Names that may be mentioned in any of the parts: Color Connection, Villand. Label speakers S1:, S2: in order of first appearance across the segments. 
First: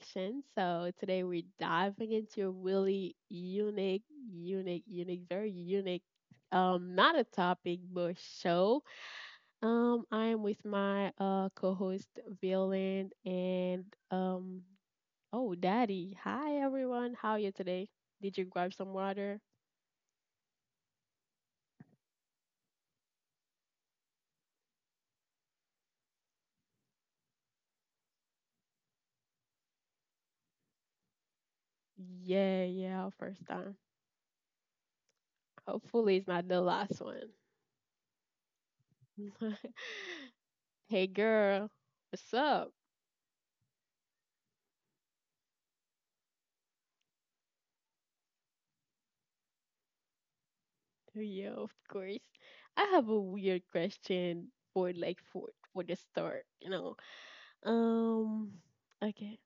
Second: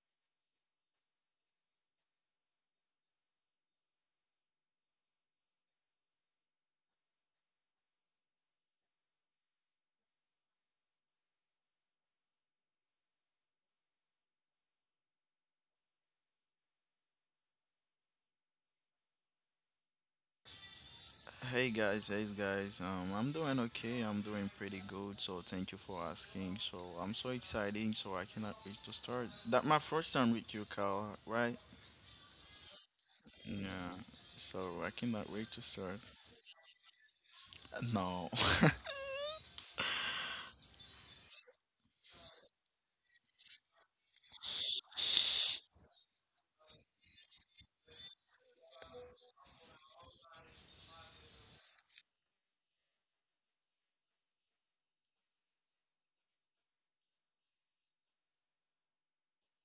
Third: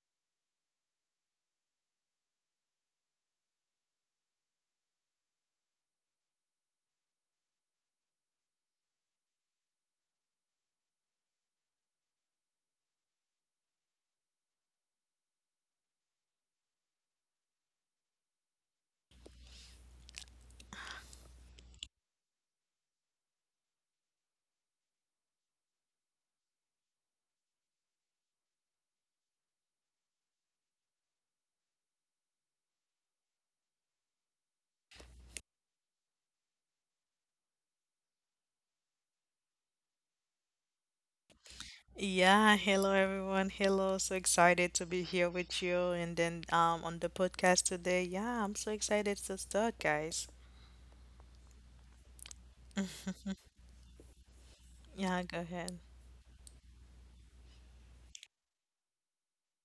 S1: Connection. So, today we're diving into a really unique, unique, unique, very unique, not a topic, but show. I am with my co host, Villand, and oh, Daddy. Hi, everyone. How are you today? Did you grab some water?
S2: Hey guys, hey guys. I'm doing okay. I'm doing pretty good, so thank you for asking. So I'm so excited. So I cannot wait to start. That my first time with you, Carl, right?
S1: Yeah, yeah, first time.
S2: Yeah. So I cannot wait to start.
S1: Hopefully, it's not the last one.
S2: No.
S1: Hey, girl, what's
S3: Yeah,
S1: up?
S3: hello everyone. Hello. So excited to be here with you and then on the podcast today. Yeah, I'm so excited to start, guys.
S1: Yeah, of course. I have a weird question for
S3: Yeah,
S1: like
S3: go ahead.
S1: for the start, you know. Um, okay.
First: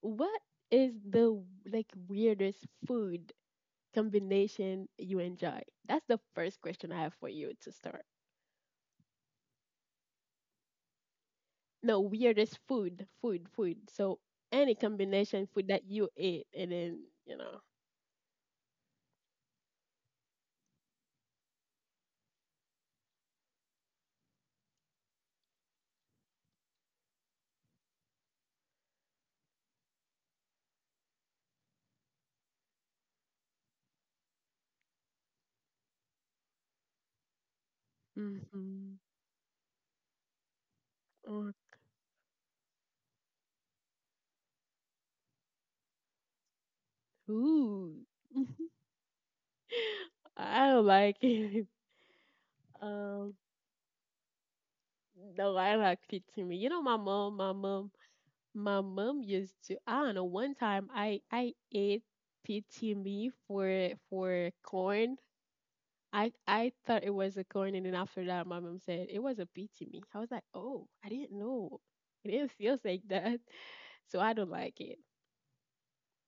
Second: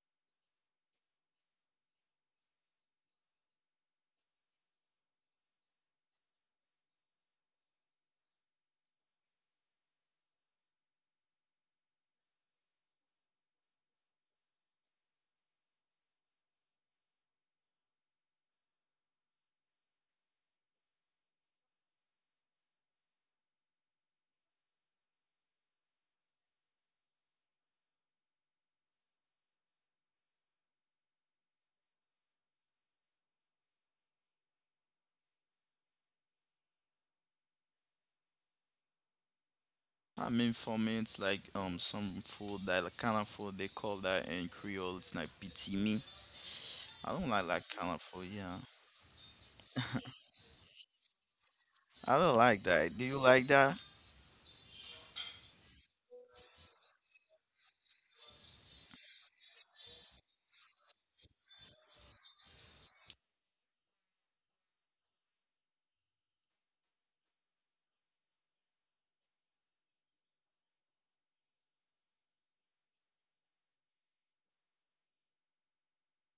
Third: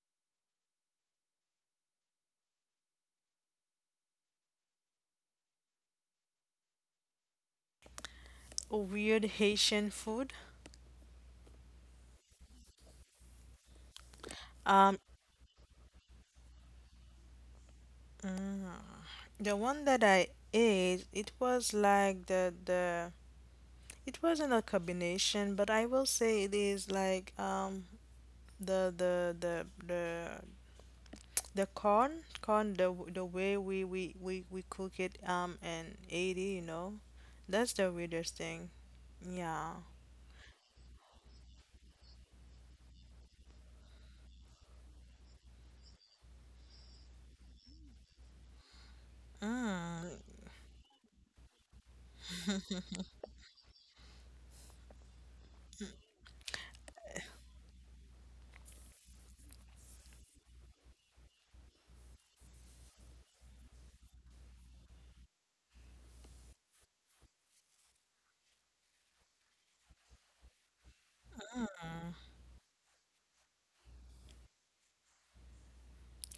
S1: What is the like weirdest food combination you enjoy? That's the first question I have for you to start.
S3: Weird Haitian food.
S1: No, weirdest food. So any
S3: Um,
S1: combination food that you ate and then, you know.
S3: mm, the one that I ate, it was like the it wasn't a combination, but I will say it is like, the the the the The corn, the way we cook it in 80, you know, that's the weirdest thing.
S1: Mm-hmm.
S3: Yeah.
S2: I mean, for me, it's like
S1: Or
S2: some food that like, kind of food they call that in Creole. It's like pitimi. I don't like that kind of
S1: food.
S2: food. Yeah.
S3: Mm,
S1: I don't like it.
S2: I don't like that. Do you
S1: Um
S2: like that?
S1: No, I like to. You know, my mom used to. I don't know. One time, I ate PTME for corn. I thought it was a corn, and then after that, my mom said it was a PTME. I was like, oh, I didn't know. It didn't feel like that, so I don't like it.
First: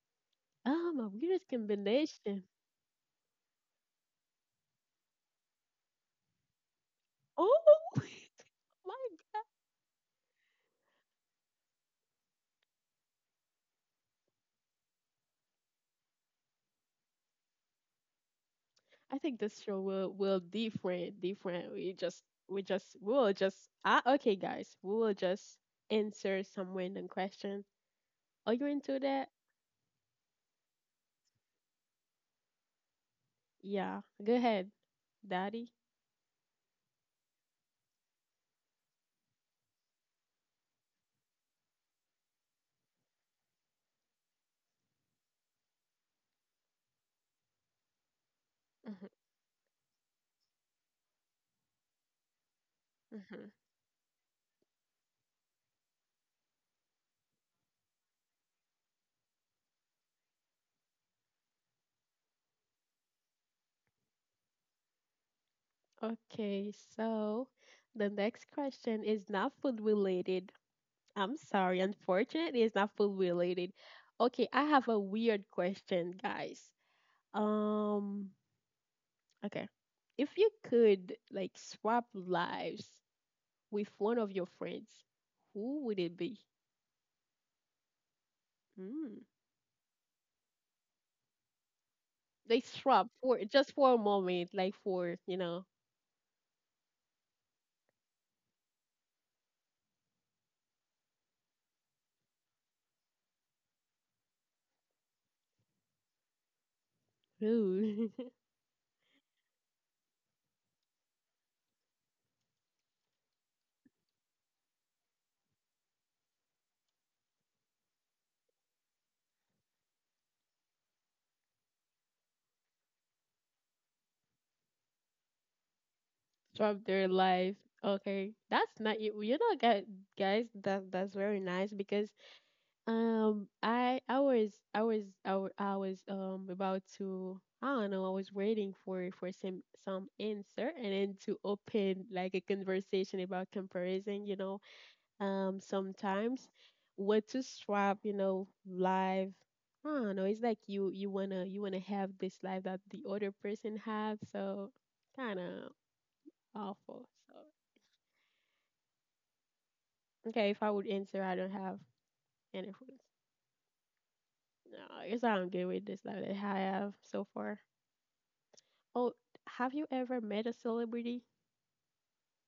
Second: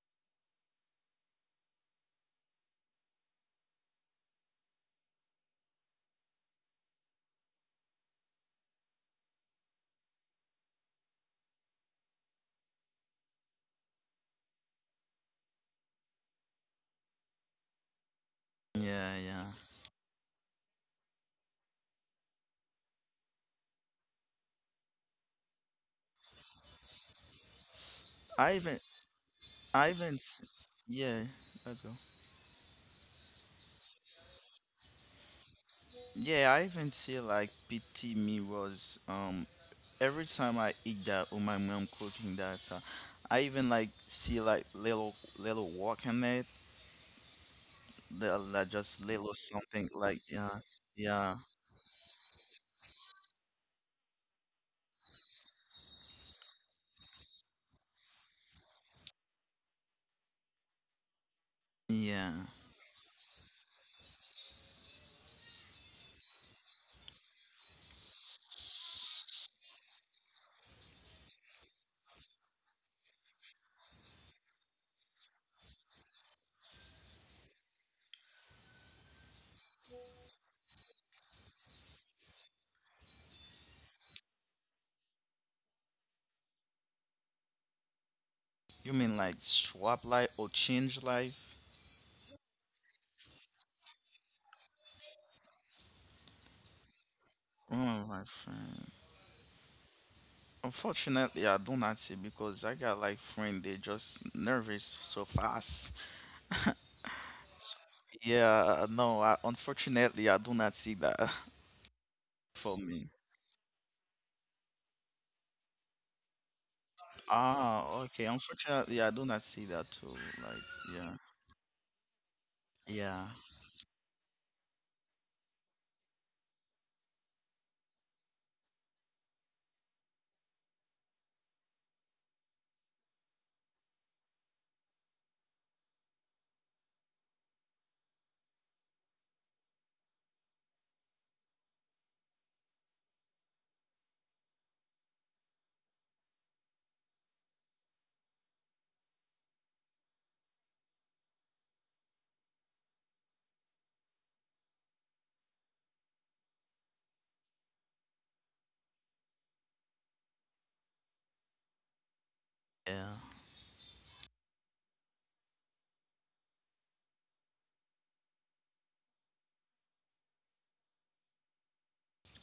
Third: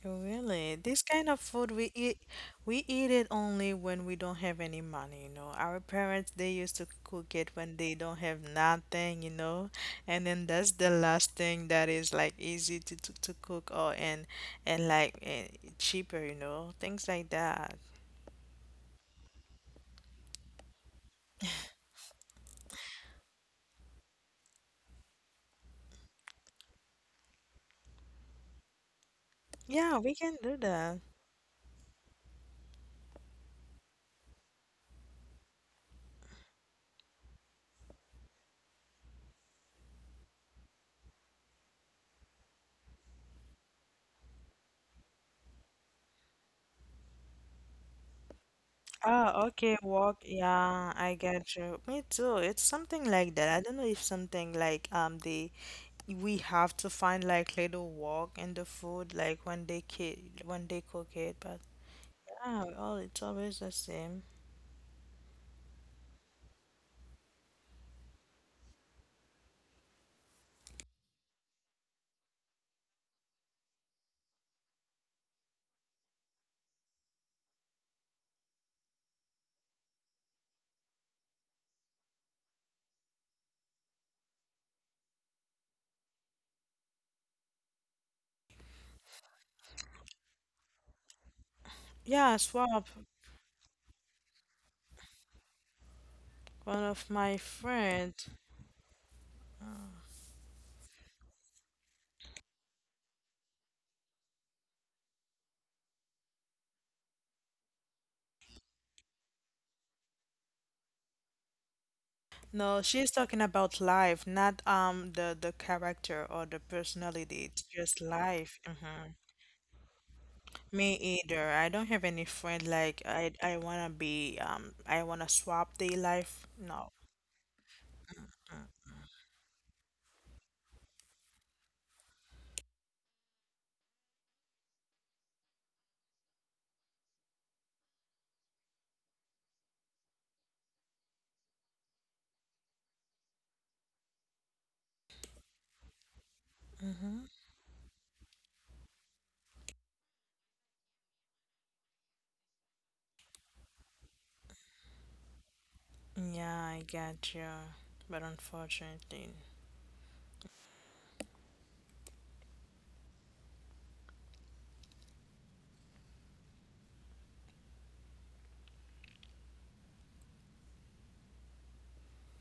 S3: really? This
S1: My
S3: kind of
S1: weirdest
S3: food
S1: combination.
S3: we eat it only when we don't have any money, you know. Our parents, they used to cook it
S1: Oh
S3: when they don't have
S1: my.
S3: nothing, you know. And then that's the last thing that is like easy to cook, or and like, cheaper, you know, things like that.
S1: I
S2: Yeah,
S1: think
S2: yeah.
S1: this show will different different. We just we just we will just ah okay guys, we will just answer some random question. Are
S2: I
S1: you
S2: even,
S1: into that?
S2: I
S3: Yeah, we
S2: even,
S3: can
S2: s-
S3: do that.
S2: yeah. Let's go.
S1: Yeah, go ahead, daddy.
S2: Yeah, I even see like PT mirrors. Every time I eat that or my mom cooking that, I even like see like little walk in it. That like
S1: Mhm,
S2: just
S3: Ah,
S2: little
S3: okay,
S2: something like
S3: walk.
S2: yeah,
S3: Yeah, I
S2: yeah,
S3: get you. Me too. It's something like
S1: mhm.
S3: that. I don't know if something like they we have to find like little walk in the food, like when they ki when they cook it, but
S2: yeah.
S3: all it's always the same.
S1: Okay, so the next question is not food related. I'm sorry, unfortunately, it's not food related. Okay, I have a weird question, guys. Um, okay, if you could like swap lives with one of your friends, who would it be?
S2: You mean
S1: Mm.
S2: like swap life or change life?
S3: Yeah,
S1: They
S3: swap,
S1: swap for just for a moment, like for you know,
S3: one of my
S2: Oh
S3: friend.
S2: my friend. Unfortunately, I do not see because I got like friend they just nervous so fast.
S1: ooh,
S2: Yeah, no, unfortunately I do not see that for
S3: No,
S2: me.
S3: she's talking about life, not the character or the personality. It's
S2: Ah,
S3: just
S2: okay.
S3: life.
S2: Unfortunately, yeah,
S3: Hmm.
S2: I do not see that too. Like,
S3: Me
S2: yeah,
S3: either. I don't have any friend like
S2: yeah,
S3: I wanna swap their life.
S1: swap
S3: No.
S1: their life. Okay, that's not you. You know, guys, that's very nice because I was I was I, wa- I was about to, I don't know, I was waiting for some answer and then to open like a conversation about comparison. You know, um, sometimes we're
S3: Mm-hmm.
S1: too strapped, you know, life, I don't know, it's like you wanna, you wanna have this life that the other person has, so kind of
S3: Yeah, I
S1: awful. So
S3: get you. But unfortunately.
S1: okay, if I would answer, I don't have any friends.
S2: yeah.
S1: No, I guess I don't get with this life that I have so far. Oh, have you ever met a celebrity?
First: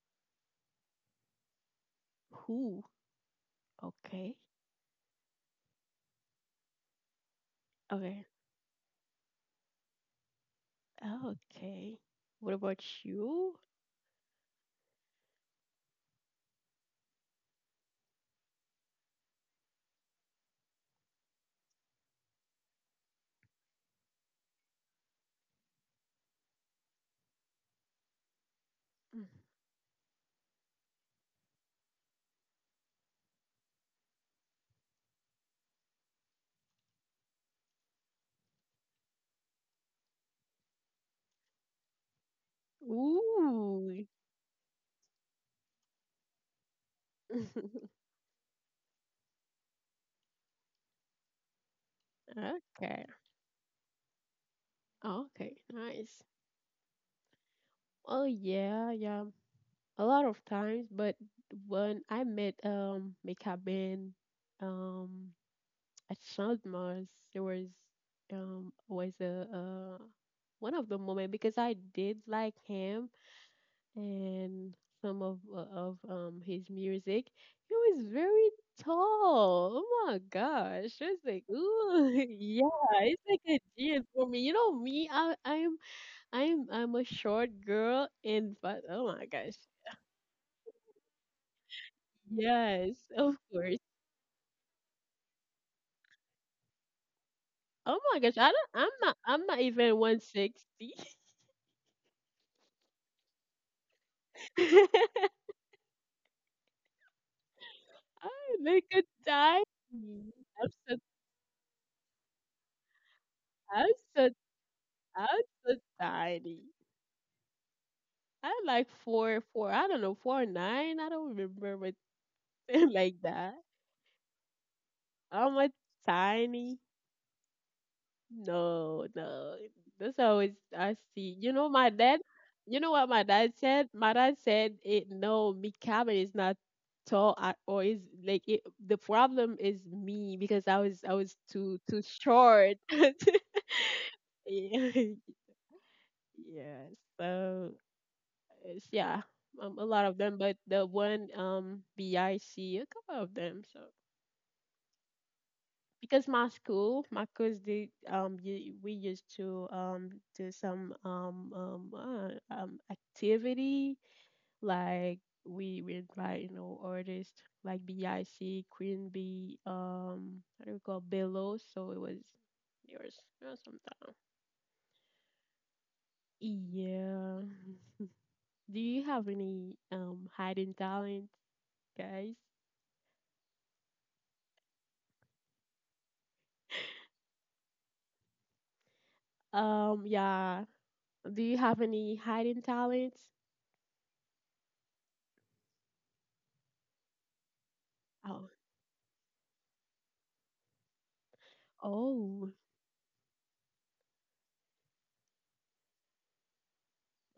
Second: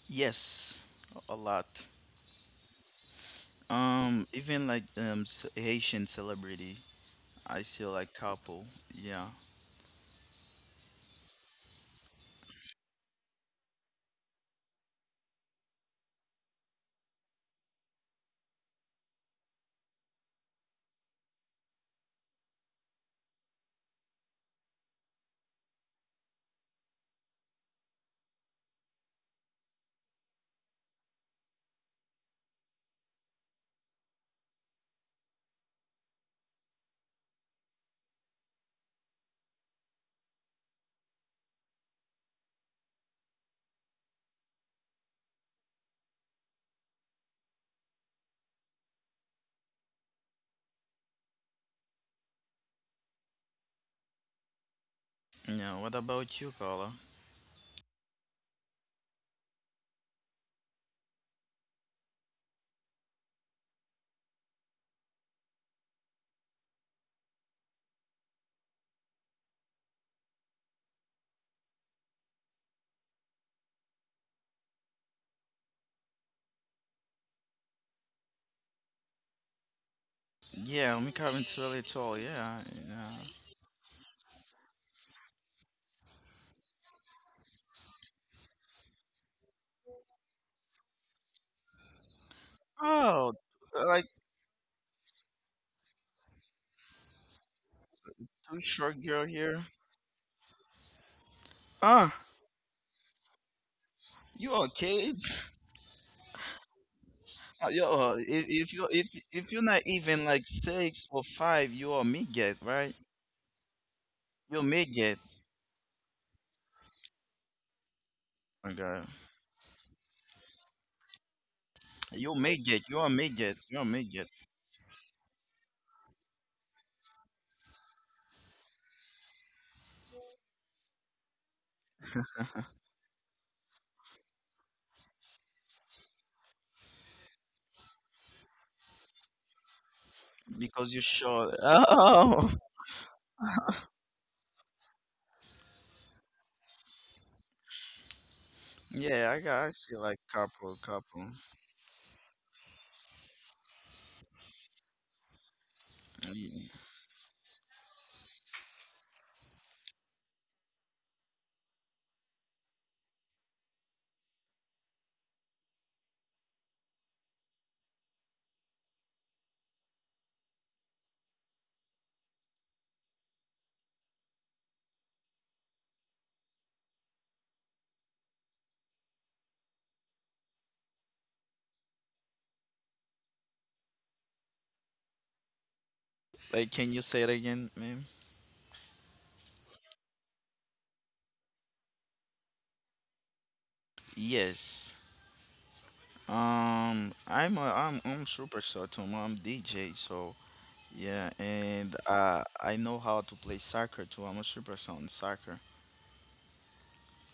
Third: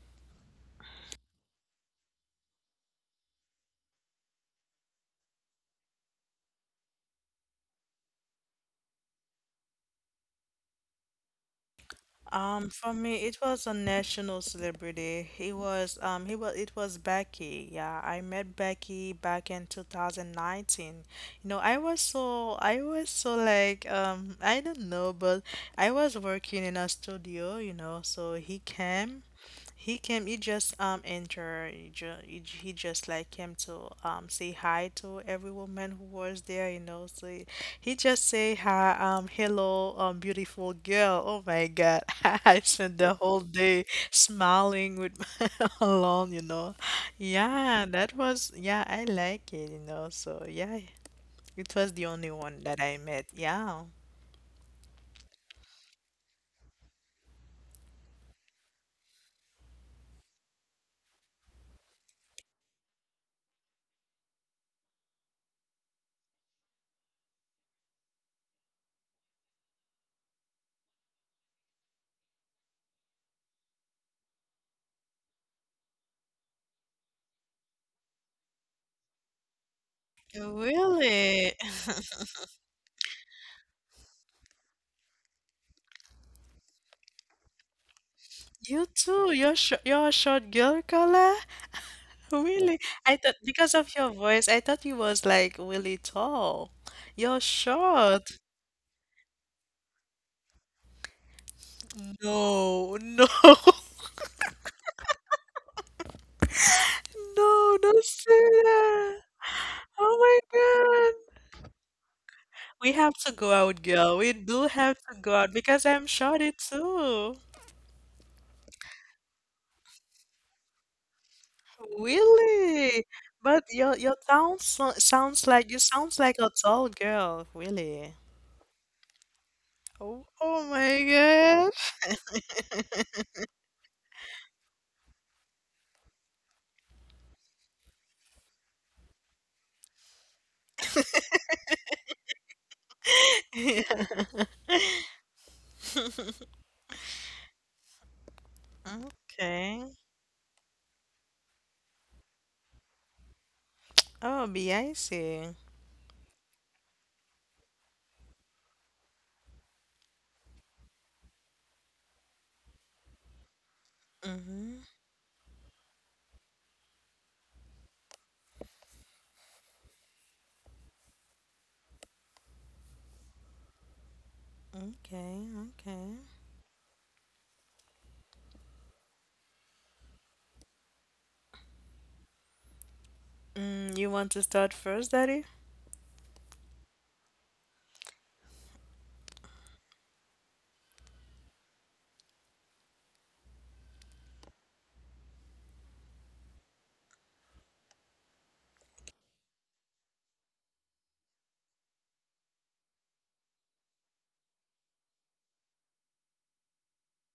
S2: Yes, a lot.
S1: Who? Okay,
S2: Even like Haitian celebrity, I see like
S1: okay,
S2: couple. Yeah,
S1: okay. What about
S3: For me, it
S1: you?
S3: was a national celebrity. He was, it was Becky. Yeah, I met Becky back in 2019. You know, I was so, like, I don't know, but I was working in a studio, you know, so he came.
S1: Mm.
S3: He came. He just entered. He, ju- he, j- he just like came to say hi to every woman who was there. You know, so he just say hi. Hello, beautiful girl. Oh my God, I spent the whole day
S1: Ooh.
S3: smiling with alone. You know, yeah, that was, yeah. I like it. You know, so yeah, it was the only one that I
S1: Okay.
S3: met. Yeah.
S1: Oh, okay,
S2: yeah. What
S1: nice.
S2: about you, Carla?
S1: Oh yeah, yeah. A lot of times, but when I met Mekabin um at Chandmas, there was a one of the moment because I did like him and some of his music. He was very tall. Oh my gosh. I
S2: Yeah,
S1: was
S2: me
S1: like,
S3: Really?
S2: Carvin's really
S1: ooh,
S2: tall.
S1: yeah,
S2: Yeah, yeah.
S1: it's like a genius for me. You know me, I I'm a short girl and but
S3: You
S1: oh my
S3: too. You're
S1: gosh.
S3: sh you're a short girl, Carla? Really?
S1: Yes,
S3: I thought,
S1: of
S2: Oh,
S3: because
S1: course.
S3: of
S2: I
S3: your
S2: like
S3: voice, I thought you was like really tall. You're
S1: Oh my
S3: short.
S1: gosh, I
S2: too
S1: don't, I'm
S2: short
S1: not,
S2: girl
S1: I'm not
S2: here.
S1: even 160.
S2: Ah,
S3: No, no,
S2: you are kids.
S3: no,
S2: Yo,
S3: don't say
S2: if
S1: I'm
S2: if
S1: like
S2: you
S1: a
S2: if
S3: that.
S2: if
S1: tiny.
S2: you're not
S3: Oh
S2: even
S3: my
S2: like
S1: I'm so
S2: six or
S3: God.
S2: five, you are midget,
S3: We
S2: right?
S3: have to go out,
S1: I'm
S3: girl.
S1: so
S3: We do
S2: You're
S3: have to
S2: midget.
S1: I'm
S3: go out,
S1: so
S3: because I'm shorty
S1: tiny.
S3: too.
S1: I'm like
S2: Okay.
S1: four four I don't know, 4'9". I don't remember but
S2: You make it. You
S3: Really?
S2: will
S1: like
S2: make
S1: that.
S2: it.
S3: But
S2: You will
S3: your
S2: make it
S3: sounds
S1: I'm a
S3: like you sounds like a
S1: tiny.
S3: tall girl, really.
S1: No, no. That's
S3: Oh,
S1: how it's,
S3: oh
S1: I
S3: my
S1: see. You know,
S3: God.
S1: my dad, you know what my dad said? My dad said, it, no, me cabin is not tall at, or is like it, the problem is me because I was
S2: because you
S1: I was
S2: short.
S1: too too
S2: Oh,
S1: short. Yeah, yeah. So it's, yeah,
S2: yeah. I got. I
S1: a
S3: Okay.
S1: lot
S2: see
S1: of
S2: like
S1: them, but the
S2: couple,
S1: one
S2: couple.
S1: BIC a couple of them. So
S3: Oh, BIC.
S1: because my
S2: Yeah.
S1: school, my cause they you, we used to do some activity
S3: Mm-hmm.
S1: like we invite you know artists like BIC, Queen B, how do we call Bellow? So it was yours or something.
S3: Okay, okay.
S1: Yeah. Do you have any hidden talent, guys?
S3: You want to start first, Daddy?
S2: Like, can you say it again, ma'am?
S1: Yeah. Do you have any hidden talents?
S2: Yes. I'm I'm
S1: Oh.
S2: superstar too. I'm DJ. So yeah, and
S1: Oh,
S2: I know how to play soccer too. I'm a superstar in soccer.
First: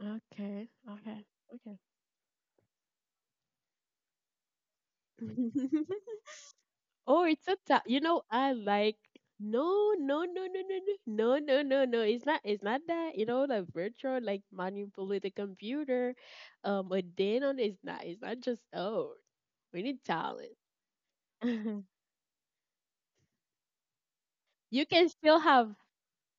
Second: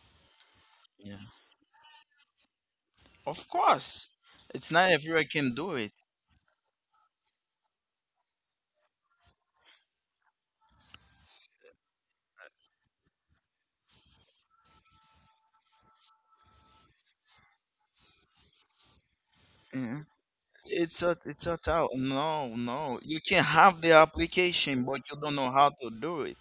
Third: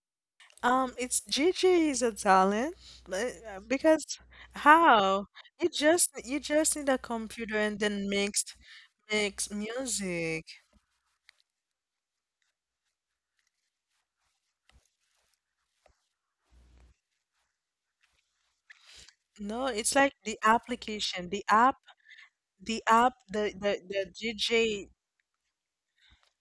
S1: okay,
S2: Yeah.
S3: It's
S1: okay,
S3: Gigi
S1: okay.
S3: is a talent, but,
S2: Of
S3: because
S2: course. It's not everyone
S3: how?
S2: can
S3: You
S2: do it.
S3: just you just need a
S1: Or it's a
S3: computer and
S1: ta- you
S3: then
S1: know
S3: mix
S1: I like,
S3: mix
S1: no no
S3: music.
S1: no no no no no no no no, it's not, it's not that, you know, the virtual like manipulate the computer, a then on, it's not, it's not just, oh,
S3: No,
S1: we
S3: it's
S1: need
S3: like the
S1: talent.
S2: It's a
S3: application, the
S2: it's a
S3: app,
S2: tower. No, no. You can
S3: the
S2: have
S3: the
S2: the
S3: the
S2: application,
S1: You
S3: DJ.
S2: but
S1: can
S2: you don't
S1: still
S2: know how
S1: have,
S2: to do it.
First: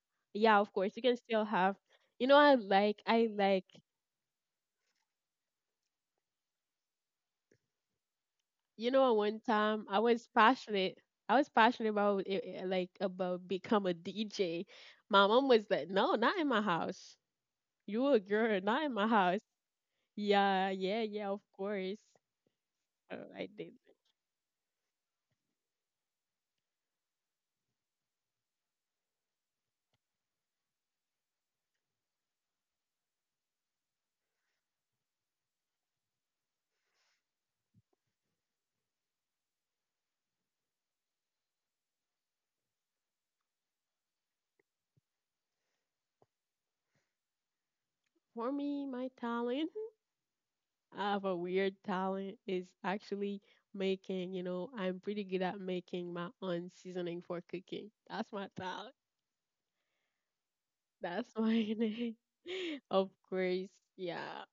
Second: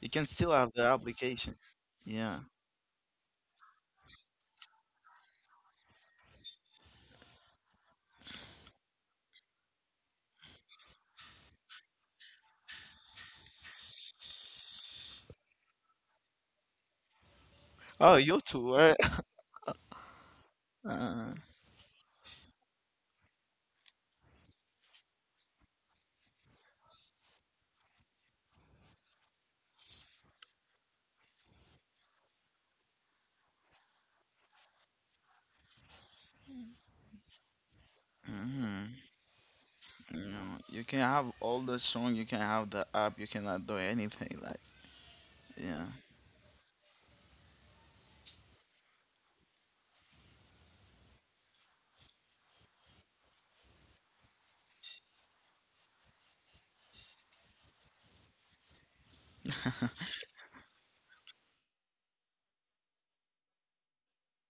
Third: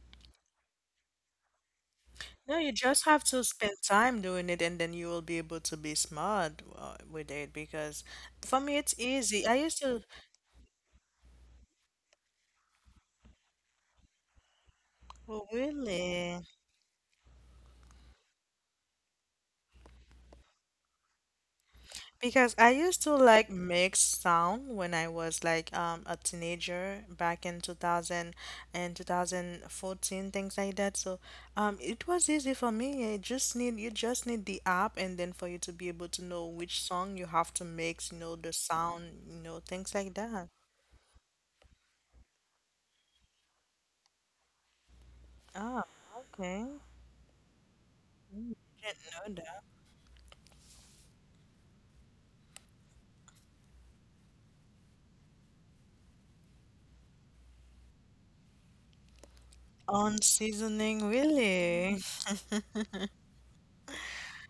S2: You can still
S1: yeah
S2: have
S1: of
S2: the
S1: course you can still
S2: application.
S1: have, you know
S2: Yeah.
S1: I
S3: No, you
S1: like
S3: just have
S1: I
S3: to
S1: like.
S3: spend time doing it, and then you will be able to be smart, with it. Because for me,
S1: You
S3: it's
S1: know, one
S3: easy. I used
S1: time I
S3: to,
S1: was passionate. I was passionate about it, it- like about become a DJ. My
S3: oh,
S1: mom was like, "No, not
S3: really?
S1: in my house. You
S2: Oh,
S1: a
S2: you
S1: girl,
S2: too,
S1: not in
S2: right?
S1: my house." Yeah, yeah, yeah.
S2: Uh,
S1: Of course.
S3: Because I used to
S1: I
S3: like
S1: did.
S3: mix sound when I was like, a teenager back in 2000 and 2014, things like that. So, it was easy for me. You just need the app, and then for you to be able to know which song you have to mix, you know, the
S2: mhm.
S3: sound, you know, things like that.
S2: No, you can have all the song. You can have the app. You cannot do anything. Like,
S3: Ah,
S2: yeah.
S3: okay.
S1: For me, my
S3: Didn't know that.
S1: talent, I have a weird talent, is actually making. You know, I'm pretty good at making my own seasoning for cooking. That's my talent.
S3: On seasoning,
S1: That's my
S3: really?
S1: name. Of course, yeah.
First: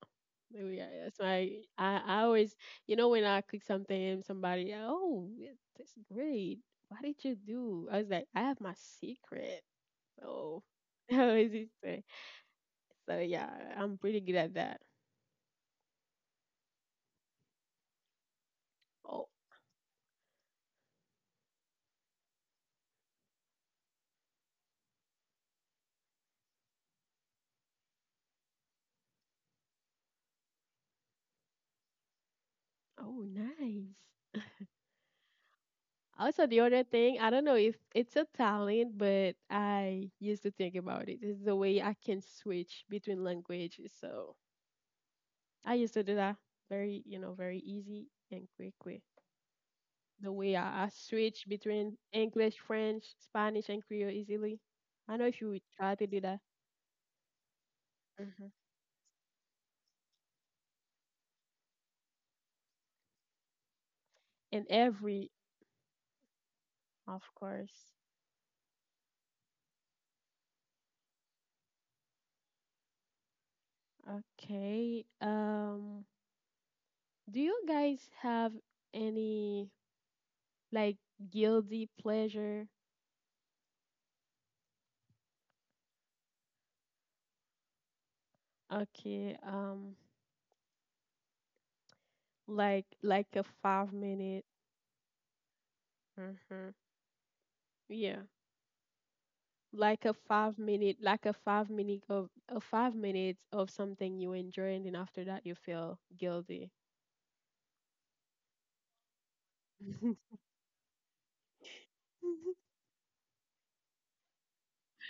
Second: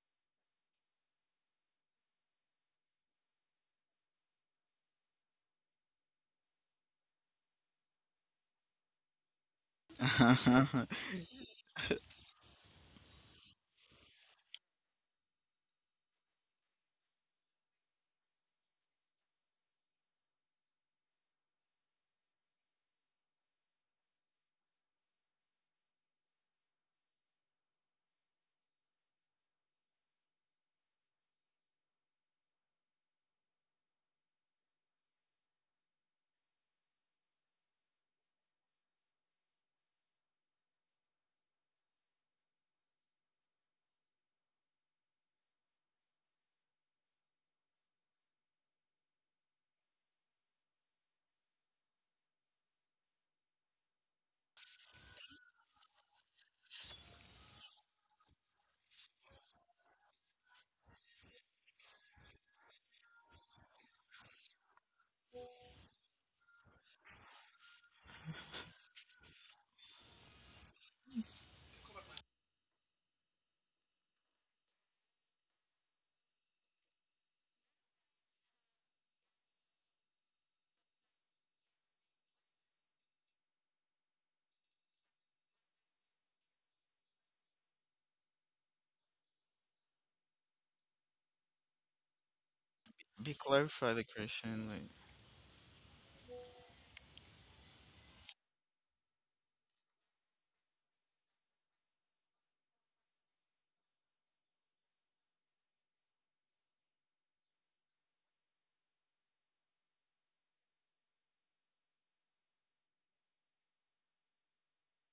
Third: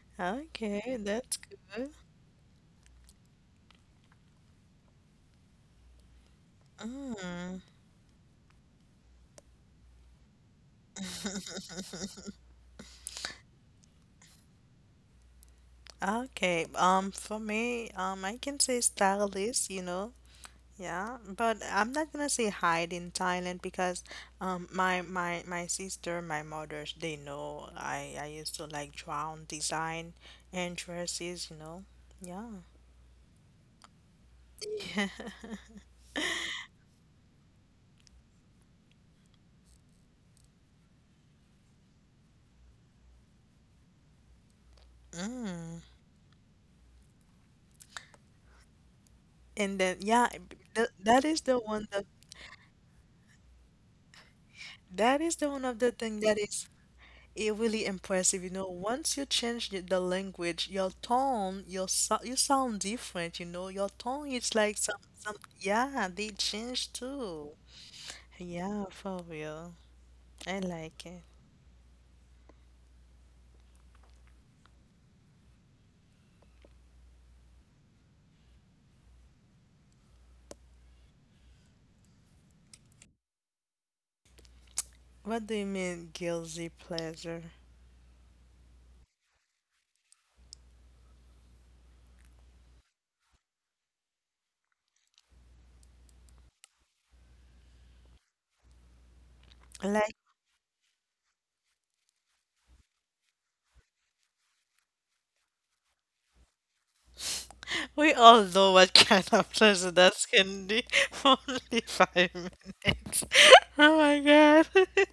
S1: Oh, yeah,
S3: Okay,
S1: that's
S3: that's
S1: why
S3: good.
S1: I always, you know, when I cook something and somebody, oh, yeah, that's great. Why did you
S3: Mm.
S1: do? I was like, I have my secret. So, I always just say. So, yeah, I'm pretty good at that.
S3: Okay, for me, I can say
S1: Oh,
S3: stylist, you know, yeah, but I'm not gonna say hide in Thailand because, my sister, my mother, they know I used to like draw on design and dresses, you know, yeah.
S1: oh, nice. Also, the other thing, I don't know if it's a talent, but I used to think about it. It's the way I can switch between languages. So,
S3: Mm.
S1: I used to do that very, you know, very easy and quickly.
S3: And then yeah,
S1: The way
S3: th
S1: I
S3: that is
S1: switch
S3: the one that
S1: between English, French, Spanish, and Creole easily.
S3: that
S1: I know
S3: is the
S1: if you
S3: one
S1: would
S3: of the
S1: try to
S3: thing
S1: do
S3: that
S1: that.
S3: is it really impressive, you
S1: Hmm.
S3: know. Once you change the language, your tone, your so you sound different, you know. Your tone is
S1: In
S3: like some
S1: every,
S3: yeah, they change
S1: of
S3: too.
S1: course.
S3: Yeah, for real. I like it.
S1: Okay. Do you guys have any like guilty pleasure?
S3: What do you mean guilty pleasure?
S1: Okay.
S2: Be
S1: Like a
S2: clarify
S1: five
S2: the
S1: minute.
S2: question. Like,
S1: Mm-hmm. Yeah, like
S3: Like,
S1: a 5 minute of a 5 minutes of something you enjoy, and then after that you feel guilty.
S3: we all know what kind of pleasure that's can be for only five minutes. Oh my God.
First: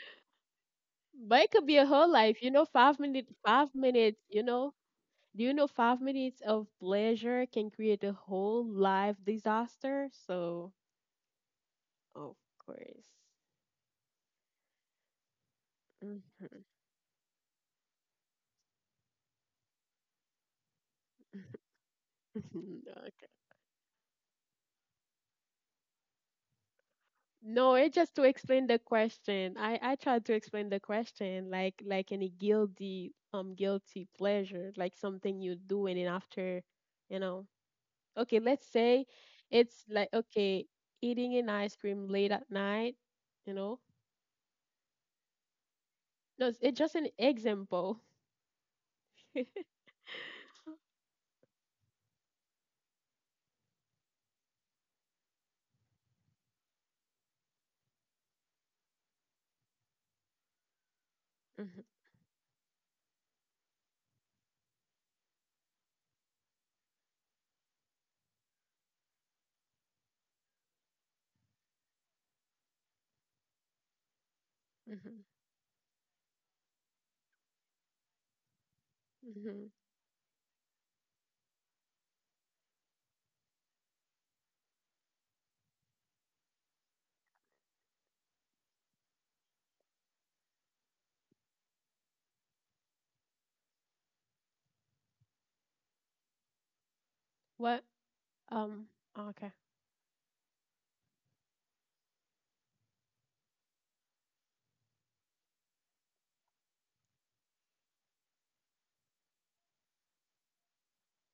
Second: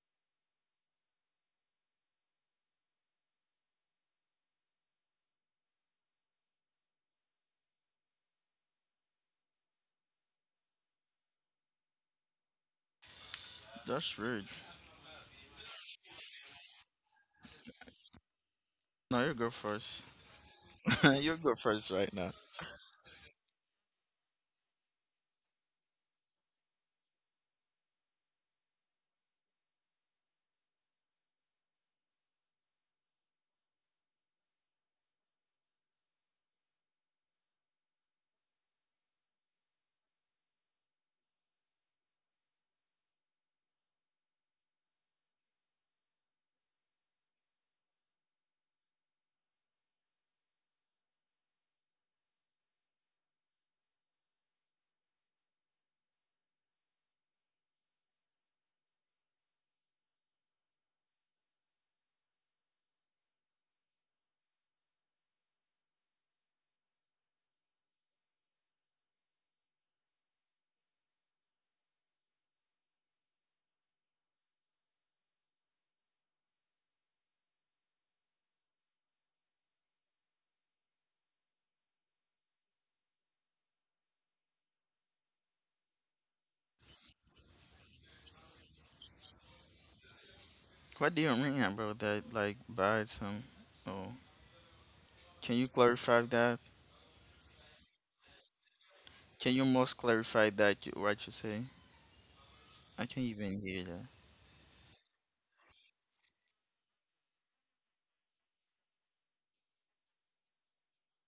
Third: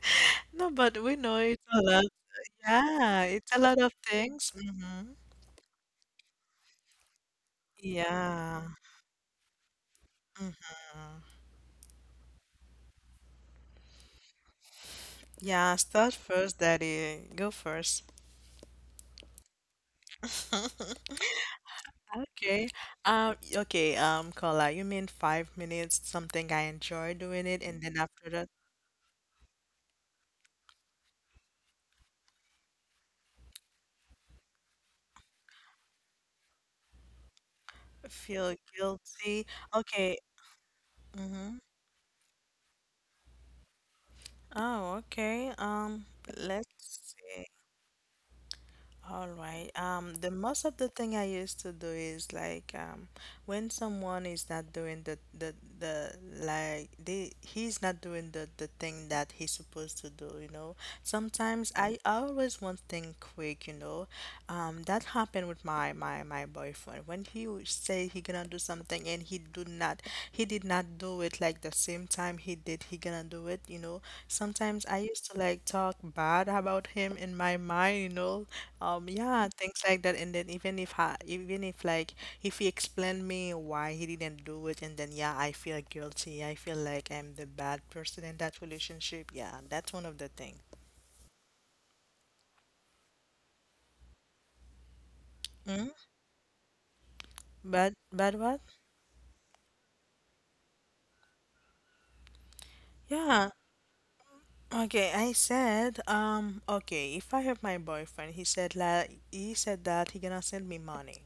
S3: No, but we know
S1: But it
S3: it's
S1: could be
S3: a
S1: a
S3: lot.
S1: whole life, you know,
S3: Yeah, it's a
S1: five
S3: lot of
S1: minutes, you
S3: things.
S1: know.
S3: Hmm.
S1: Do you know 5 minutes of pleasure can create a whole
S3: Yeah.
S1: life disaster?
S3: Mhm.
S1: So of course.
S2: that's rude.
S3: Yeah, start first,
S1: Mhm.
S3: Daddy. Go first.
S2: No, you go first. you go first right now.
S3: Okay.
S1: Okay.
S3: Okay, Carla, you mean 5 minutes, something I enjoy doing it,
S1: No,
S3: and
S1: it's
S3: then
S1: just to
S3: after that,
S1: explain the question. I tried to explain the question like any guilty guilty pleasure, like something you do and then after, you know. Okay,
S3: feel
S1: let's say
S3: guilty.
S1: it's like
S3: Okay.
S1: okay, eating an
S3: Mm-hmm.
S1: ice cream late at night, you know.
S3: Oh, okay.
S1: No, it's
S3: Let's
S1: just an
S3: see.
S1: example.
S3: All right. The most of the thing I used to do is like, when someone is not doing the like they he's not doing the thing that he's supposed to do, you know. Sometimes
S1: Mhm,
S3: I always want things quick, you know. That happened with my boyfriend, when he would say he gonna do something and he did not do it, like the same time he gonna do it, you know. Sometimes I
S1: mhm,
S3: used to like talk bad about him in my mind, you know. Yeah,
S1: mhm.
S3: things like that, and then even if I, even if like if he explained me why he didn't do it, and then yeah, I feel guilty, I feel like I'm the bad person in that relationship. Yeah, that's one of the things.
S2: What do you mean about that? Like, buy some. Oh, can you
S3: Mm?
S2: clarify that?
S1: What?
S3: But what?
S1: Um. Oh, okay.
S2: Can you most clarify that you, what you say? I can't
S3: Yeah.
S2: even hear
S3: Okay, I said, okay, if I have my boyfriend, he said, that he gonna send me money.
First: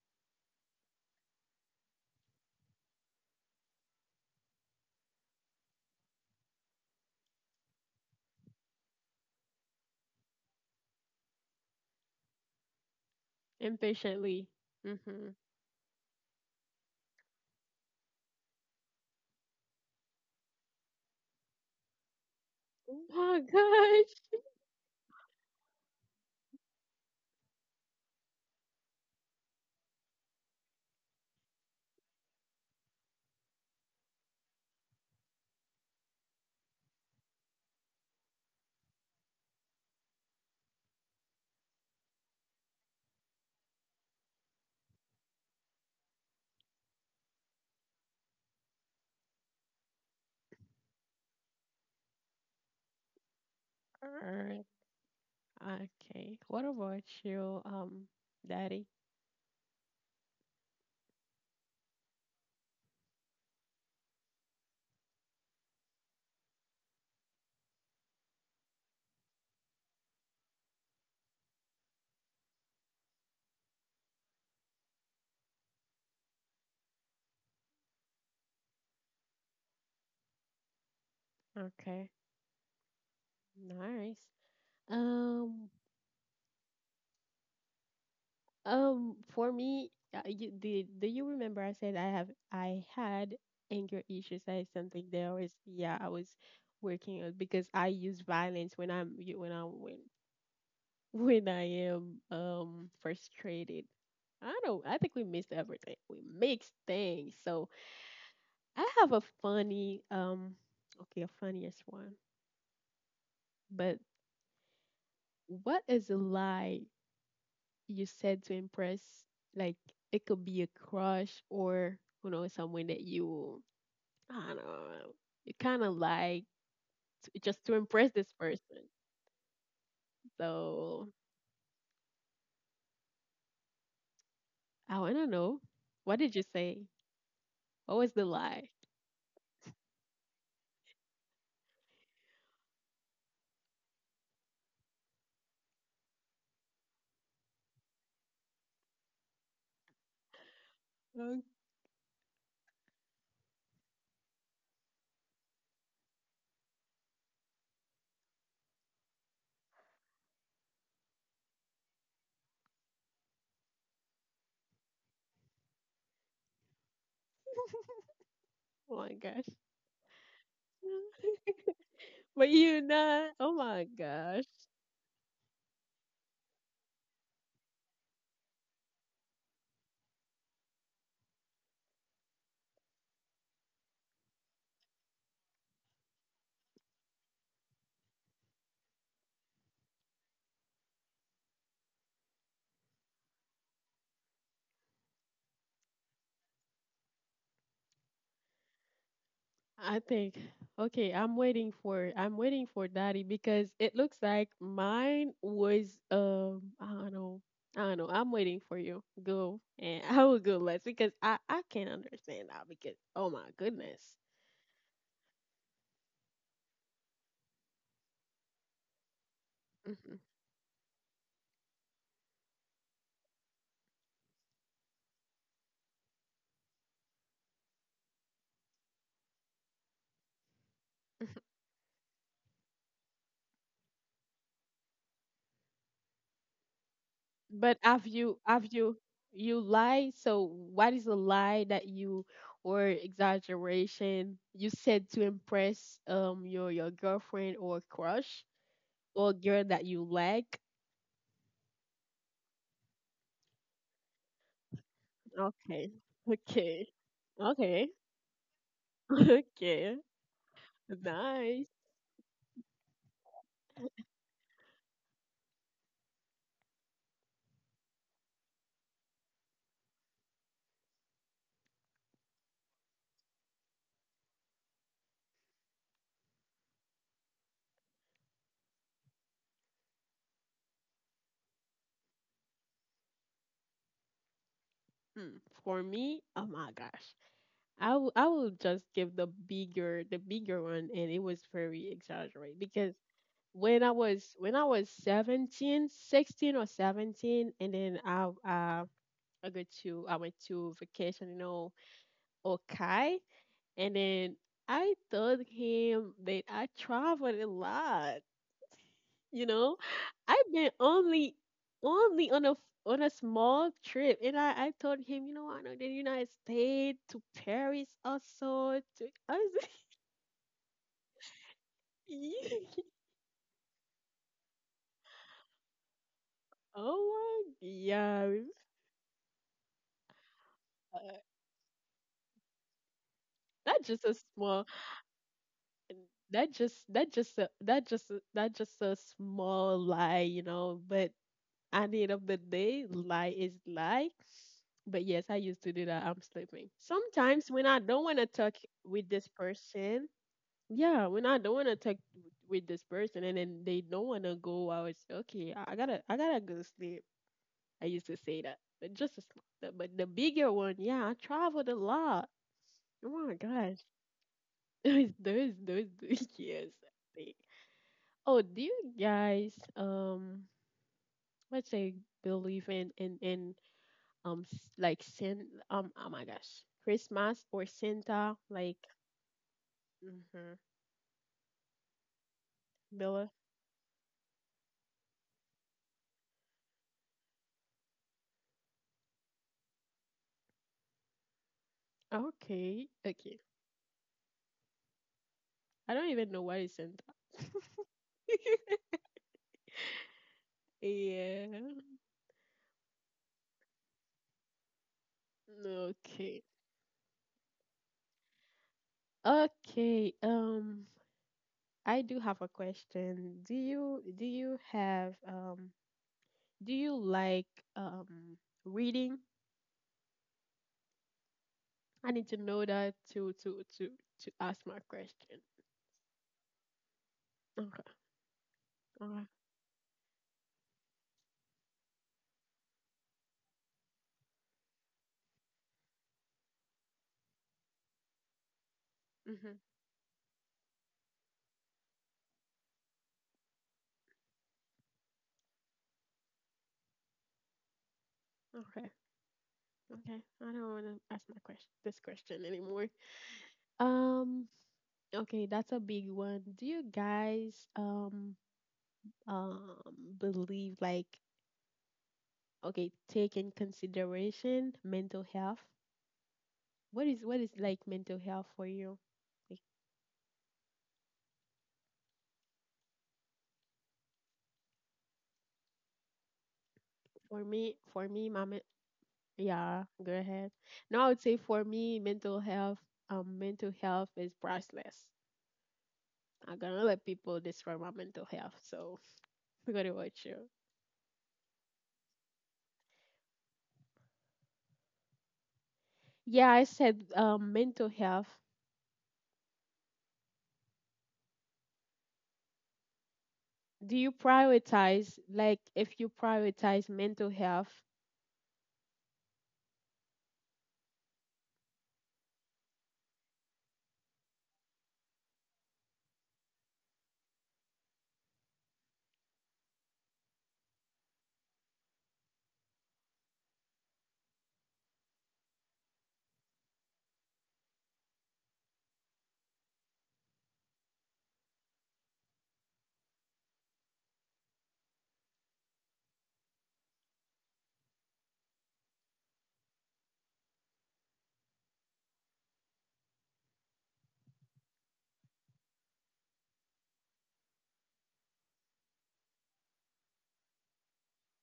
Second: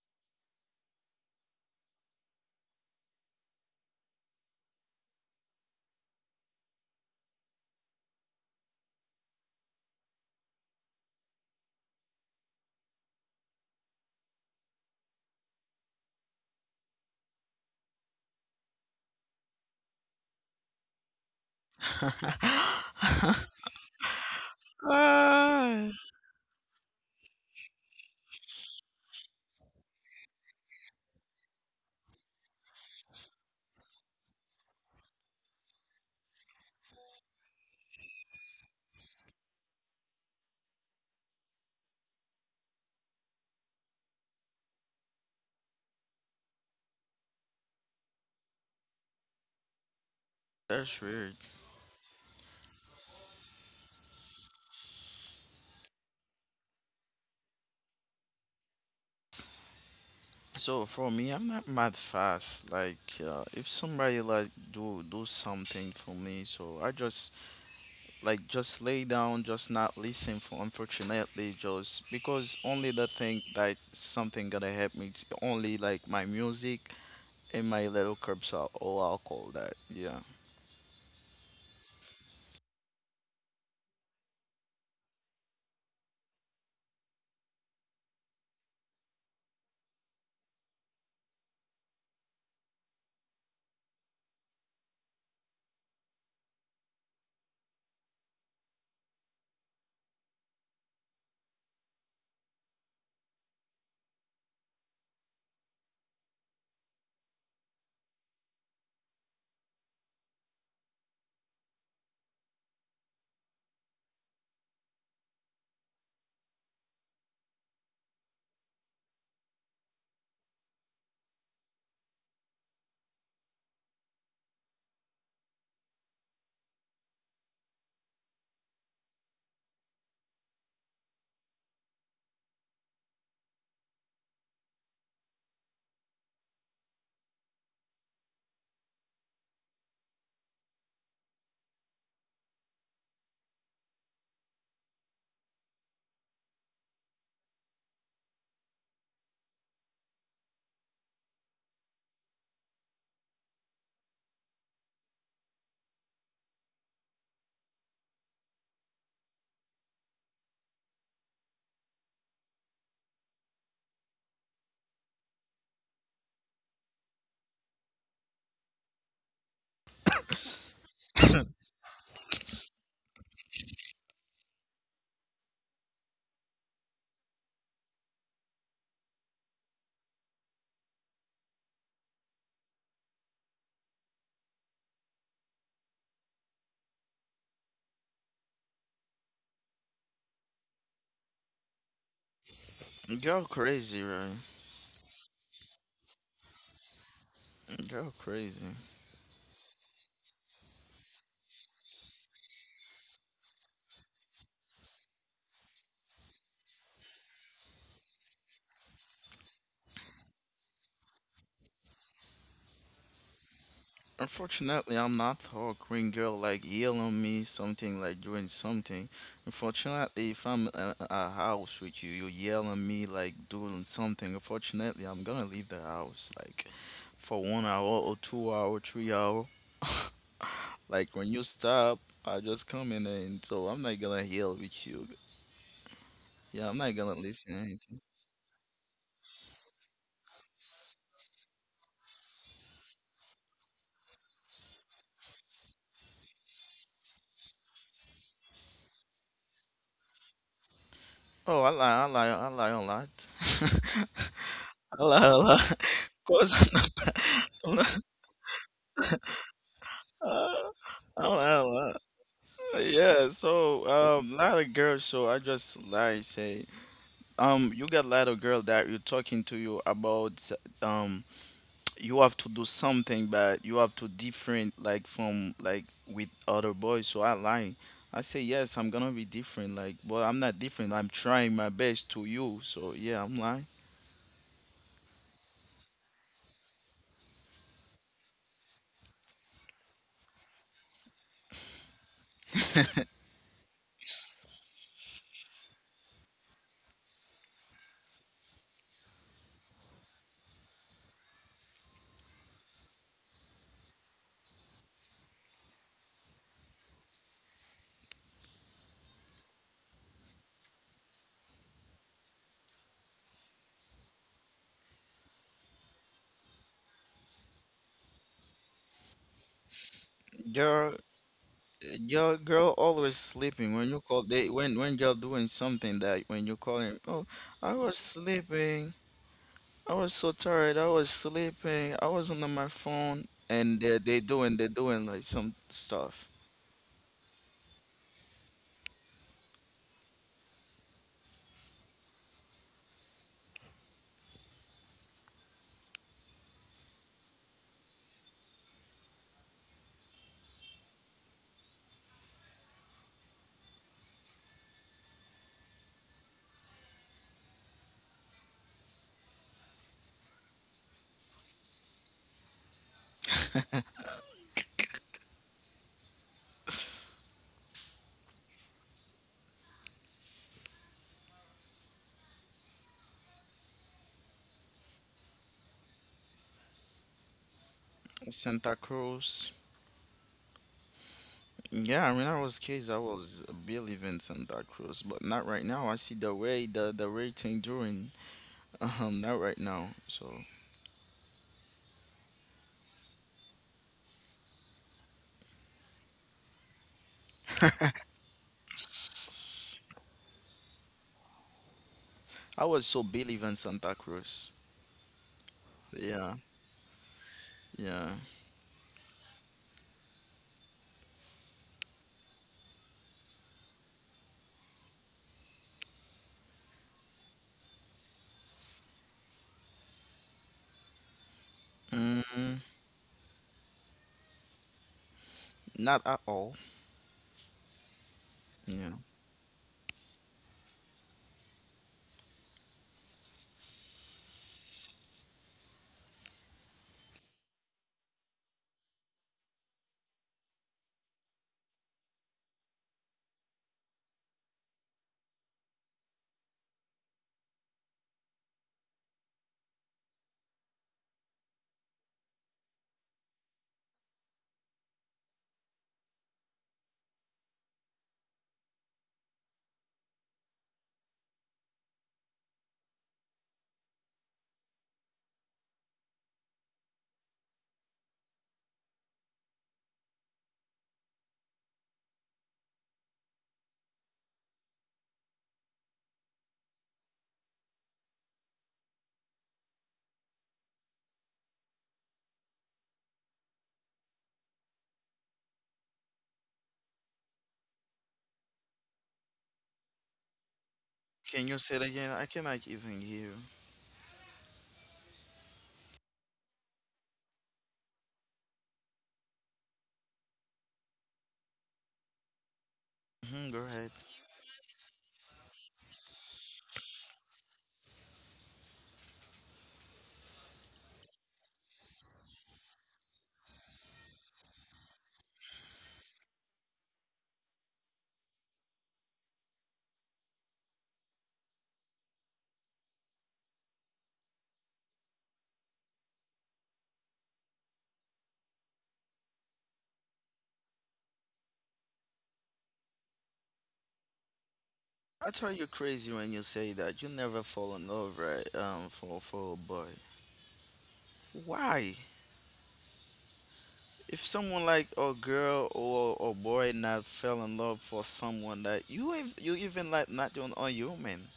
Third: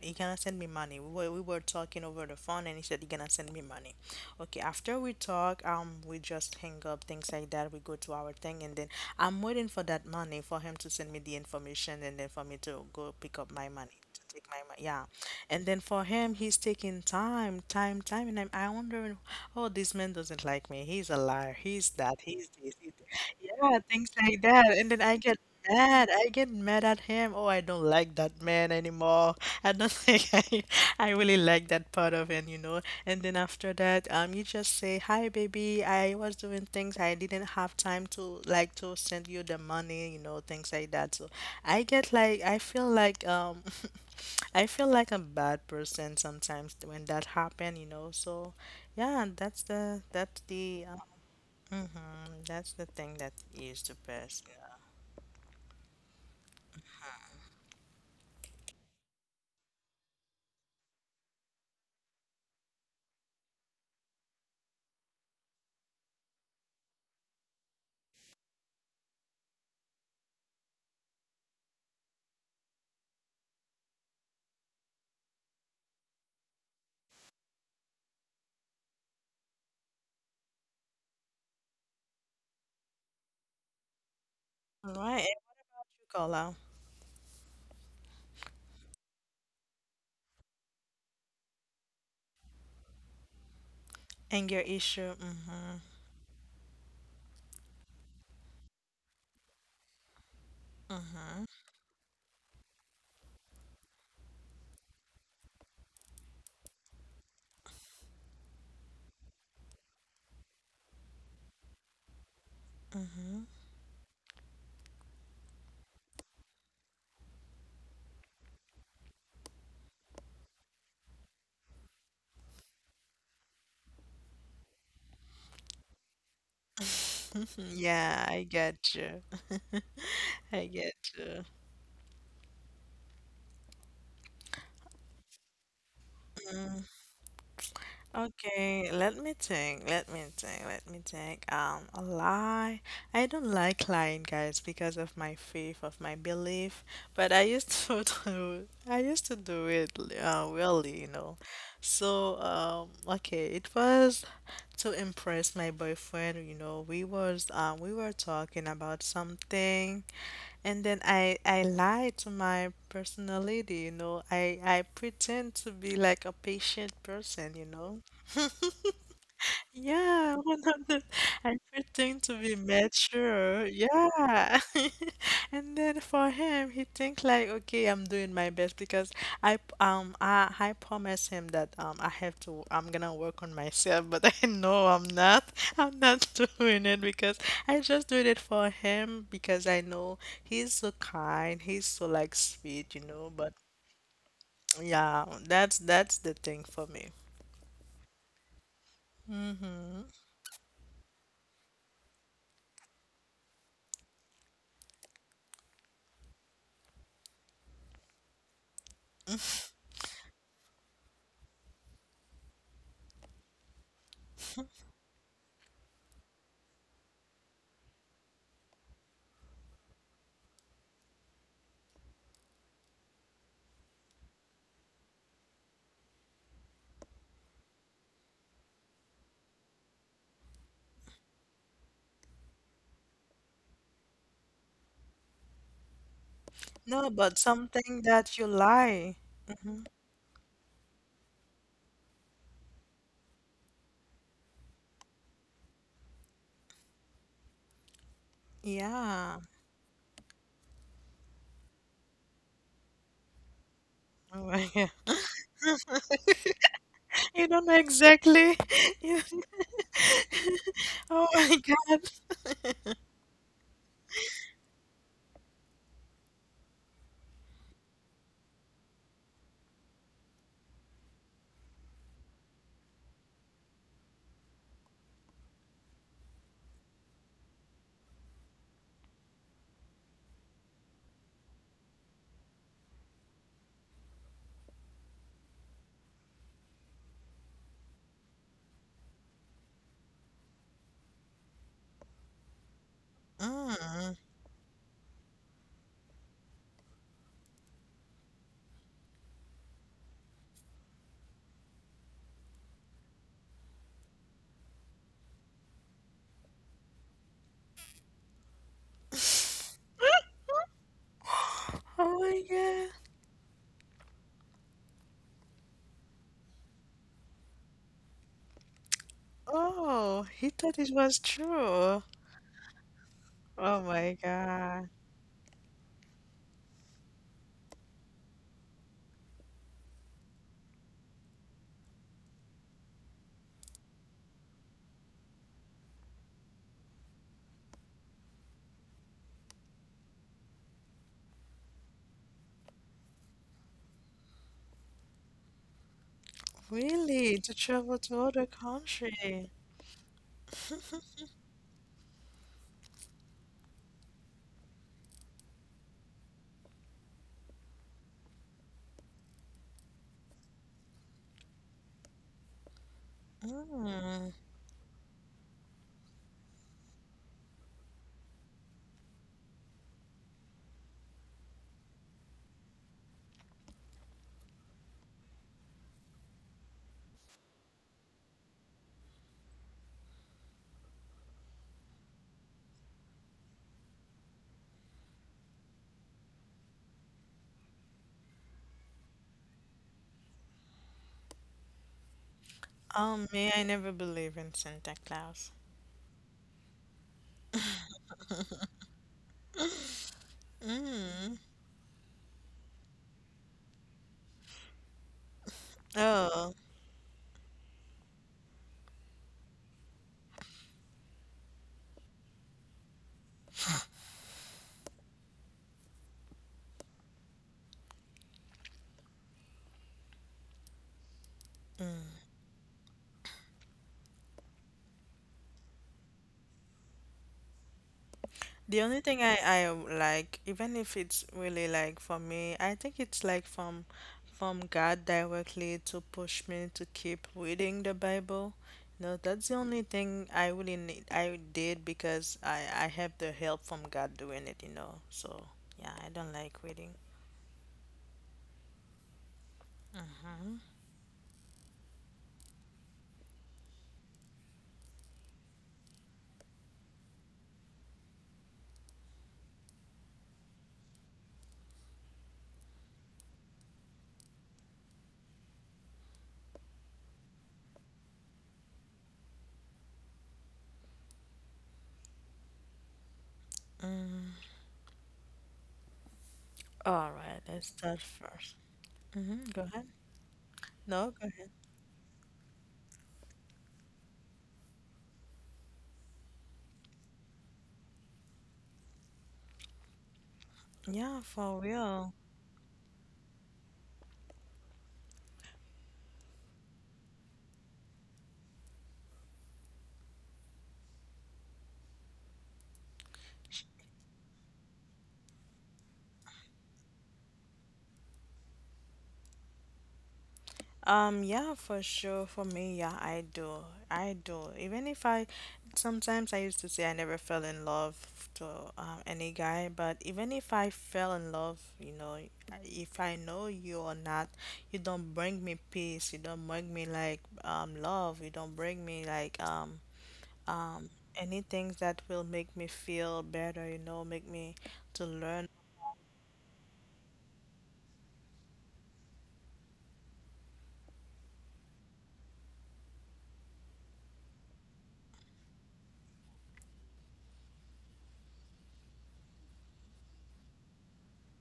S3: He gonna send me money. We were talking over the phone, and he said he gonna send me money. Okay, after we talk, we just hang up, things like that. We go to our thing, and then I'm waiting for that money, for him to send me the information, and then for me to go pick up my money, to take
S1: Impatiently.
S3: my money. Yeah,
S1: Mhm.
S3: and then for him, he's taking time, time, time, and I wondering, oh, this man doesn't like me. He's a liar. He's that. He's this. He's
S1: Oh
S3: that.
S1: my
S2: that.
S3: Yeah, things
S1: gosh.
S3: like that, and then I get
S2: Ah,
S3: mad. I get mad at him. Oh, I don't like that man anymore. I don't think I really like that part of him, you know. And then after that, you just say, "Hi, baby. I was doing things. I didn't have time to like to send you the money, you know, things like that." So I get like, I feel like. I feel like a bad person sometimes when that happen, you know. So, yeah, that's the,
S2: that's weird.
S3: that's the thing that is the best.
S1: Alright. Okay. What about you, Daddy?
S2: So for me, I'm not mad fast. Like if somebody like do something for me, so I just like just lay down, just not listen. For unfortunately, just because only the thing like something gonna help me, it's only like my music and my little curbs are all alcohol. That yeah,
S1: Okay. Nice.
S3: Right,
S1: Um.
S3: call out.
S1: For me, you, do, do you remember I said I had anger issues.
S3: Anger
S1: That is something
S3: issue.
S1: they always
S3: Mm-hmm.
S1: yeah I was working on because I use violence when I'm you- when I when
S3: Mm-hmm.
S1: when I am frustrated. I don't. I think we missed everything. We mixed things. So I have a funny okay a funniest one.
S3: Mm-hmm.
S1: But what is a lie you said to impress, like it could be a crush or you know someone that you, I don't know, you kind of liked, just to impress
S3: Yeah,
S1: this
S3: I get
S1: person.
S3: you. I get
S1: So
S3: you.
S1: I want to know, what did you say? What was the lie?
S3: Okay, let me think. Let me think. Let me think. A lie. I don't like lying, guys, because of my faith, of my belief. But I used to do. I used to do it. Really, you know.
S1: Oh,
S3: So, okay, it was to impress my boyfriend. You know, we were talking about something, and then I lie to my personality, you know. I pretend to be like a patient person, you know.
S1: oh my gosh!
S3: Yeah, 100. Everything to
S1: But
S3: be
S1: you not. Oh
S3: mature.
S1: my gosh!
S3: Yeah. And then for him, he think like, okay, I'm doing my best because I promise him that I have to I'm gonna work on myself, but I know I'm not. I'm not doing it, because I just did it for him, because I know he's so kind, he's so like sweet, you know,
S2: girl
S3: but
S2: crazy, right?
S3: yeah, that's the thing for me.
S2: Girl crazy.
S1: I think okay, I'm waiting for daddy because it looks like mine was I don't know. I don't know. I'm waiting for you. Go and I will go last because I can't understand that because oh my goodness.
S2: Unfortunately, I'm not tall, green girl like yell on me, something like doing something.
S1: Mhm.
S2: Unfortunately, if I'm at a house with you, you yell on me like doing something. Unfortunately, I'm gonna leave the house like for 1 hour or 2 hour, 3 hour. Like when you stop, I just come in and so I'm not gonna yell with you. Yeah, I'm not
S3: No,
S2: gonna
S3: but
S2: listen to
S1: But
S3: something
S2: anything.
S1: have
S3: that
S1: you
S3: you
S1: have you
S3: lie.
S1: you lie? So what is a lie that you or exaggeration you said to impress your girlfriend or crush or
S3: Yeah.
S1: girl that you like?
S2: Oh, I lie a lot.
S3: Oh my God.
S2: I lie a lot.
S1: Okay.
S2: Of course, I
S1: Okay.
S2: lie
S3: You don't
S2: a
S3: know
S1: Okay.
S2: lot.
S3: exactly. You,
S1: Okay.
S3: oh
S2: I lie
S3: my
S1: Nice.
S2: a
S3: God.
S2: lot. Yeah, so lot of girls. So I just like say, you got a lot of girl that you talking to you about, um, you have to do something, but you have to different like from like with other boys. So I like, I say yes, I'm gonna be different. Like, but I'm not different. I'm trying my best to you. So yeah, I'm lying.
S1: Hmm. For me, oh my gosh. I will just give the bigger one and it was very exaggerated because
S3: Mm.
S1: when I was 17, 16 or 17, and then I go to I went to vacation, you know, Okai, and then I told him that I traveled a lot, you know, I've been only only
S3: Oh
S1: on a
S3: my
S1: f- on a
S3: God.
S1: small trip and I told him, you know, I know the united states to paris also to I was like,
S3: Oh, he thought
S2: Girl,
S3: it was true.
S2: your
S1: "Yee."
S2: girl always sleeping
S3: Oh
S2: when you
S3: my
S2: call. They when
S3: God.
S2: when girl doing something that when you call him, oh,
S1: Oh my
S2: I was
S1: yeah.
S2: sleeping. I was so tired. I
S1: Uh,
S2: was sleeping. I was on my phone,
S1: that
S2: and
S1: just
S2: they
S1: a
S2: they
S1: small
S2: doing like some stuff.
S1: that just a, that just a small lie, you know, but at the end of the day, lie is lie. But yes, I used to do that. I'm sleeping.
S3: Really?
S1: Sometimes
S3: To
S1: when I don't
S3: travel
S1: want to
S3: to
S1: talk
S3: other
S1: with this
S3: country?
S1: person, yeah, when I don't want to talk with this person, and then they don't want to go out. It's okay. I gotta go sleep. I used to say that, but just a small, the- but the bigger one, yeah, I traveled a lot. Oh my gosh,
S3: Hmm.
S1: those years, I think. Oh, do you guys, let's say, believe in s- like Sin um oh my gosh, Christmas or Santa like,
S2: Santa Cruz.
S1: mm-hmm,
S2: Yeah, I mean, I was kids. I
S1: Bella.
S2: was believe in Santa Cruz, but not right now. I see the way the rating doing. Not right now. So
S1: Okay,
S3: Oh
S1: okay.
S3: man, I never believe in Santa Claus.
S1: I don't even know why he sent that. Yeah.
S2: I was so believe in Santa Cruz. Yeah,
S1: Okay.
S3: Oh.
S2: yeah.
S1: Okay. I do have a question. Do you have do you like um reading? I need to know
S2: Mm,
S1: that to ask my question.
S2: not at all.
S1: Okay.
S3: The
S2: Yeah.
S3: only thing
S1: Okay.
S3: I like, even if it's really, like, for me, I think it's like from God directly, to push me to keep reading the Bible. You know, that's the
S1: Mhm.
S3: only thing I really need I did, because I have the help from God doing it, you know. So yeah, I don't like reading.
S1: Okay. Okay. I don't want to ask my question this question anymore. Um. Okay, that's a big one. Do you guys um, believe like okay, take in consideration mental health. What is like mental health for you? Like
S3: All right,
S1: for
S3: let's
S1: me,
S3: start
S1: for me,
S3: first. Mm-hmm, go
S1: yeah,
S3: ahead.
S1: go ahead. No, I
S3: No,
S1: would
S3: go
S1: say
S3: ahead.
S1: for me, mental health is priceless. I'm gonna let people destroy my mental health, so we're gonna watch you.
S3: Yeah,
S2: Can you
S3: for
S2: say it
S3: real.
S2: again? I cannot even hear.
S1: Yeah, I said mental health.
S2: Hmm go
S1: Do
S2: ahead.
S1: you prioritize like if you prioritize mental health?
S3: Yeah, for sure. For me, yeah, I do. I do. Even if I, sometimes I used to say I never fell in love to, any guy, but even if I fell in love, you know, if I know you or not, you don't bring me peace. You don't bring me like, love. You don't bring me like, anything that will make me feel better. You know, make me to
S2: I
S3: learn.
S2: thought you're crazy when you say that. You never fallen over for a boy. Why? If someone like a girl or a boy not fell in love for someone that you even like not even a human,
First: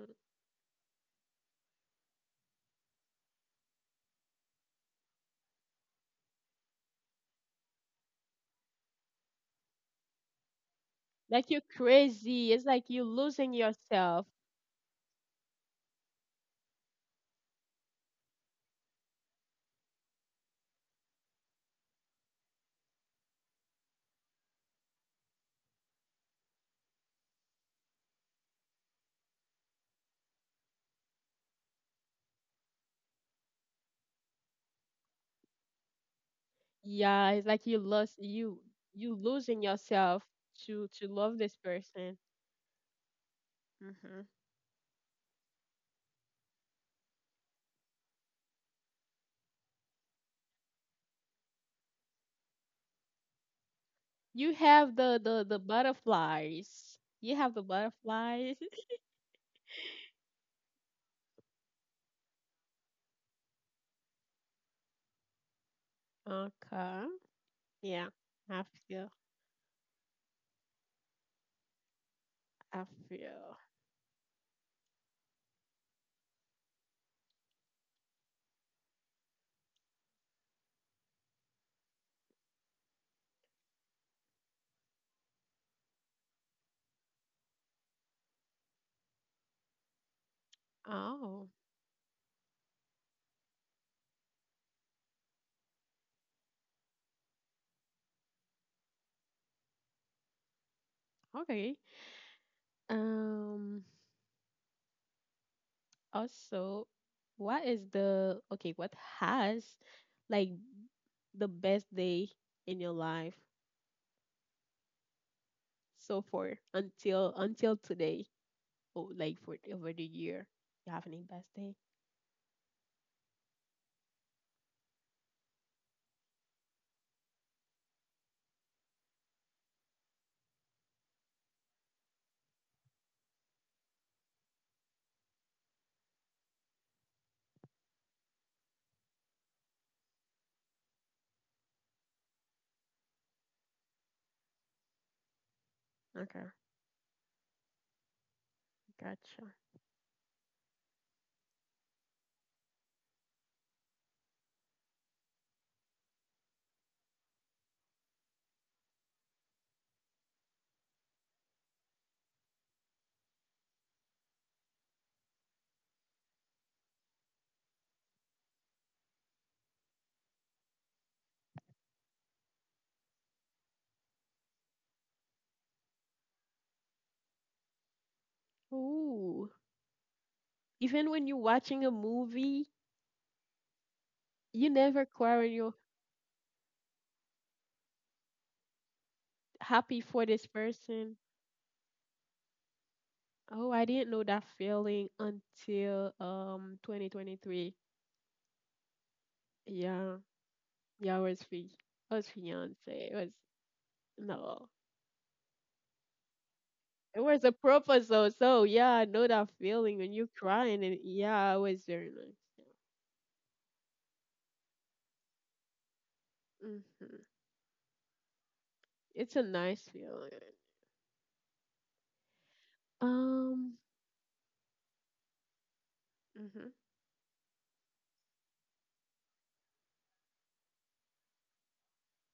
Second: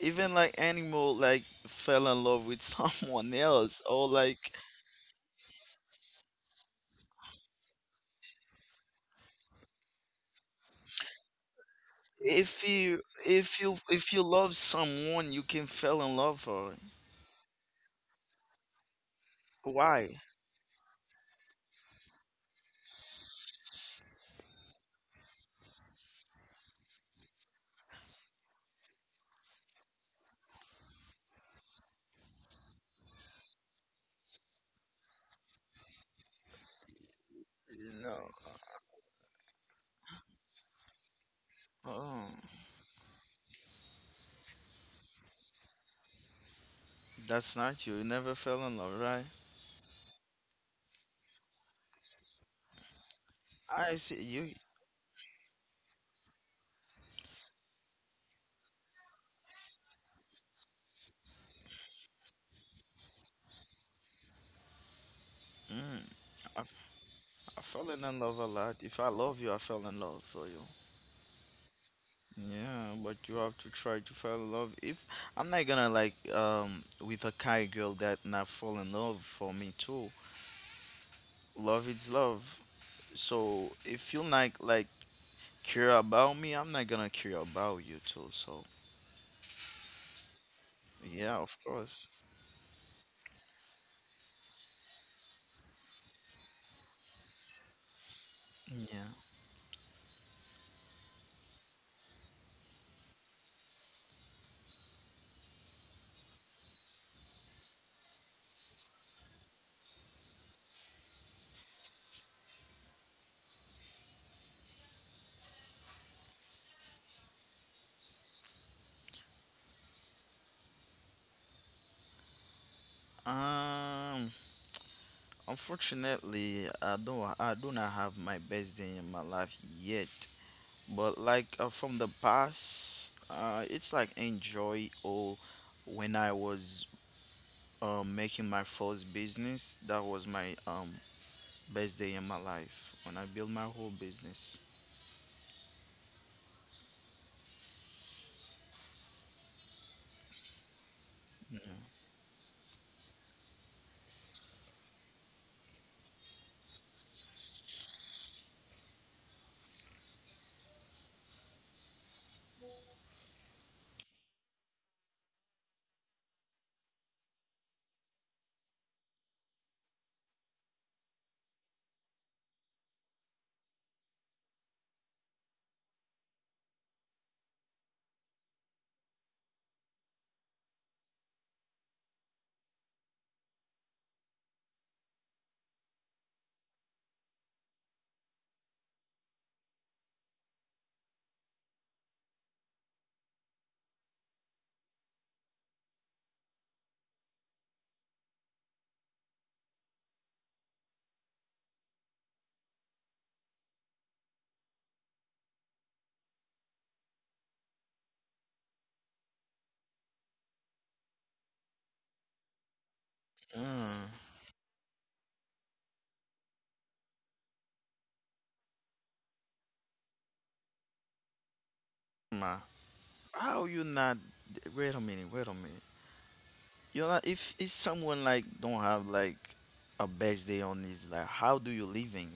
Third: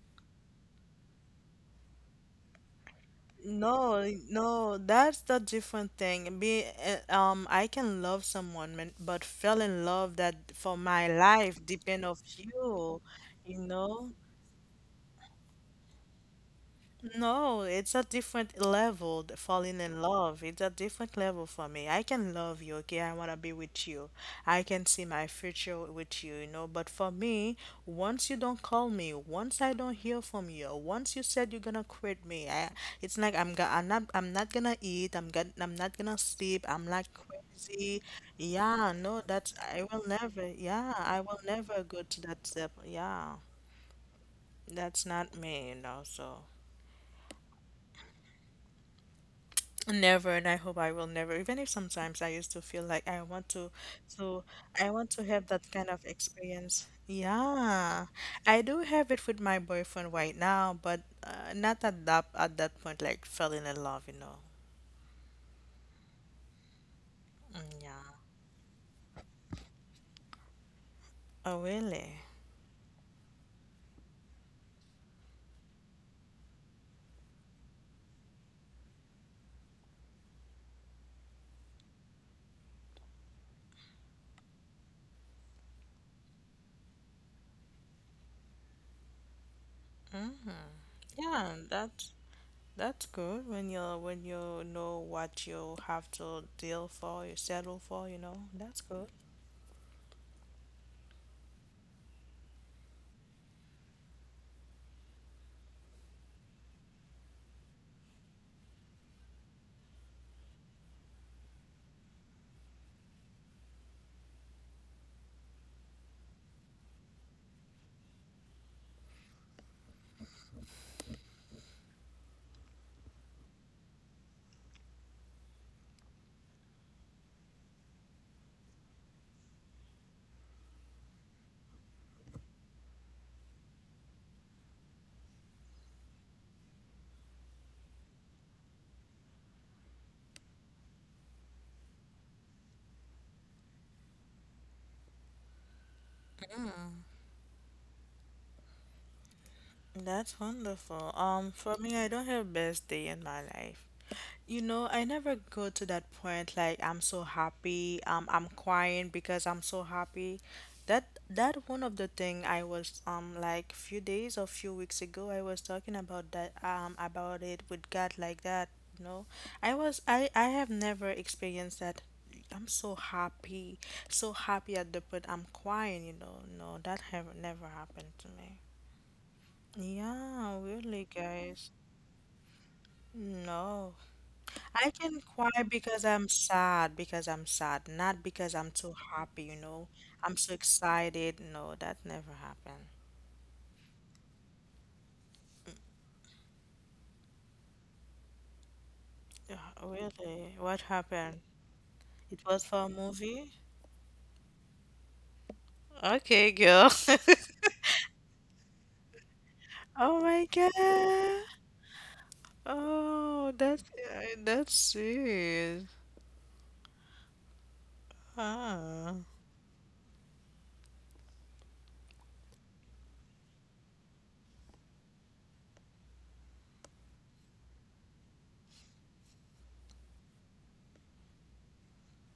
S2: even like animal like fell in love with someone else
S3: No,
S2: or like
S3: no, that's the different thing. Be I can love someone, man, but fell in love that for my
S1: Like you're
S3: life depend of
S1: crazy. It's
S2: if
S1: like
S2: you
S3: you,
S1: you losing
S3: you
S2: if you
S3: know?
S2: if you
S1: yourself.
S2: love someone you can fell in love for.
S3: No, it's a different level, falling in
S2: Why?
S3: love. It's a different level for me. I can love you, okay? I want to be with you. I can see my future with you, you know? But for me, once you don't call me, once I don't hear from you, once you said you're gonna quit me, it's like I'm not gonna eat, I'm not gonna sleep, I'm like
S1: Yeah, it's like you
S3: crazy.
S1: lost
S2: No.
S1: you
S3: Yeah,
S1: you
S3: no,
S1: losing
S3: I will
S1: yourself
S3: never,
S1: to
S3: yeah,
S1: to
S3: I
S1: love
S3: will
S1: this
S3: never go
S1: person.
S3: to
S2: Oh,
S3: that step. Yeah,
S1: Hmm.
S3: that's not me, you know, so.
S2: that's not you. You never fell in love, right?
S3: Never, and I hope I will never. Even if sometimes I used to feel like I want to,
S2: I see
S3: so
S2: you.
S1: You
S3: I
S1: have
S3: want
S1: the
S3: to
S1: the
S3: have
S1: the
S3: that kind of experience.
S1: butterflies. You have the
S3: Yeah,
S1: butterflies.
S3: I do have it with my boyfriend right now, but not at that point. Like fell in love, you know.
S2: Mm,
S1: Okay.
S2: I
S3: Mm,
S2: fell in
S3: yeah.
S1: Yeah.
S2: love a
S1: I
S2: lot. If I
S1: feel.
S2: love you, I fell in love for you.
S3: Oh, really?
S1: I
S2: Yeah, but you have
S1: feel.
S2: to try to fall in love. If I'm not gonna like with a kind girl that not fall in love for me too. Love is love. So if you like care about me, I'm not gonna care about you too. So yeah,
S1: Oh.
S3: Yeah,
S2: of course.
S3: that's good when you know what you have to deal for, you settle for, you know. That's good.
S2: Yeah.
S1: Okay. Um. Also, what is the okay? What has like the best day in your life? So far until today, oh like for over the year, you have any best day?
S2: Um. Unfortunately, I don't. I do not have my best day in my life yet. But like from the past, it's like enjoy or when I was making my first business, that was my best day in my life when I built my whole business.
S1: Okay, gotcha.
S3: That's wonderful. For me, I don't have best day in my life. You know, I never go to that point like I'm so happy, I'm crying because I'm so happy. That one of the thing I was like few days or few weeks ago I was talking about that about it with God like that, you know. I was I have never experienced that I'm so happy at the point I'm crying, you know. No, that have never happened to me.
S1: Ooh,
S3: Yeah, really
S1: even when you're
S3: guys.
S1: watching a movie,
S3: No.
S1: you
S3: I
S1: never
S3: can
S1: cry when
S3: cry
S1: you're
S3: because I'm sad, not because I'm too happy, you know.
S1: happy for
S3: I'm
S1: this
S3: so
S1: person?
S3: excited. No, that never happened.
S1: Oh, I didn't know that feeling until 2023.
S3: Yeah,
S1: Yeah,
S3: really? What
S1: yeah,
S3: happened?
S1: it was
S3: It was for
S1: fiance,
S3: a
S1: it was
S3: movie?
S1: no,
S3: Okay, girl.
S1: it was a proposal, so, yeah, I know that feeling when
S3: Oh
S1: you're
S3: my
S1: crying, and
S3: God.
S1: yeah, it was very nice. Yeah.
S3: Oh,
S2: Uh,
S3: that's serious.
S1: Hmm.
S3: Ah.
S1: It's a nice feeling.
S2: ma, how
S1: Um,
S2: you not? Wait a minute.
S1: mhm.
S2: You know, if someone like don't have like a best day on his life, how do you living?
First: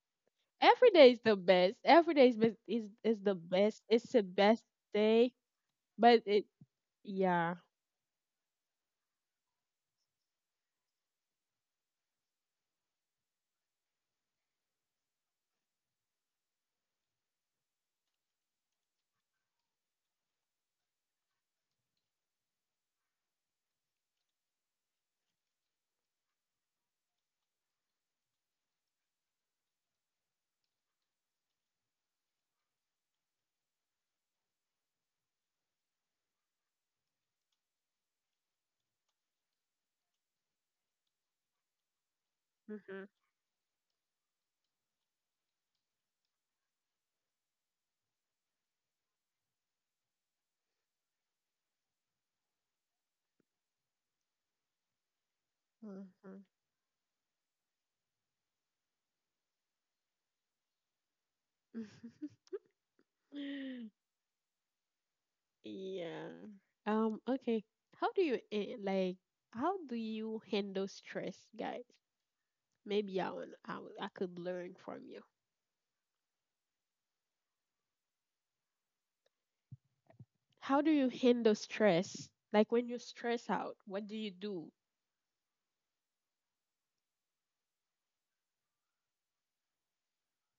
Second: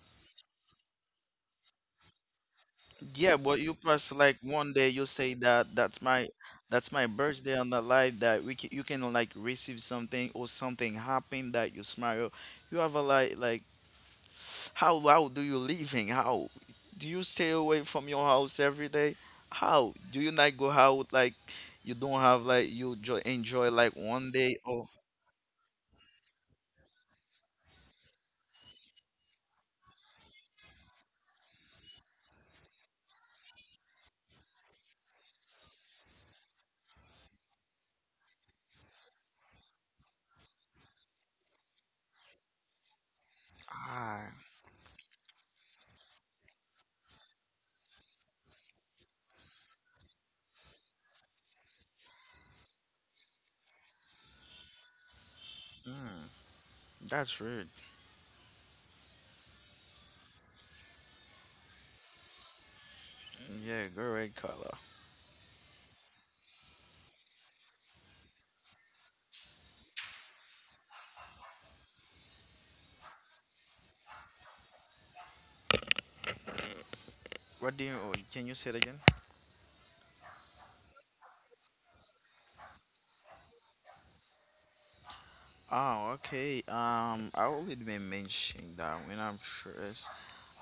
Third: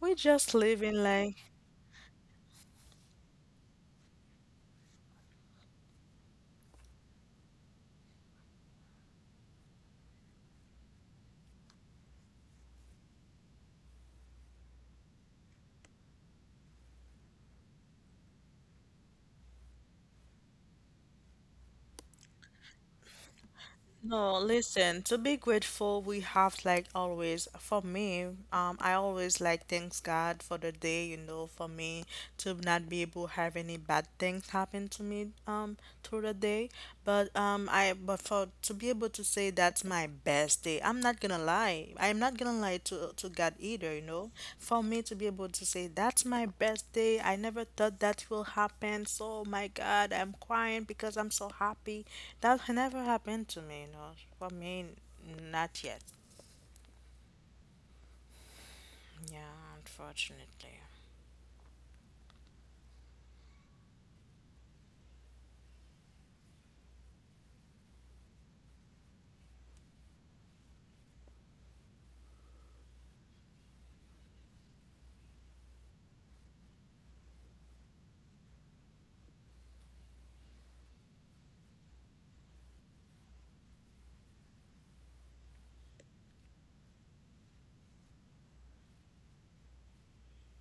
S3: We just
S1: Every
S3: living
S1: day is the
S3: like,
S1: best. Every day is best, is the
S2: Yeah, but you
S1: best.
S2: press
S1: It's the
S2: like
S1: best
S2: one day you
S1: day,
S2: say that
S1: but it,
S2: that's my
S1: yeah.
S2: birthday on the live that we can, you can like receive something or something happen that you smile. You have a like how do you living? How do you stay away from your house every day? How do you not go out like you don't have like you jo enjoy like one
S3: no,
S2: day or
S3: listen, to be grateful, we have like always, for me, I always like thanks God for the day, you know, for me to not be able to have any bad things happen to me, through the day. But but for to be able to say that's my best day. I'm not gonna lie. I'm not gonna lie
S1: Mhm.
S3: to God either, you know.
S2: ah
S3: For me to be able to say that's my best day. I never thought that will happen. So my God, I'm crying because I'm so happy. That never happened to me, you know. For me, not yet.
S2: mm, that's rude.
S3: Yeah, unfortunately.
S1: Mhm.
S2: Mm, yeah, go red color.
S1: Yeah. Okay. How do you like? How do you handle stress, guys? Maybe I want I, would- I could learn from you.
S2: What do you can you say it again?
S1: How do you handle stress? Like when you stress out, what do you do?
S2: Oh, okay. I already been mentioning that when I'm stressed,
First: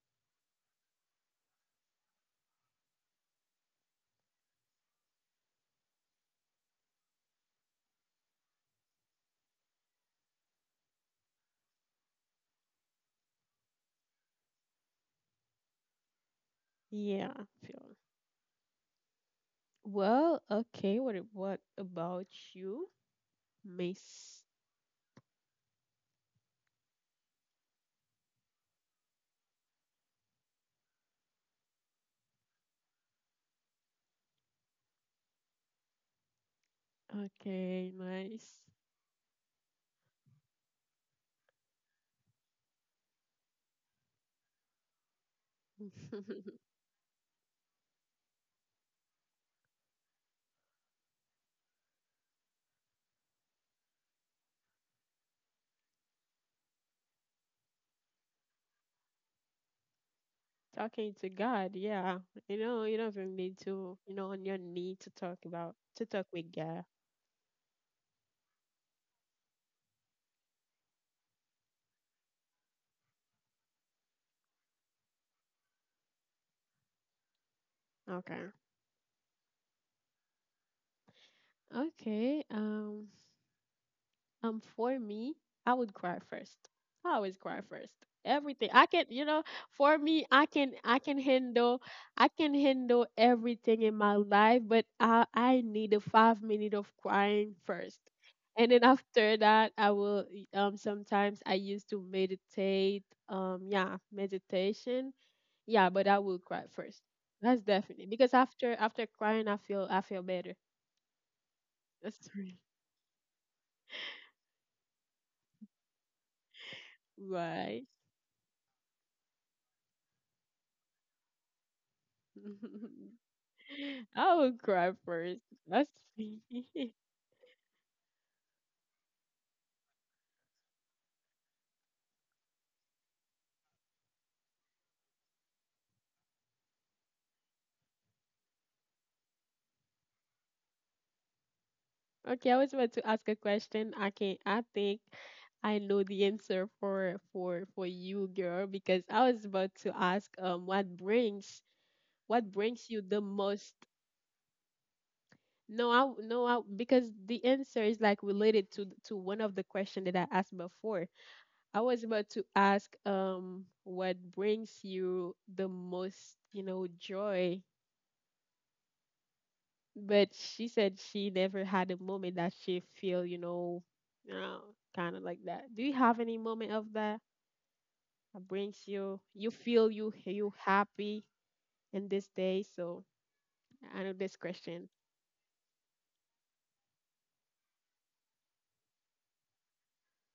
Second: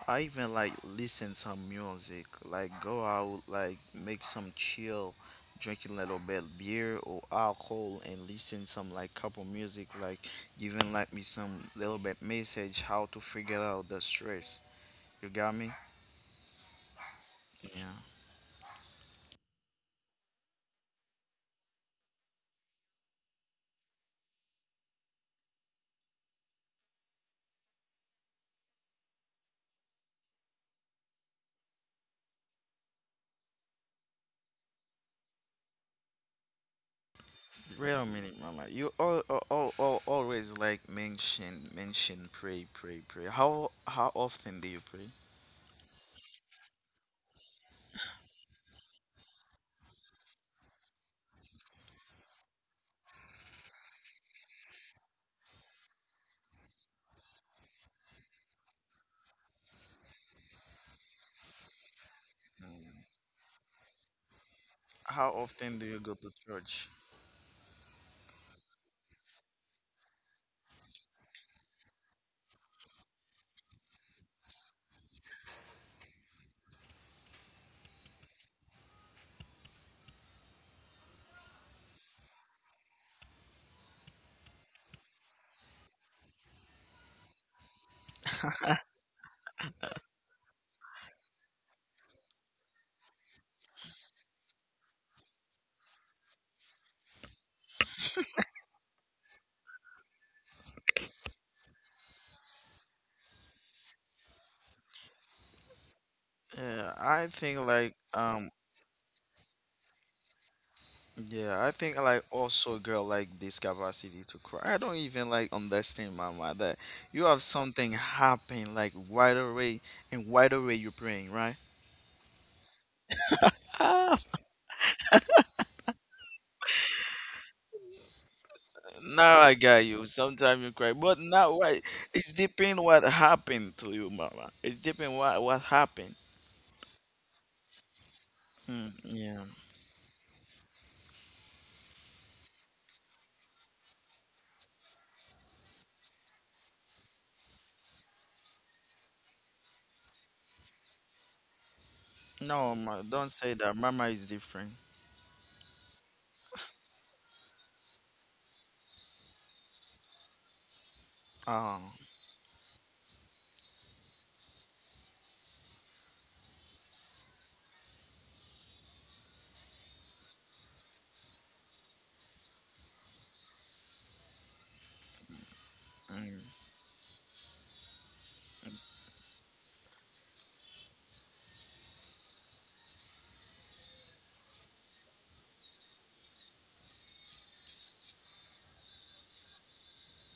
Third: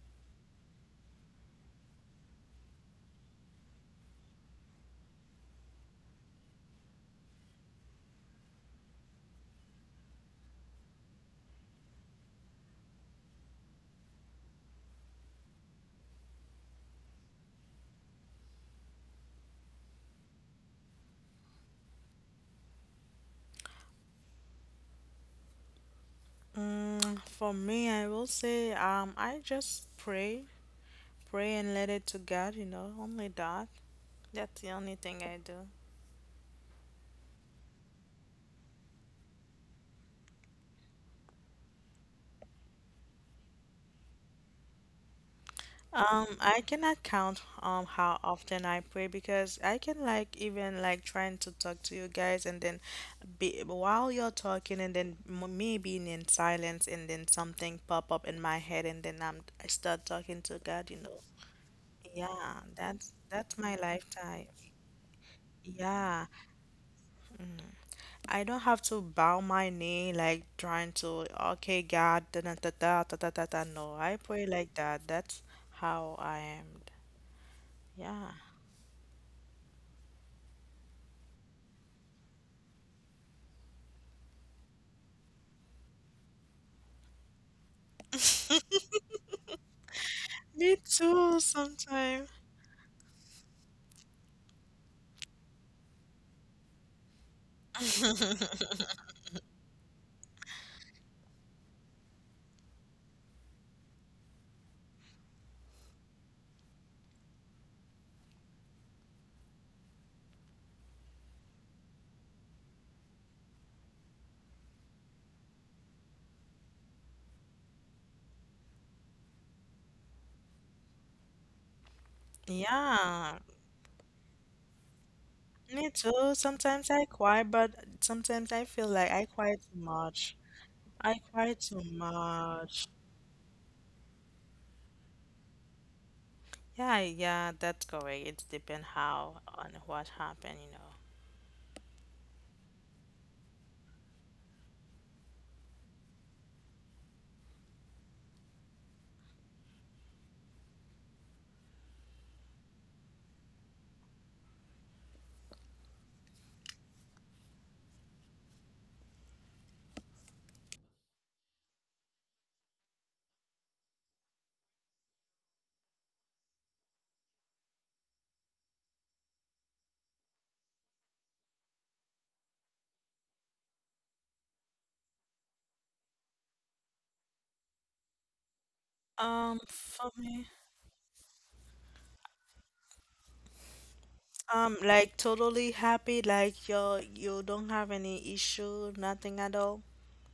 S2: I even like listen some music, like go out, like make some chill, drinking a little bit beer or alcohol, and listen some like couple music, like giving like me some little bit message how to figure out the stress. You got me?
S1: Yeah.
S2: Yeah.
S1: Well, okay. What about you, Miss?
S3: Mm, for me, I will say I just pray, pray and let it to God, you know. Only that. That's the only thing I do.
S2: Wait
S1: Okay,
S2: a minute,
S1: nice.
S2: Mama. You all always like mention pray. How often do you pray?
S3: I cannot count how often I pray because I can like even like trying to talk to you guys and then be while you're talking and then me being in silence and then something pop up in my head and then I start talking to God, you
S1: Talking
S3: know.
S1: to God, yeah. You
S3: Yeah,
S1: know, you don't even
S3: that's
S1: need
S3: my
S1: to, you know, on
S3: lifetime.
S1: your knee to
S2: How
S1: talk about
S2: often do you
S1: to
S2: go
S1: talk
S3: Yeah,
S2: to
S1: with God.
S2: church?
S3: I don't have to bow my knee like trying to, okay, God, da da da da da da da da." No, I pray like that. That's how I am. Yeah.
S1: Okay. Okay. For me, I would cry first. I always cry first. Everything I can, you know, for me,
S3: Me too,
S1: I
S3: sometimes.
S1: can handle everything in my life, but I need a 5 minute of crying first, and then after that, I will. Sometimes I used to meditate. Yeah, meditation. Yeah, but I will cry
S2: Yeah,
S1: first.
S2: I think
S1: That's
S2: like
S1: definitely because after crying, I feel better.
S2: yeah, I think like
S1: That's
S2: also girl like this capacity to cry. I don't even like understand mama that you have
S1: right.
S2: something happen like right away and right away you're praying, right?
S3: Yeah,
S2: Ah,
S1: I will cry first. That's
S3: me too. Sometimes I cry, but sometimes I feel like I
S2: now I
S3: cry too
S2: got you.
S3: much.
S2: Sometimes you cry,
S3: I
S2: but not
S3: cry too
S2: right. It's depend
S3: much.
S2: what happened to you, mama. It's depend what happened.
S3: Yeah, yeah, that's correct. It depends
S2: Hmm.
S3: how
S2: Yeah.
S3: on what happened, you know.
S1: okay. I was about to ask a question. I think I know the answer for you, girl, because I was about to ask what brings
S2: No, ma,
S1: you the
S2: don't say that.
S1: most.
S2: Mama is different.
S1: No, I, because the answer is like related to to one of the question that I asked before.
S2: Oh,
S1: I was about to ask what brings you the most, you know, joy. But she said she never had a moment that she feel, you know, kind of like that. Do you have any
S2: mm,
S1: moment of that that brings you, you feel
S3: For
S1: you
S3: me,
S1: you happy in this day? So I know this question.
S3: like totally happy, like you don't have any issue, nothing at all.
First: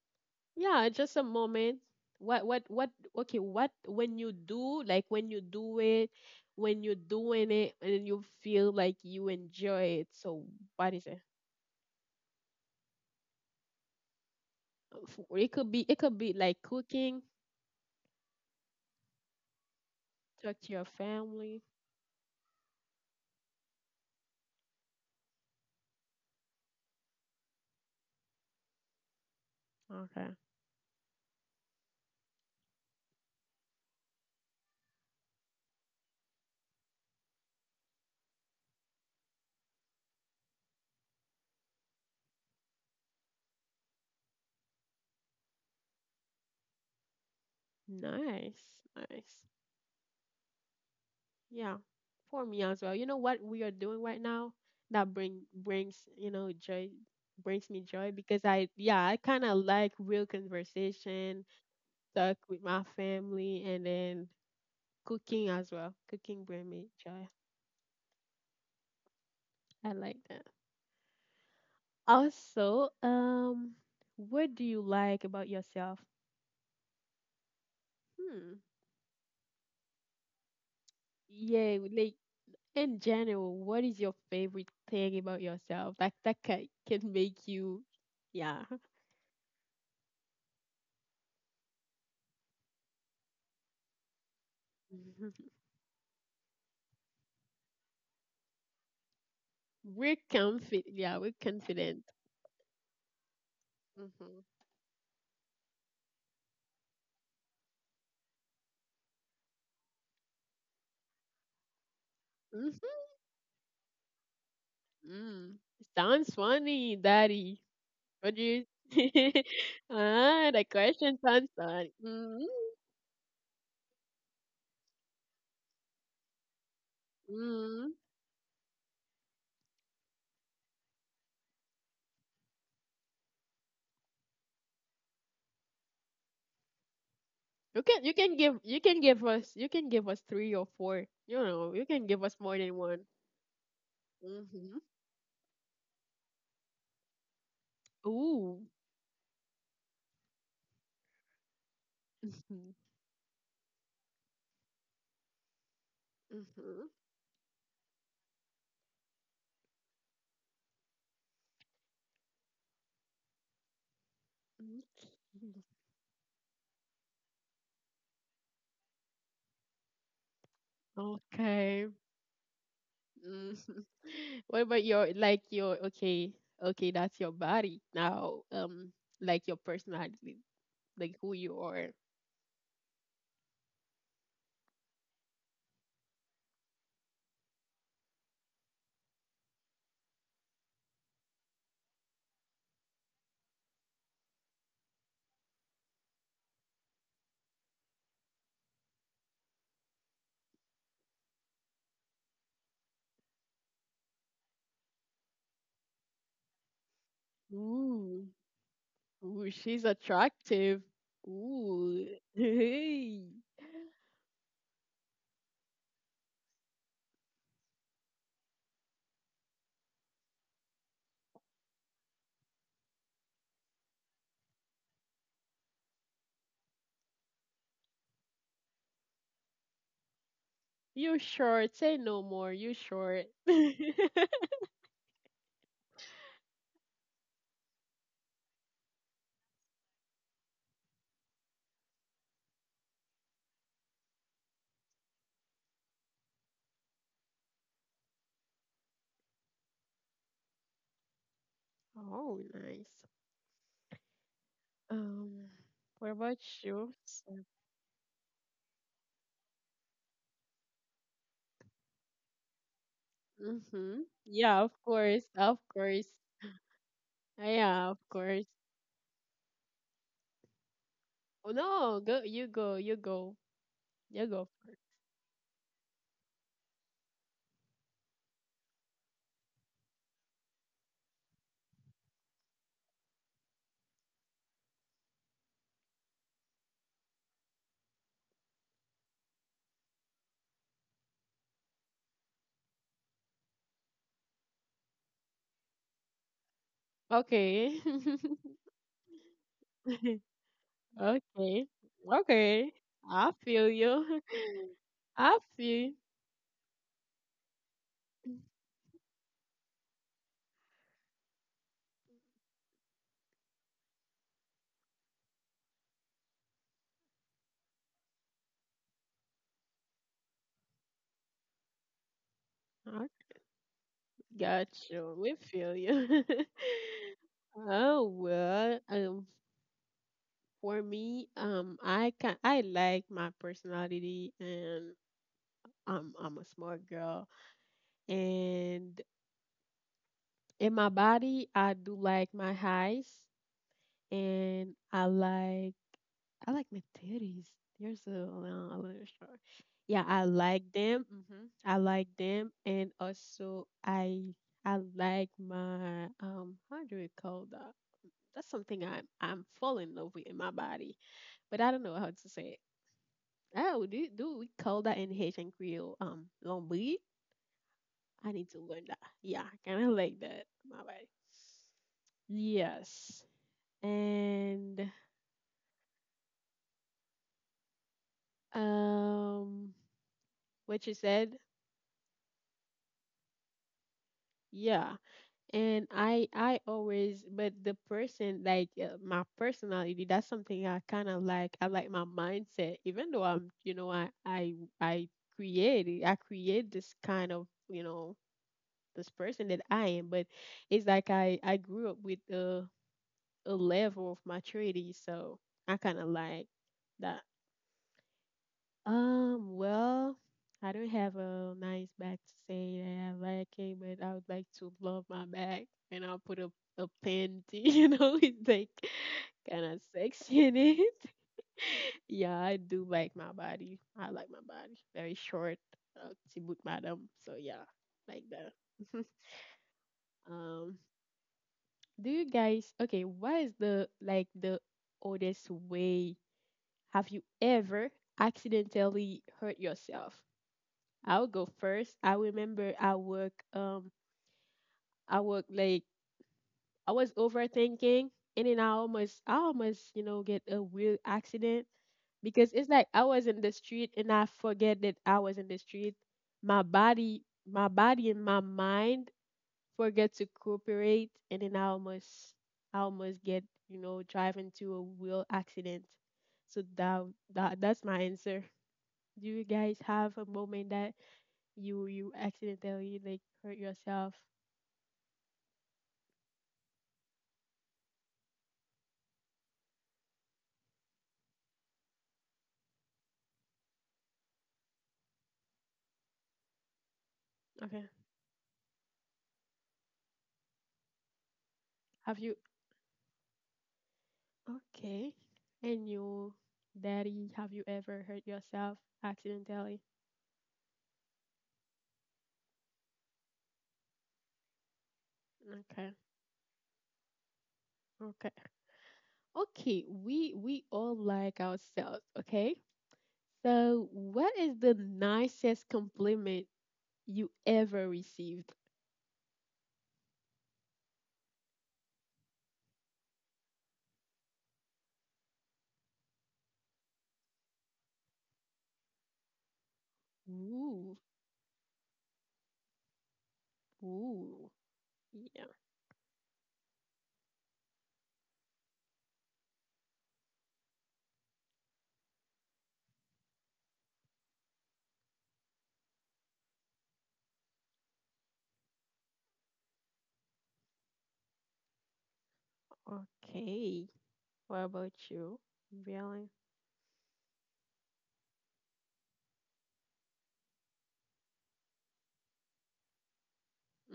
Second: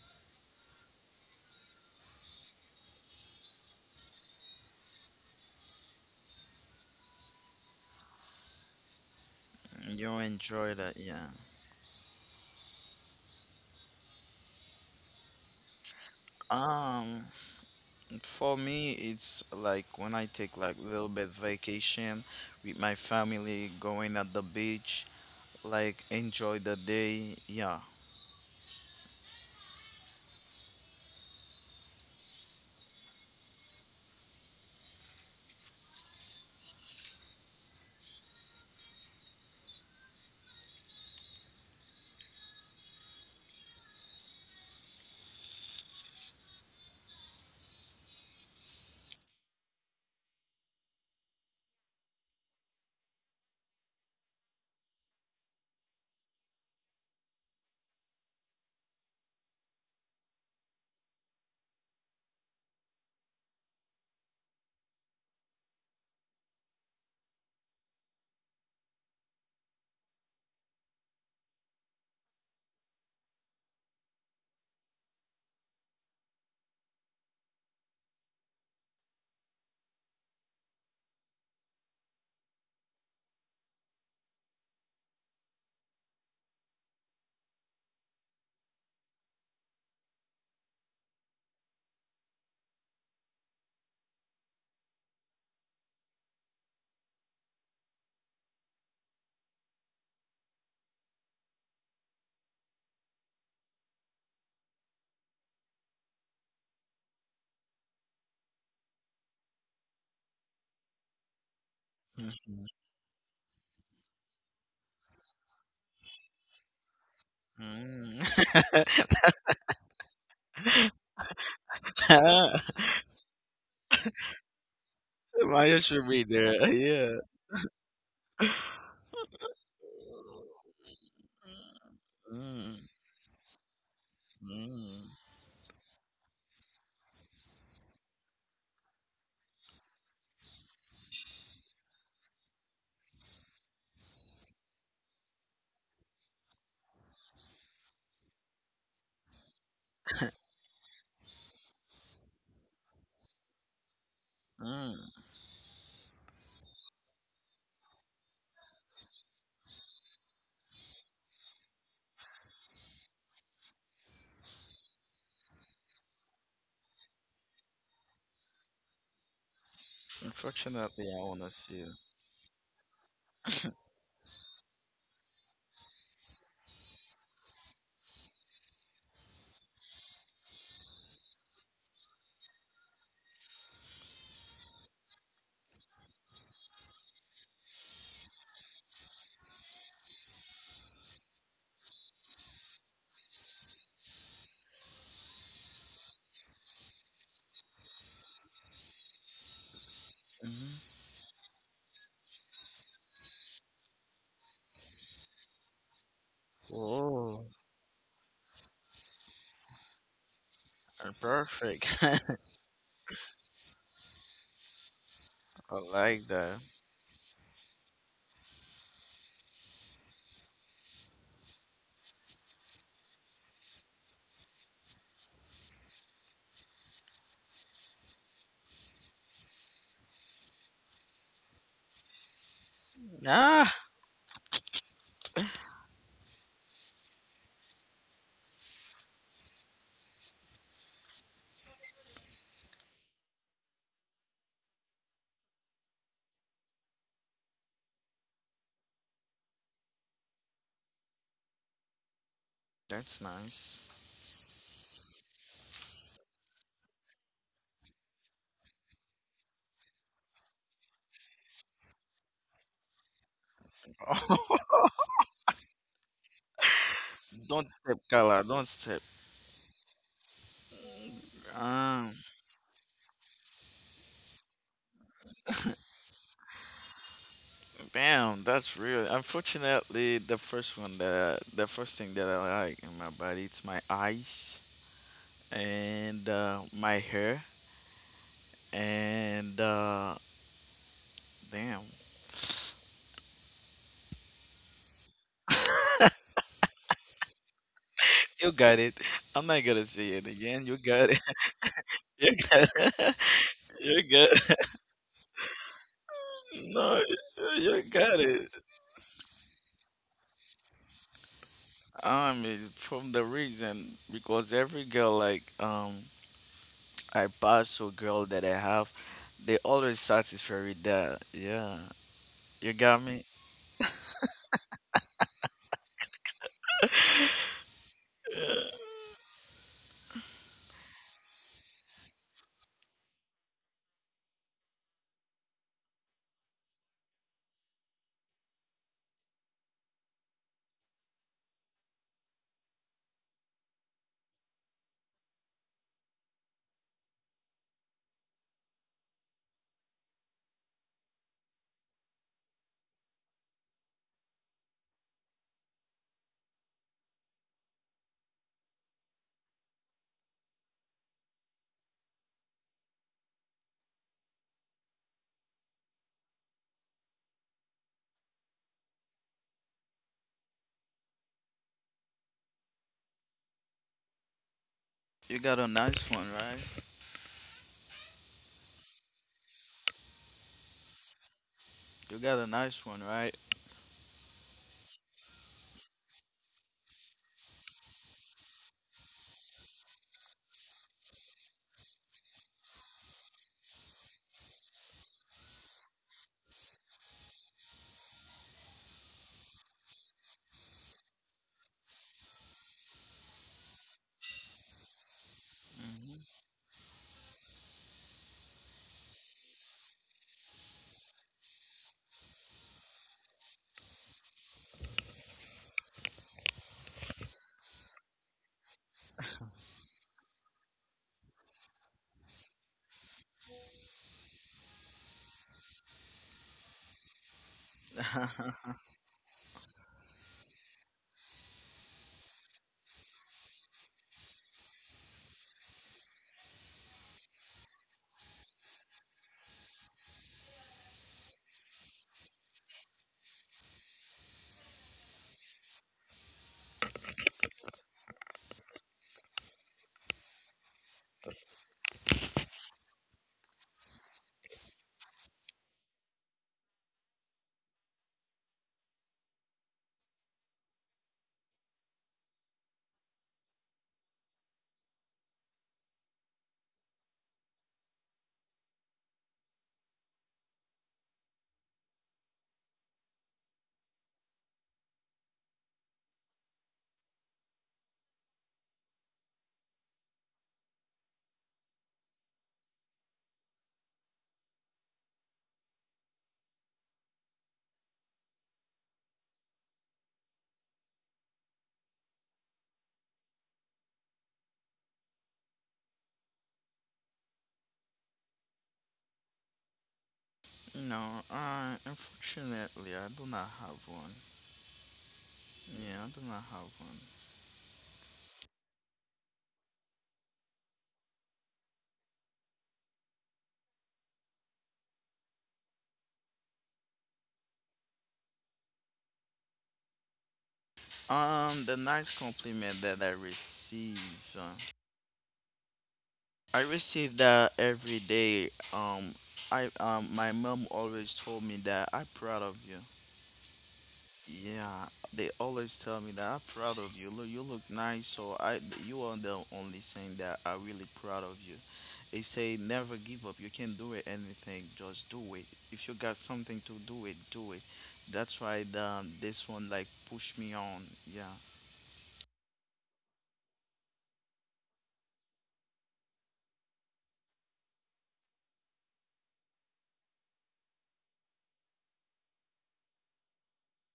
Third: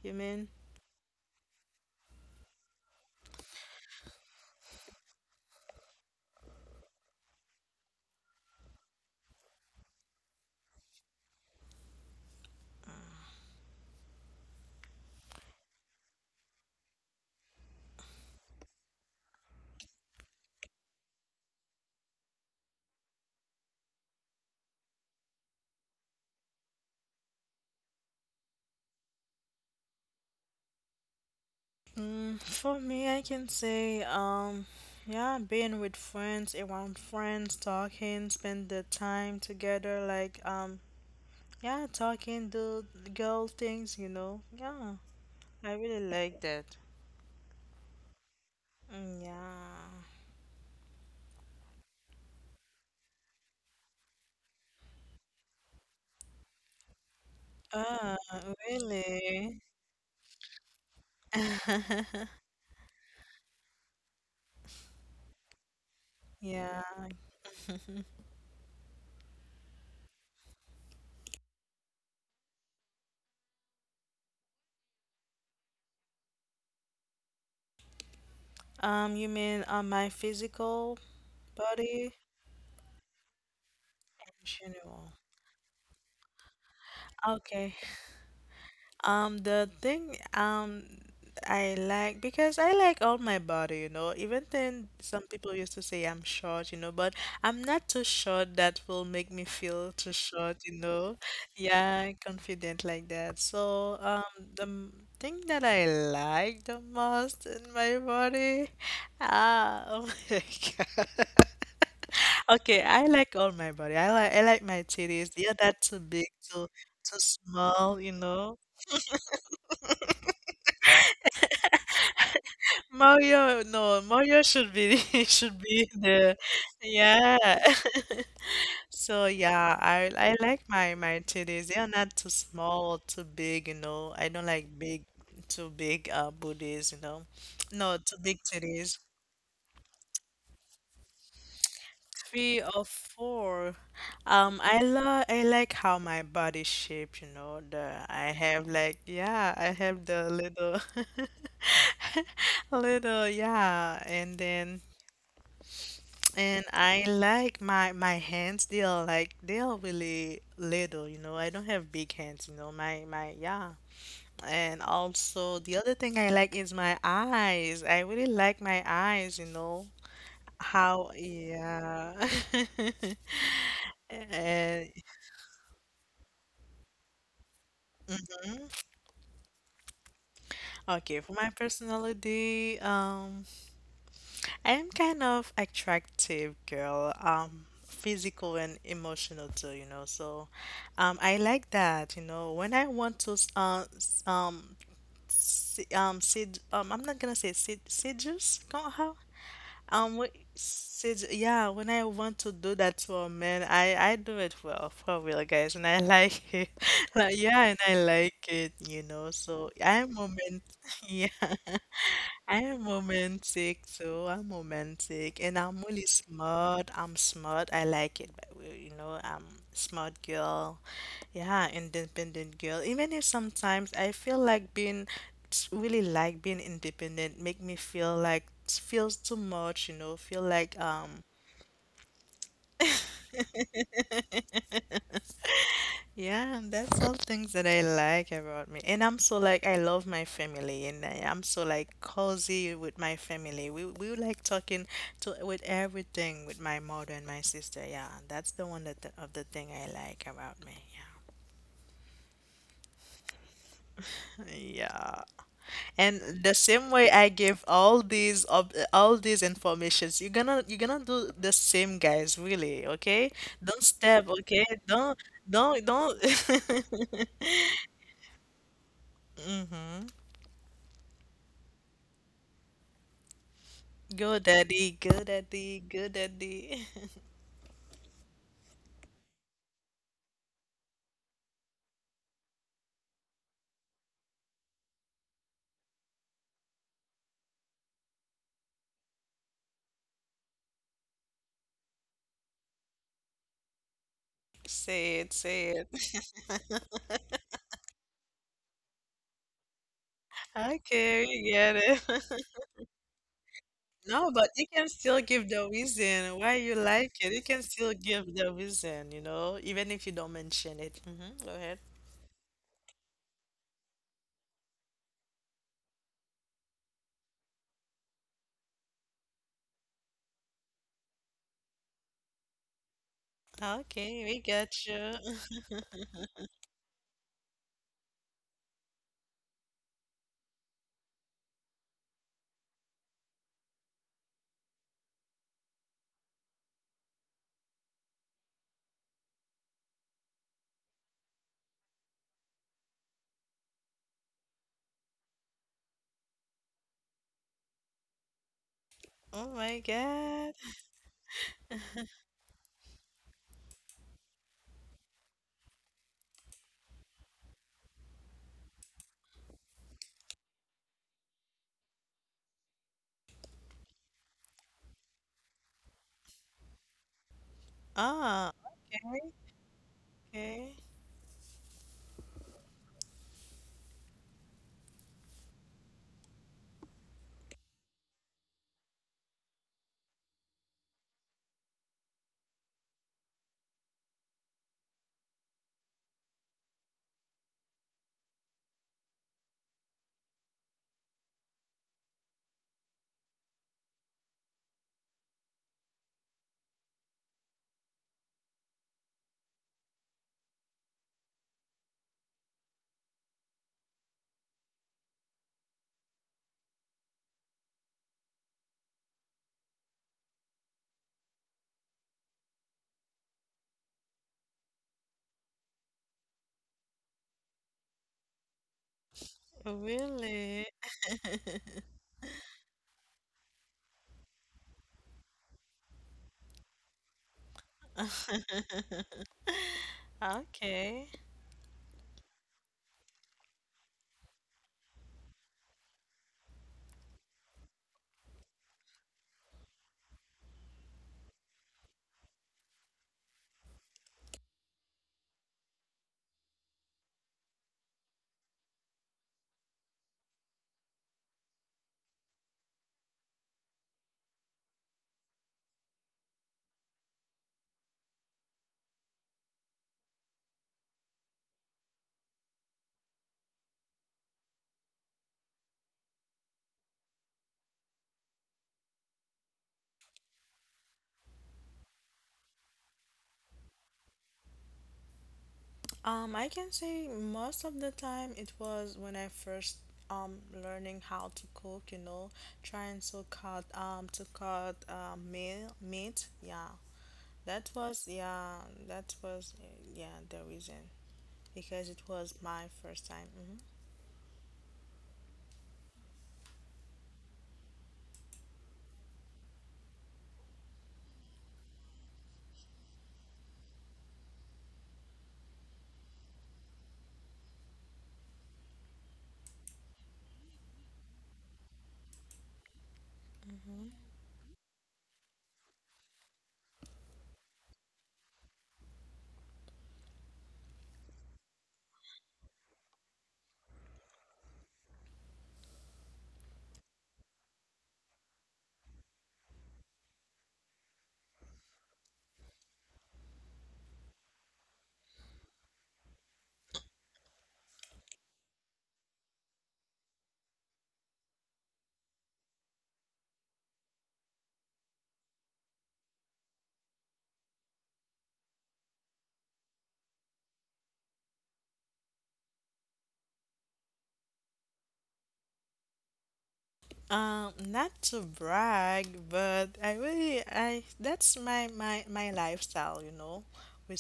S3: You mean?
S1: Yeah, just a moment. What what? Okay, what when you do like when you do it, when you're doing it, and you feel like you enjoy it.
S2: you
S1: So
S2: enjoy
S1: what
S2: that.
S1: is it?
S2: Yeah.
S1: It could be, it could be like cooking,
S2: Um, for me, it's like when I take
S1: talk to
S2: like
S1: your
S2: little bit
S1: family.
S2: vacation with my family, going at the beach, like enjoy the day. Yeah.
S1: Okay.
S3: Mm, for me, I can say, yeah, being with friends, around friends, talking, spend the time together, like, yeah, talking, do girl things, you know. Yeah, I really like that.
S1: Nice,
S3: Mm,
S1: nice.
S3: yeah.
S1: Yeah, for me as well. You know what we are doing right now that brings, you know, joy, brings me joy,
S3: Ah,
S1: because I, yeah, I kind of
S3: really?
S1: like real conversation, talk with my family, and then cooking as well. Cooking bring
S3: Yeah.
S1: me joy. I like that. Also, what do you like about yourself? Hmm.
S3: You mean, my physical
S1: Yeah,
S3: body
S1: like in general, what is your
S3: in
S1: favorite
S3: general?
S1: thing about yourself? Like that can make
S3: Okay.
S1: you, yeah.
S3: The thing I like because I like all my body, you know. Even then, some
S1: Mhm.
S3: people used to say I'm short, you know, but I'm not too short that will make me feel too
S1: We're
S3: short, you
S1: confident.
S3: know.
S1: Yeah, we're confident.
S3: Yeah, confident like that. So,
S1: Mm-hmm.
S3: the thing that I like the most in my body, ah, oh my God.
S2: Mhm.
S3: Okay,
S1: Hmm.
S3: I like all my body. I like my titties. They are
S1: Mm.
S3: not too big,
S1: Sounds funny,
S3: too
S1: Daddy.
S3: small, you
S2: Mm.
S1: What do
S3: know.
S1: you? Ah, the question sounds funny. Mm.
S3: Mario, no, Mario should be should
S2: Maya
S3: be in
S2: should be
S3: there.
S2: there. Yeah.
S3: Yeah.
S1: Mm.
S3: So yeah, I like my titties. They are not too
S2: Mm,
S3: small or too big, you know. I don't like big
S2: mm,
S3: too big booties, you know. No,
S1: You
S3: too
S1: can
S3: big
S1: give, you
S3: titties.
S1: can give us, you can give us three or four. You know you can give us more
S3: Three
S1: than
S3: or
S1: one.
S3: four.
S1: Mm-hmm.
S3: I like how my body shape, you know. The I
S1: Ooh.
S3: have like yeah, I have the little little yeah, and then
S2: mm.
S1: Mhm.
S3: and
S1: Mm-hmm.
S3: I like my hands, they are like they are really little, you know. I don't have big hands, you know. My yeah. And also
S1: Mhm.
S3: the other thing I like is my eyes. I really like my eyes, you know.
S2: Unfortunately,
S3: How
S2: I want to see
S1: Okay.
S2: you.
S3: yeah.
S1: Mm. What about
S3: And
S1: your like your okay, okay, that's your body now. Like your personality, like
S3: okay, for
S1: who
S3: my
S1: you are.
S3: personality, I'm kind of attractive girl, physical and emotional too, you know. So, I like that, you know. When I want to, s- s- se- sed I'm not gonna say seduce, how? Wh-
S2: Mm-hmm.
S3: sed yeah. When I want to do that to a man, I do it well for real, guys, and I like it. Like,
S2: Whoa,
S3: yeah, and I
S1: Ooh,
S3: like it, you know.
S1: ooh,
S3: So
S1: she's
S3: I'm a man,
S1: attractive.
S3: yeah.
S2: perfect.
S1: Ooh,
S3: I am
S1: hey,
S3: romantic too. I'm romantic and I'm
S2: I
S3: really
S2: like that.
S3: smart. I'm smart. I like it, but you know, I'm smart girl. Yeah, independent girl. Even if sometimes I feel like being it's really like being independent make me feel like it feels too much, you know, feel like
S1: you short. Say no more. You short.
S2: Ah,
S3: yeah, and that's all things that I like about me. And I'm so like I love my family and I'm so like cozy with my family. We like talking to with everything with my mother and my sister. Yeah, that's the one that the, of the thing I like about me. Yeah.
S1: Oh, nice.
S2: that's nice.
S3: Yeah.
S1: Um, what
S3: And
S1: about
S3: the same
S1: you?
S3: way I give all these of all these informations, you're gonna do the same guys, really, okay? Don't
S1: Mm-hmm.
S3: step,
S1: Yeah,
S3: okay?
S1: of course, of course.
S3: Don't
S2: Don't
S1: Yeah,
S2: step,
S1: of
S2: Carla.
S1: course.
S2: Don't step.
S3: Mhm.
S1: Oh, no,
S2: Um,
S1: go. You go. You go. You
S3: Good
S1: go.
S3: daddy, good daddy, good daddy.
S2: bam. That's real. Unfortunately, the first thing that I like in my body, it's my eyes and my hair and damn.
S3: Say it, say it.
S1: Okay.
S2: You got it. I'm not gonna say it again. You got it.
S3: Okay, we
S1: Okay.
S3: get it.
S2: You,
S1: Okay. I feel
S2: you
S1: you.
S3: No,
S2: got
S3: but you can still
S1: I
S3: give the
S1: feel
S3: reason why you
S2: No,
S3: like it. You can
S2: you
S3: still
S2: got
S3: give the
S2: it.
S3: reason, you know, even if you don't mention it. Hmm. Go ahead.
S2: It's from the reason because every girl like I pass or girl that I have, they always satisfy with that. Yeah, you got
S1: I
S2: me.
S3: Okay, we
S1: got
S3: got you.
S1: you. We feel you. Oh well, for me, I like my personality, and I'm a smart girl, and in my body, I do like my highs, and I like my titties. You're so a little
S3: Oh
S1: short.
S3: my
S1: Yeah, I
S3: God.
S1: like them. Hmm, I like them, and also I like my. How do we call that? That's something I'm falling in love with in my body, but I don't know how to say it. Oh, do we call that in Haitian Creole? Lombi. I
S3: Ah,
S1: need to learn that. Yeah, kind of like that.
S3: okay.
S1: My body. Yes, and
S2: You got a nice one, right?
S1: um, what you said.
S2: You got a nice one, right?
S1: Yeah, and I always, but the person like my personality, that's something I kind of like, I like my mindset, even though I'm, you know, I create this kind of, you know, this person that I am, but it's like I grew up with a level of maturity, so I kind of like that. Um, well, I don't have a nice bag to say that I like it, but I would like to love my bag and I'll put a panty, you know, it's like kind of sexy in
S3: Really?
S1: it. Yeah, I do like my body. I like my body. Very short, Tibut madam. So yeah, like
S2: hmm
S1: that. Um,
S3: Okay.
S1: do you guys, okay, what is the, like, the oldest way have you ever accidentally hurt yourself? I'll go first. I remember I work like I was overthinking and then I almost, you know, get a real accident, because it's like I was in the street and I forget that I was in the street. My body and my mind forget to cooperate, and then I almost get, you know, drive into a real accident. So that's my answer. Do you guys have a moment that you accidentally like hurt yourself?
S3: I can say most of the time it was when I first learning how to cook, you know, trying to cut meal meat. Yeah, that
S1: Okay.
S3: was yeah that was yeah the reason because it
S1: Have
S3: was
S1: you
S3: my first time. Hmm.
S1: okay? And you, daddy, have you ever hurt yourself accidentally?
S2: No, unfortunately, I do not have one.
S1: Okay.
S2: Yeah, I do not have one.
S1: Okay. Okay. We all like ourselves. Okay. So what is the nicest compliment you ever received?
S2: The nice compliment that uh, I receive that every day. I my mom
S1: Ooh.
S2: always told me that I'm proud of you.
S1: Ooh.
S2: Yeah, they
S1: Yeah.
S2: always tell me that I'm proud of you. Look, you look nice. So I, you are the only thing that I'm really proud of you. They say never give up. You can do it anything. Just do it. If you got something to do it, do it. That's why the this one like push me on. Yeah.
S1: Okay. What about you? Really?
S3: Not to brag, but I really I that's my lifestyle, you know.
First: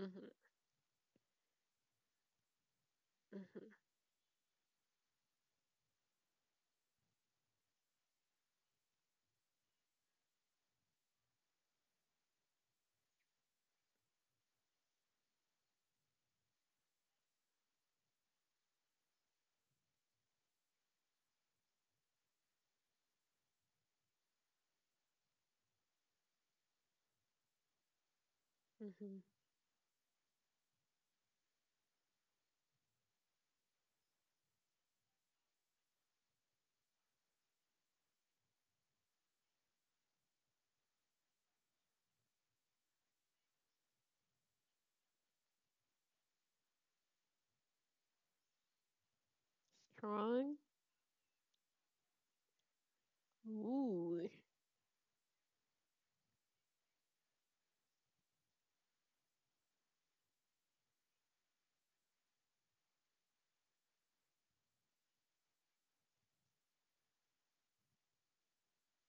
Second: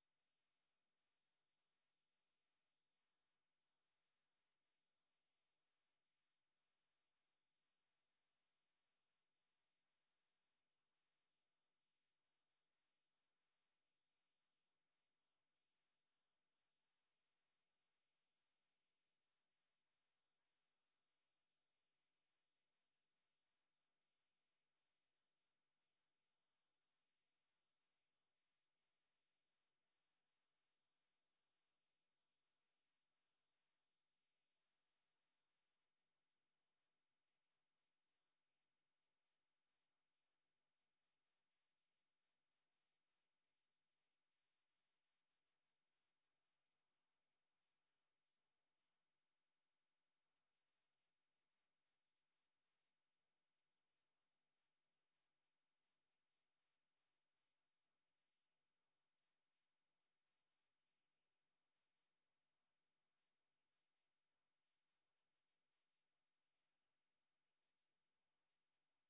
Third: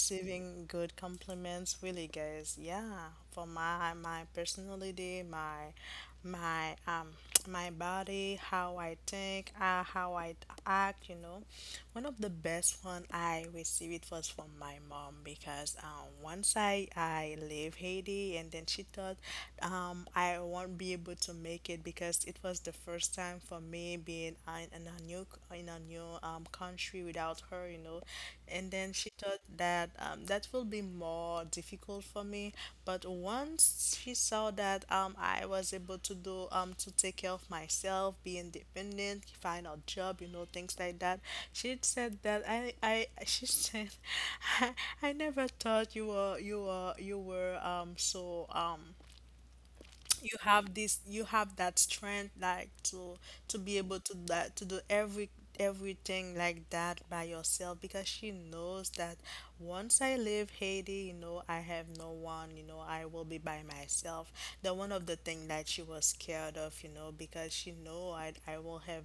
S1: Mm-hmm,
S3: good compliments really guys, yeah, for
S1: mm-hmm,
S3: my personality, my my body, how I think, how I act, you know. One of the best one I received it was from my mom because once I leave Haiti and then she thought I won't be able to make it because it was the first time for me being in a new in a new country without her, you know. And then she
S1: mm-hmm.
S3: thought that that will be more difficult for me. But once she saw that I was able to do to take care of myself, be independent, find a job, you know, things like that, she said that I she said I, I never thought you were so you
S1: Strong.
S3: have this you have that strength like to be able to
S1: Ooh.
S3: that to do everything like that by yourself because she knows that once I leave Haiti, you know, I have no one, you know, I will be by myself. The one of the thing that she was scared of, you know, because she know I will have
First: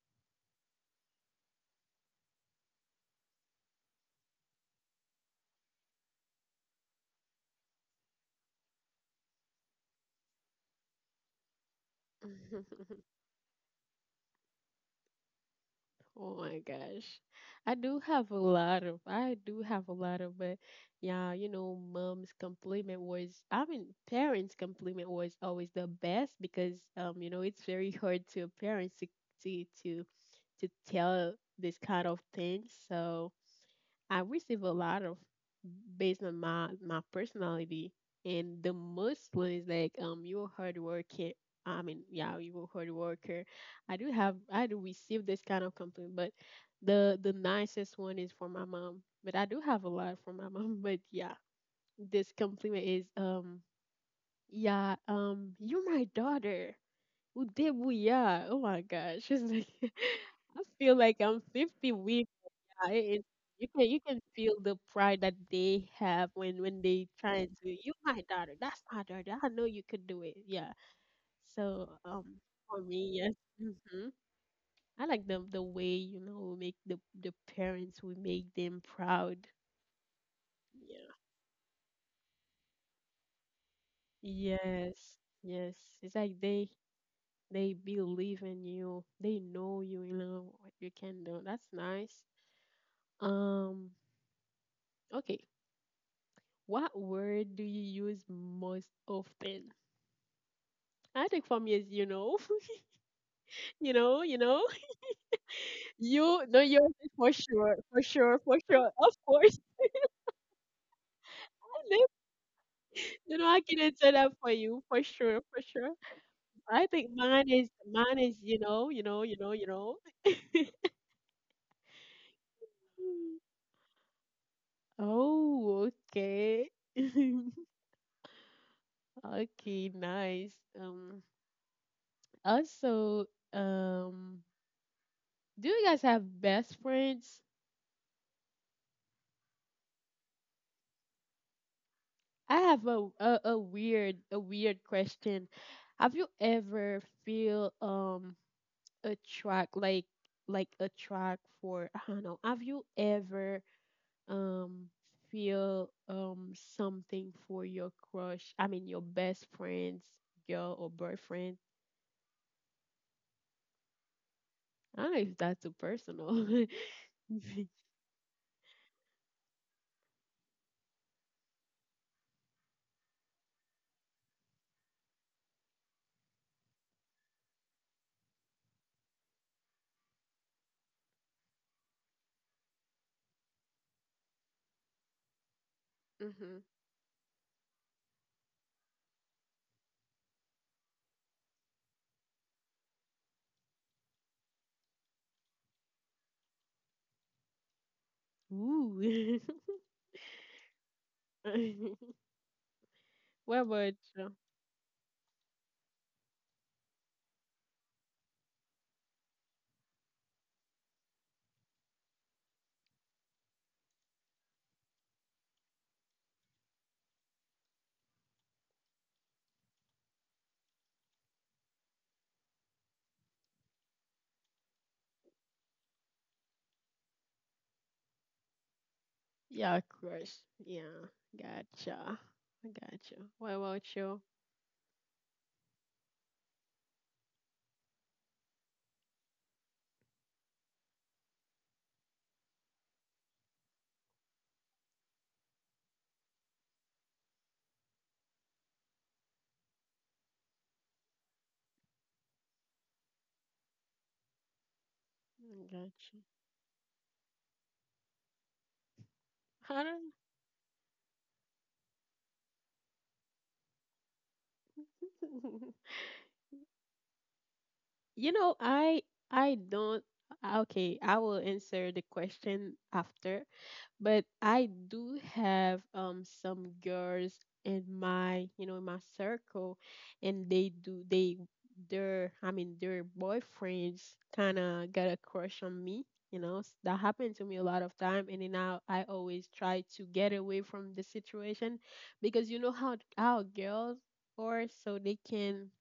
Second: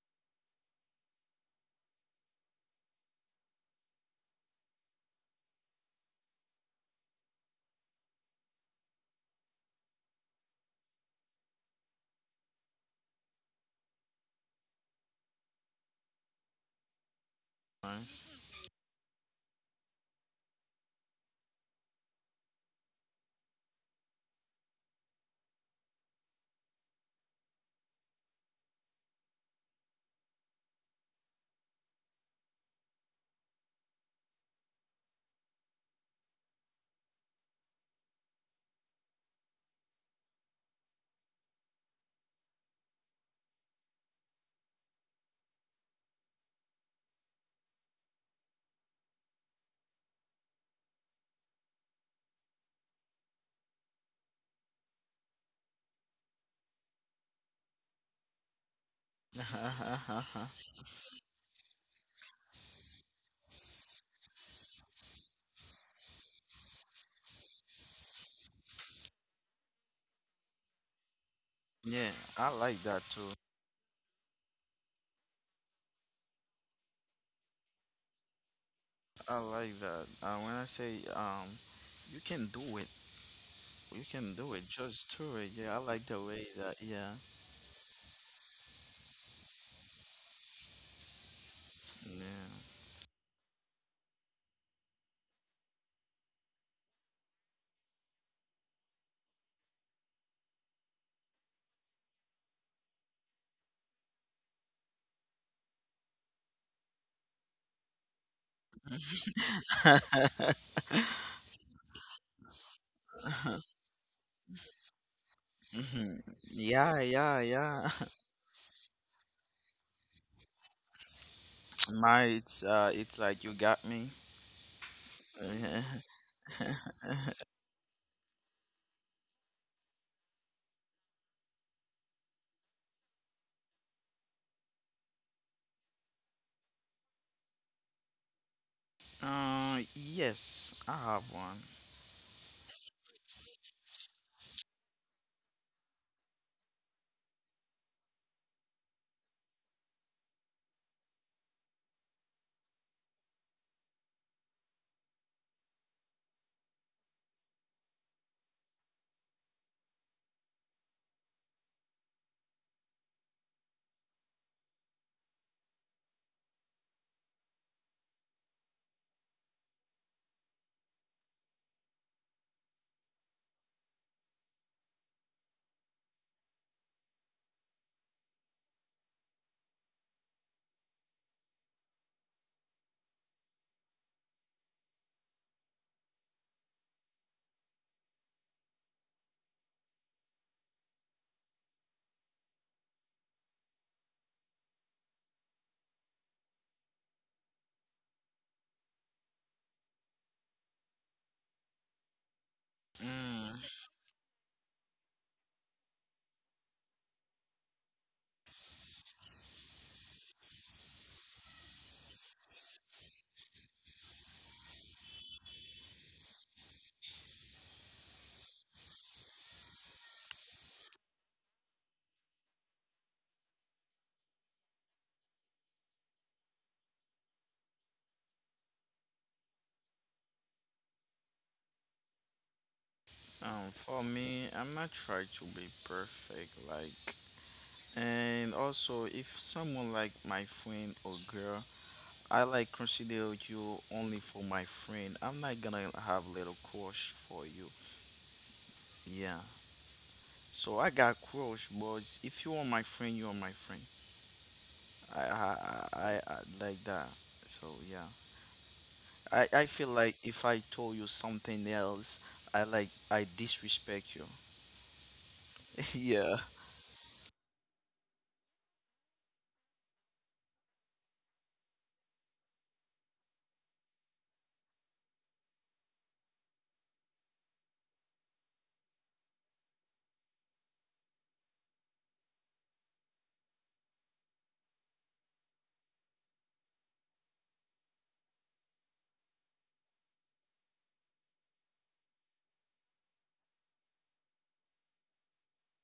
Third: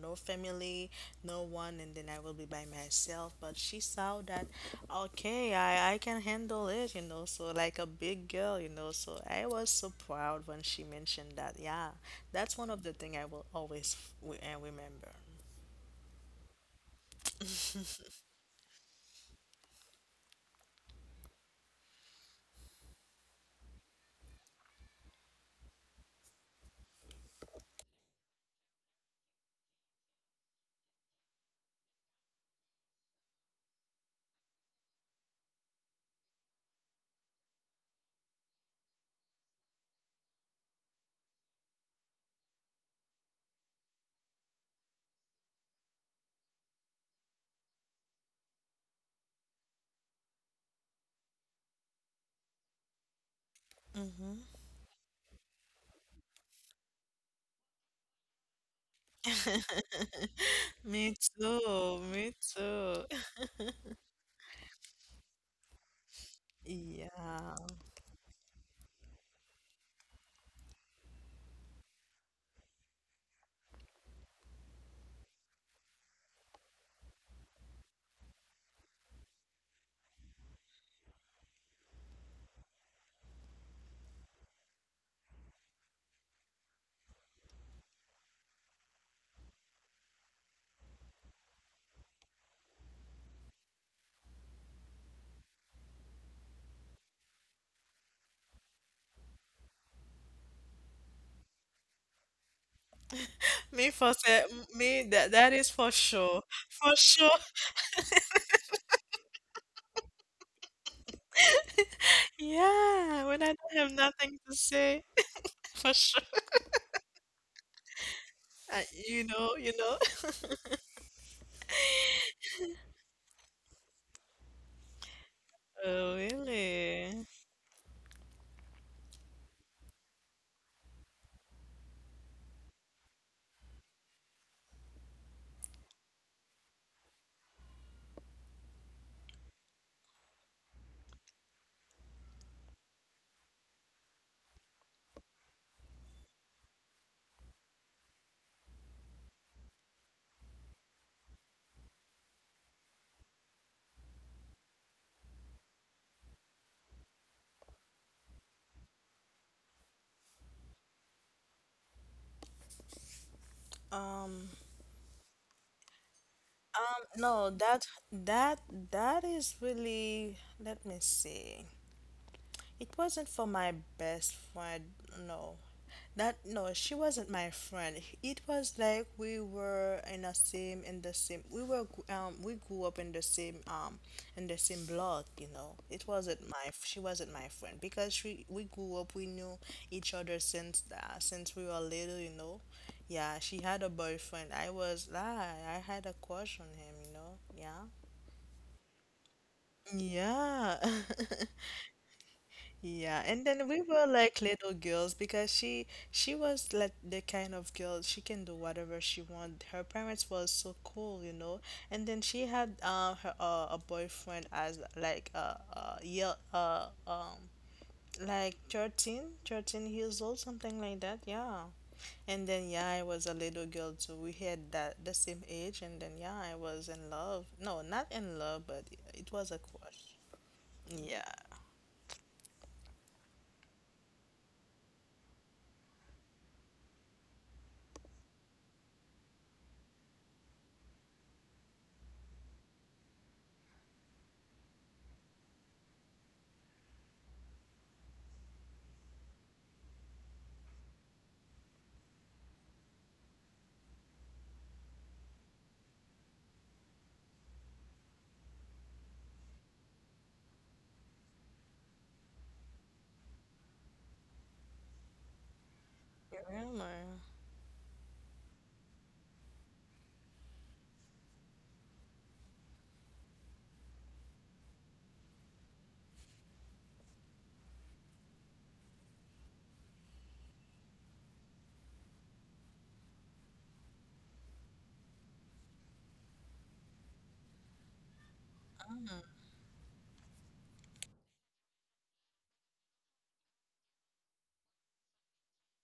S3: no family, no one, and then I will be by myself. But she saw that, okay, I can handle it, you know, so like a big girl, you know. So I was so proud when she mentioned that. Yeah, that's one of the thing I will always remember.
S1: Oh my gosh. I do have a
S2: Nice.
S1: lot of, I do have a lot of, but yeah, you know, mom's compliment was, I mean, parents' compliment was always the best, because you know, it's very hard to parents to to, to tell this kind of things. So I receive a lot of based on my my personality. And the most one is like you're a hard worker. I mean, yeah, you're a hard worker. I do receive this kind of complaint, but the nicest one is for my mom. But I do have a lot for my mom. But yeah, this compliment is
S3: Mm-hmm.
S1: yeah you're my daughter. Udebuya. Oh my gosh, she's like I feel
S3: Me
S1: like I'm 50.
S3: too, me
S1: I
S3: too.
S1: It, you can, you can feel the pride that they have when they
S3: Yeah.
S1: trying to, you, my daughter, that's my daughter, I know you could do it, yeah, so
S2: yeah,
S1: um,
S2: I
S1: for
S2: like that
S1: me,
S2: too.
S1: yes, hmm, I like the way, you know, we make the parents, we make them
S2: I
S1: proud,
S2: like that. When I say
S1: yeah,
S2: you can do it. You can do it.
S1: yes,
S2: Just do it.
S1: yes,
S2: Yeah, I like
S1: it's
S2: the
S1: like
S2: way that. Yeah.
S1: they believe in you, they know you, you know what you can do, that's nice.
S2: Yeah.
S1: Um, okay, what word do you use most often? I think for me is, you know,
S3: Me
S1: you
S3: for
S1: know, you
S3: se-
S1: know,
S3: me that that is for sure.
S1: you no
S3: For
S1: yours is
S3: sure.
S1: for sure, for sure, for sure, of course.
S3: Yeah,
S1: You
S3: when I
S1: know,
S3: don't
S1: I can
S3: have
S1: answer that
S3: nothing
S1: for
S3: to
S1: you, for
S3: say,
S1: sure, for
S3: for
S1: sure.
S2: hmm
S3: sure.
S1: I
S2: Yeah,
S1: think
S2: yeah,
S1: mine is,
S2: yeah.
S1: mine is, you
S3: Uh,
S1: know, you know,
S3: you
S1: you know,
S3: know,
S1: you
S3: you
S1: know.
S3: know.
S2: My, it's
S1: Mm.
S2: like you got me.
S1: Oh,
S3: Oh,
S1: okay,
S3: really?
S1: okay, nice. Um, also, um, do you guys have best friends?
S2: Yes, I have one.
S1: I have a weird question. Have you ever feel a track like a track for I don't know. Have you ever um feel something for your crush? I mean your best friend's girl or boyfriend?
S3: Um,
S1: I don't know if that's too personal. Mm-hmm.
S3: no, that that that is really, let me see. It wasn't for my best friend, no. That no, she wasn't my friend. It was like we were in the same. We grew up in the same block, you know. It wasn't my she wasn't my friend because she we grew up we knew each other since we were little, you know. Yeah, she had a boyfriend. I was I had a crush on him, you know. Yeah.
S1: Ooh.
S3: Yeah. Yeah, and
S2: Mm,
S3: then
S1: What
S3: we
S1: about
S3: were like
S1: you?
S3: little girls because she was like the kind of girl she can do whatever she want. Her parents was so cool, you know. And then she had her a boyfriend as like like 13, 13 years old, something like that. Yeah. And then yeah, I was a little girl too. We had that the same age, and then yeah, I was in love. No, not in love, but it was a
S1: Yeah,
S3: crush.
S1: crush. Yeah,
S3: Yeah,
S1: gotcha. I gotcha. What about
S2: for
S1: you?
S2: me, I'm not trying to be perfect, like, and also if someone like my friend or girl, I like consider you only for my friend. I'm not gonna have little crush for you. Yeah. So I got crush, but if you are my friend, you are my friend.
S1: I gotcha.
S2: I like that. So yeah, I feel
S1: I
S2: like if I told you something else, I like I disrespect you.
S1: don't.
S2: yeah.
S3: you remember?
S1: You know, I don't. Ah, okay, I will answer the question after, but I do have some girls in my, you know, in my circle, and they their, I mean, their boyfriends kind of got a crush on me, you know. That happened to me a lot of time, and then I always try to get away from the situation because you know how girls are, so they can.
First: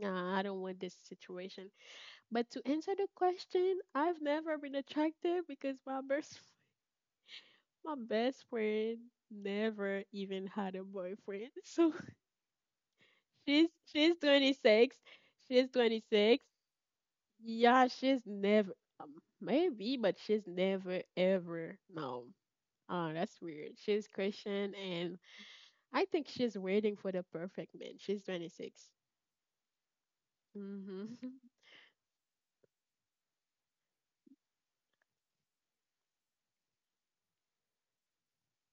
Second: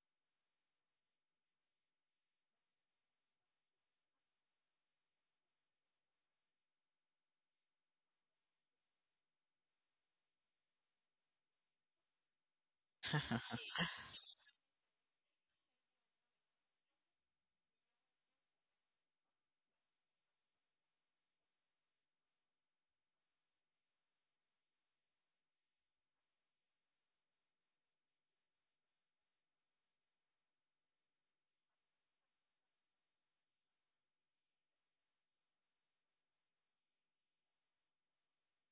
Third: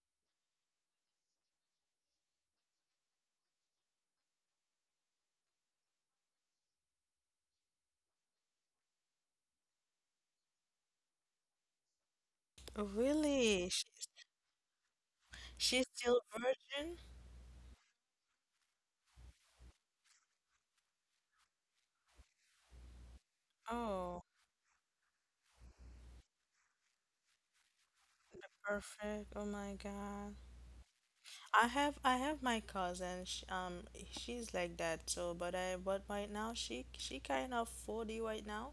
S1: Nah, I don't want this situation. But to answer the question, I've never been attracted because my best my best friend never even had a boyfriend. So
S3: Really?
S1: she's she's 26. She's
S3: She's still
S1: 26.
S3: virgin?
S1: Yeah, she's never, um, maybe, but she's never ever, no. Oh, that's weird. She's
S3: Oh,
S1: Christian, and I think she's waiting for the perfect man. She's 26.
S3: perfect. Oh my God.
S1: Mm-hmm.
S3: I have my cousin. She, she's like that. So, but I but right now she kind of 40 right now.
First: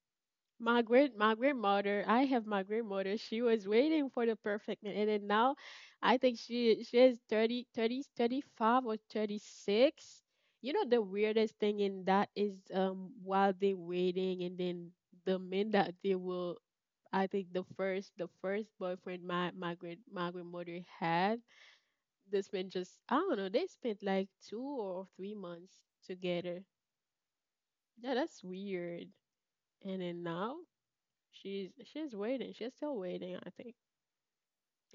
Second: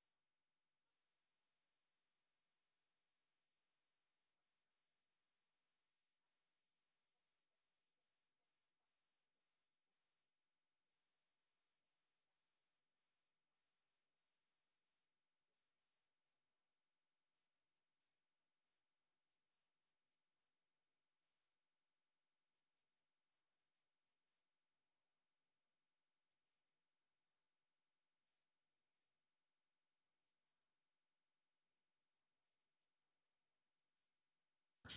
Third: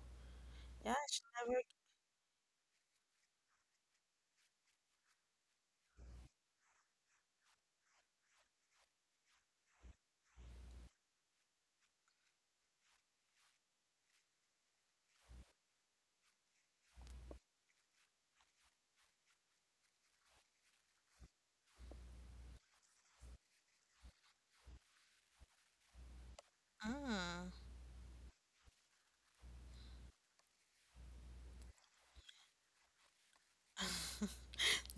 S3: Yeah, she
S1: My
S3: never.
S1: grandmother, she was waiting for the perfect man, and then now I think she is 35 or 36. You know, the weirdest thing in that is while they waiting, and then the men that they will. I think the first boyfriend my grandmother had, this man, just I don't know, they spent like 2 or 3 months together.
S3: Mm.
S1: Yeah, that's weird. And then now she's waiting. She's still waiting, I think.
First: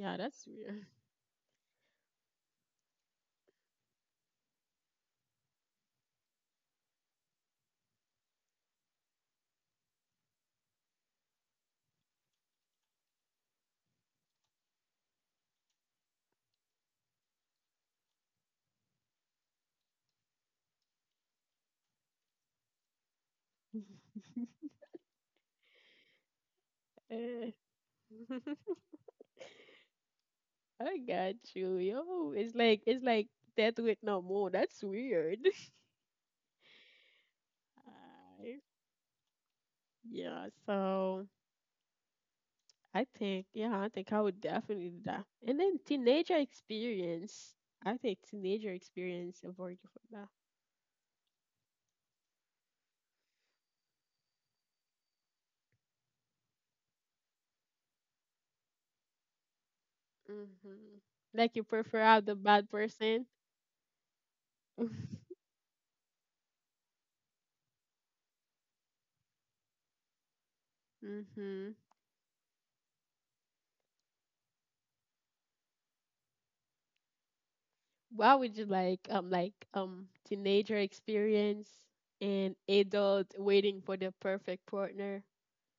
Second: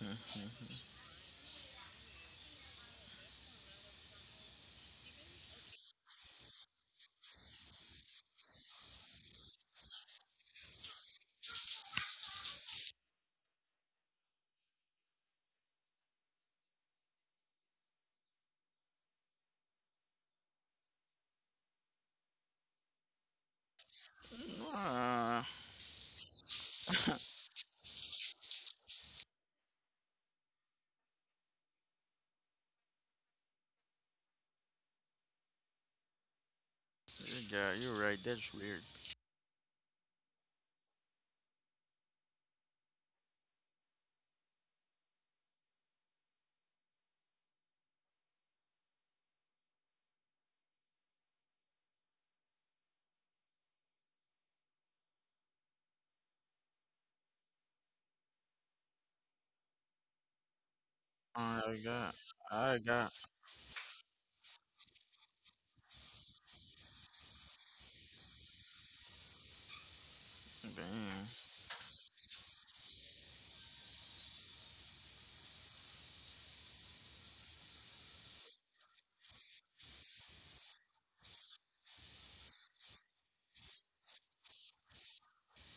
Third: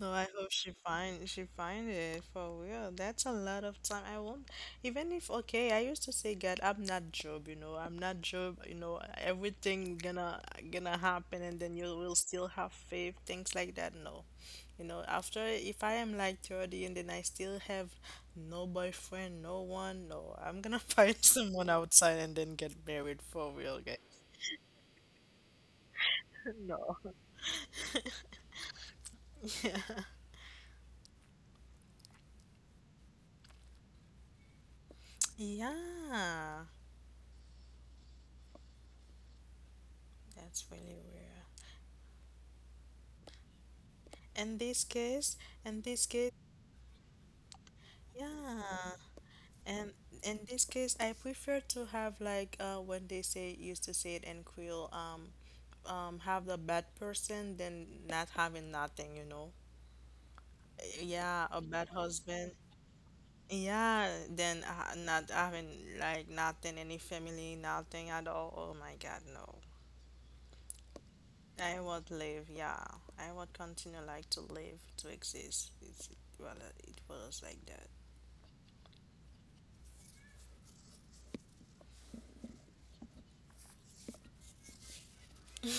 S3: No, I
S1: that's
S3: hope
S1: weird.
S3: she find it for real. That's a lot of time. I won't even if okay, I used to say God, I'm not Job, you know, I'm not Job, you know, everything gonna happen and then you will still have faith, things like that. No. You know, after if I am like 30 and then I still have no boyfriend, no one, no, I'm gonna find someone outside and then get married for real, guys.
S2: Nah,
S3: No.
S1: Eh. I got you. Yo, it's like death with no more. That's weird.
S3: Yeah,
S2: yeah, you're right. That's
S1: I-
S2: weird.
S1: yeah,
S3: that's really
S1: so
S3: weird.
S1: I think, yeah, I think I would
S3: In this
S1: definitely do that.
S3: case,
S1: And then
S3: in this case,
S1: teenager experience. I think teenager
S3: yeah,
S1: experience avoid you
S3: and
S1: for that.
S3: in this case, I prefer to have like when they say used to say it in Creole, have the bad person than not having nothing, you know.
S1: Hmm.
S3: Yeah,
S1: Like
S3: a
S1: you
S2: I
S3: bad
S1: prefer
S2: got,
S1: out the
S3: husband.
S1: bad
S2: I got,
S1: person.
S3: Yeah, then not having like nothing, any family, nothing at all. Oh my God, no.
S2: damn.
S1: Hmm.
S3: I would live. Yeah, I would continue like to live, to exist. It's, well, it was like that.
S1: What would you like? Like teenager experience and adult waiting for the perfect partner.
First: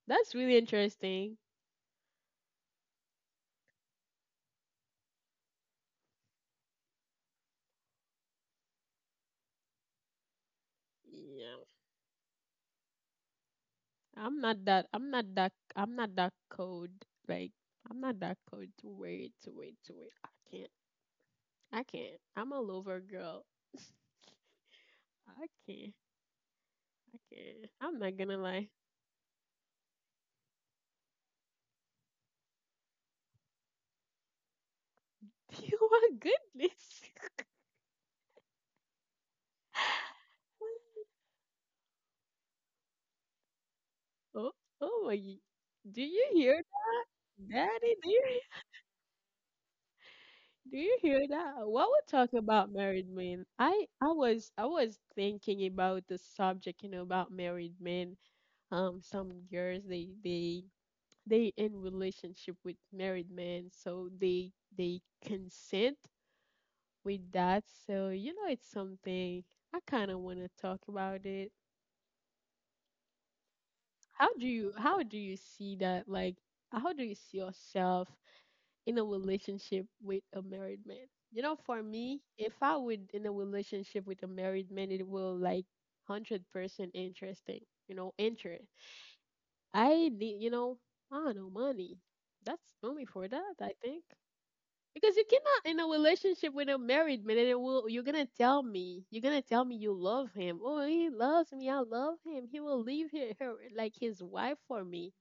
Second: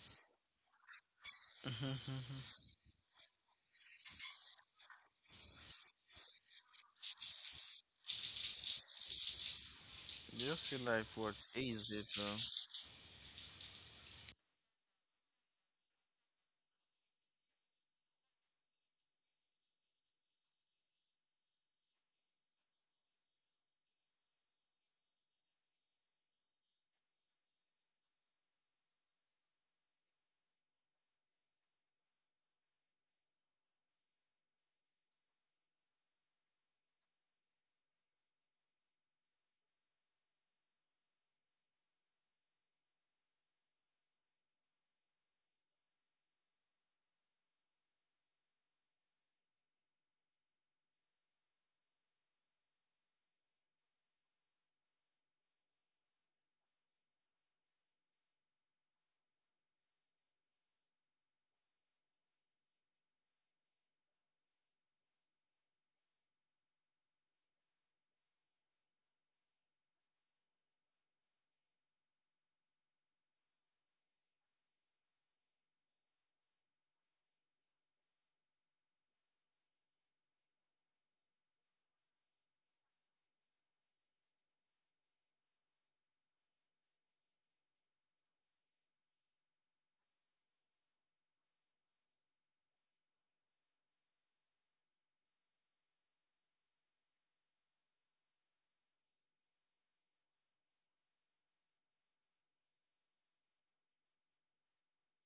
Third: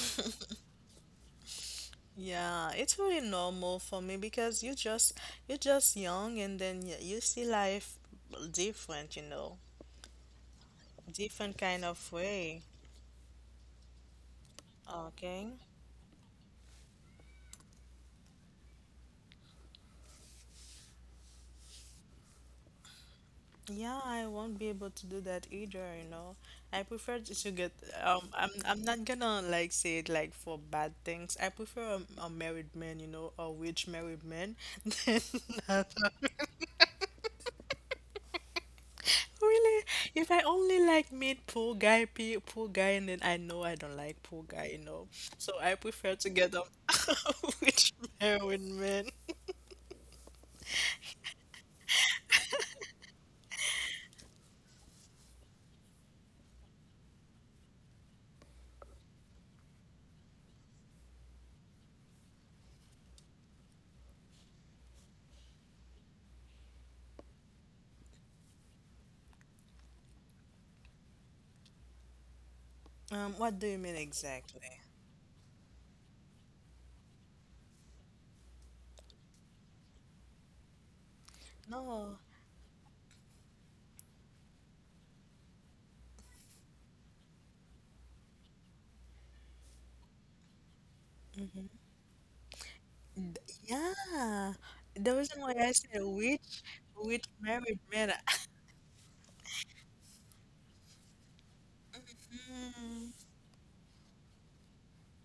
S1: That's really interesting.
S3: Yeah, it's really normal for me because you're just young and then you see life different, you know,
S2: You see, life was
S3: different
S1: Yeah,
S3: kind
S2: easy
S3: of
S2: too.
S3: way.
S1: I'm not that. I'm not
S3: Okay.
S1: that. I'm not that cold. Like I'm not that cold to wait, to wait, to wait. I can't. I can't. I'm a lover girl.
S3: Yeah, I won't be able to do that
S1: I
S3: either,
S1: can't.
S3: you know. I prefer
S1: I
S3: to get
S1: can't. I'm not gonna
S3: I'm
S1: lie.
S3: I'm not gonna like say it like for bad things. I prefer a married man, you know, a rich married man than a.
S1: Oh my goodness.
S3: Really? If I only like meet pool guy, pool guy, and then I know I don't like pool
S1: Oh,
S3: guy, you
S1: oh
S3: know.
S1: my.
S3: So I
S1: Do
S3: prefer
S1: you
S3: to get
S1: hear
S3: them
S1: that?
S3: with
S1: Daddy, do you.
S3: married men.
S1: Do you hear that? While we are talking about married men, I was thinking about the subject, you know, about married men. Some girls they they in relationship with married men, so they consent with that. So you know, it's something I kind of want to talk about it.
S3: What do you mean exactly?
S1: How do you see that? Like, how do you see yourself in a relationship with a married man? You know, for
S3: No,
S1: me, if I would in a relationship with a married man, it will like 100% interesting. You know, interest. I need, you know, I don't know, money. That's only for that, I think.
S3: yeah. The
S1: Because you
S3: reason why
S1: cannot
S3: I
S1: in a
S3: said
S1: relationship with a
S3: which
S1: married man, and it
S3: married
S1: will. You're
S3: men.
S1: gonna tell me, you're gonna tell me you love him. Oh, he loves me. I love him. He will leave her, like his wife, for me.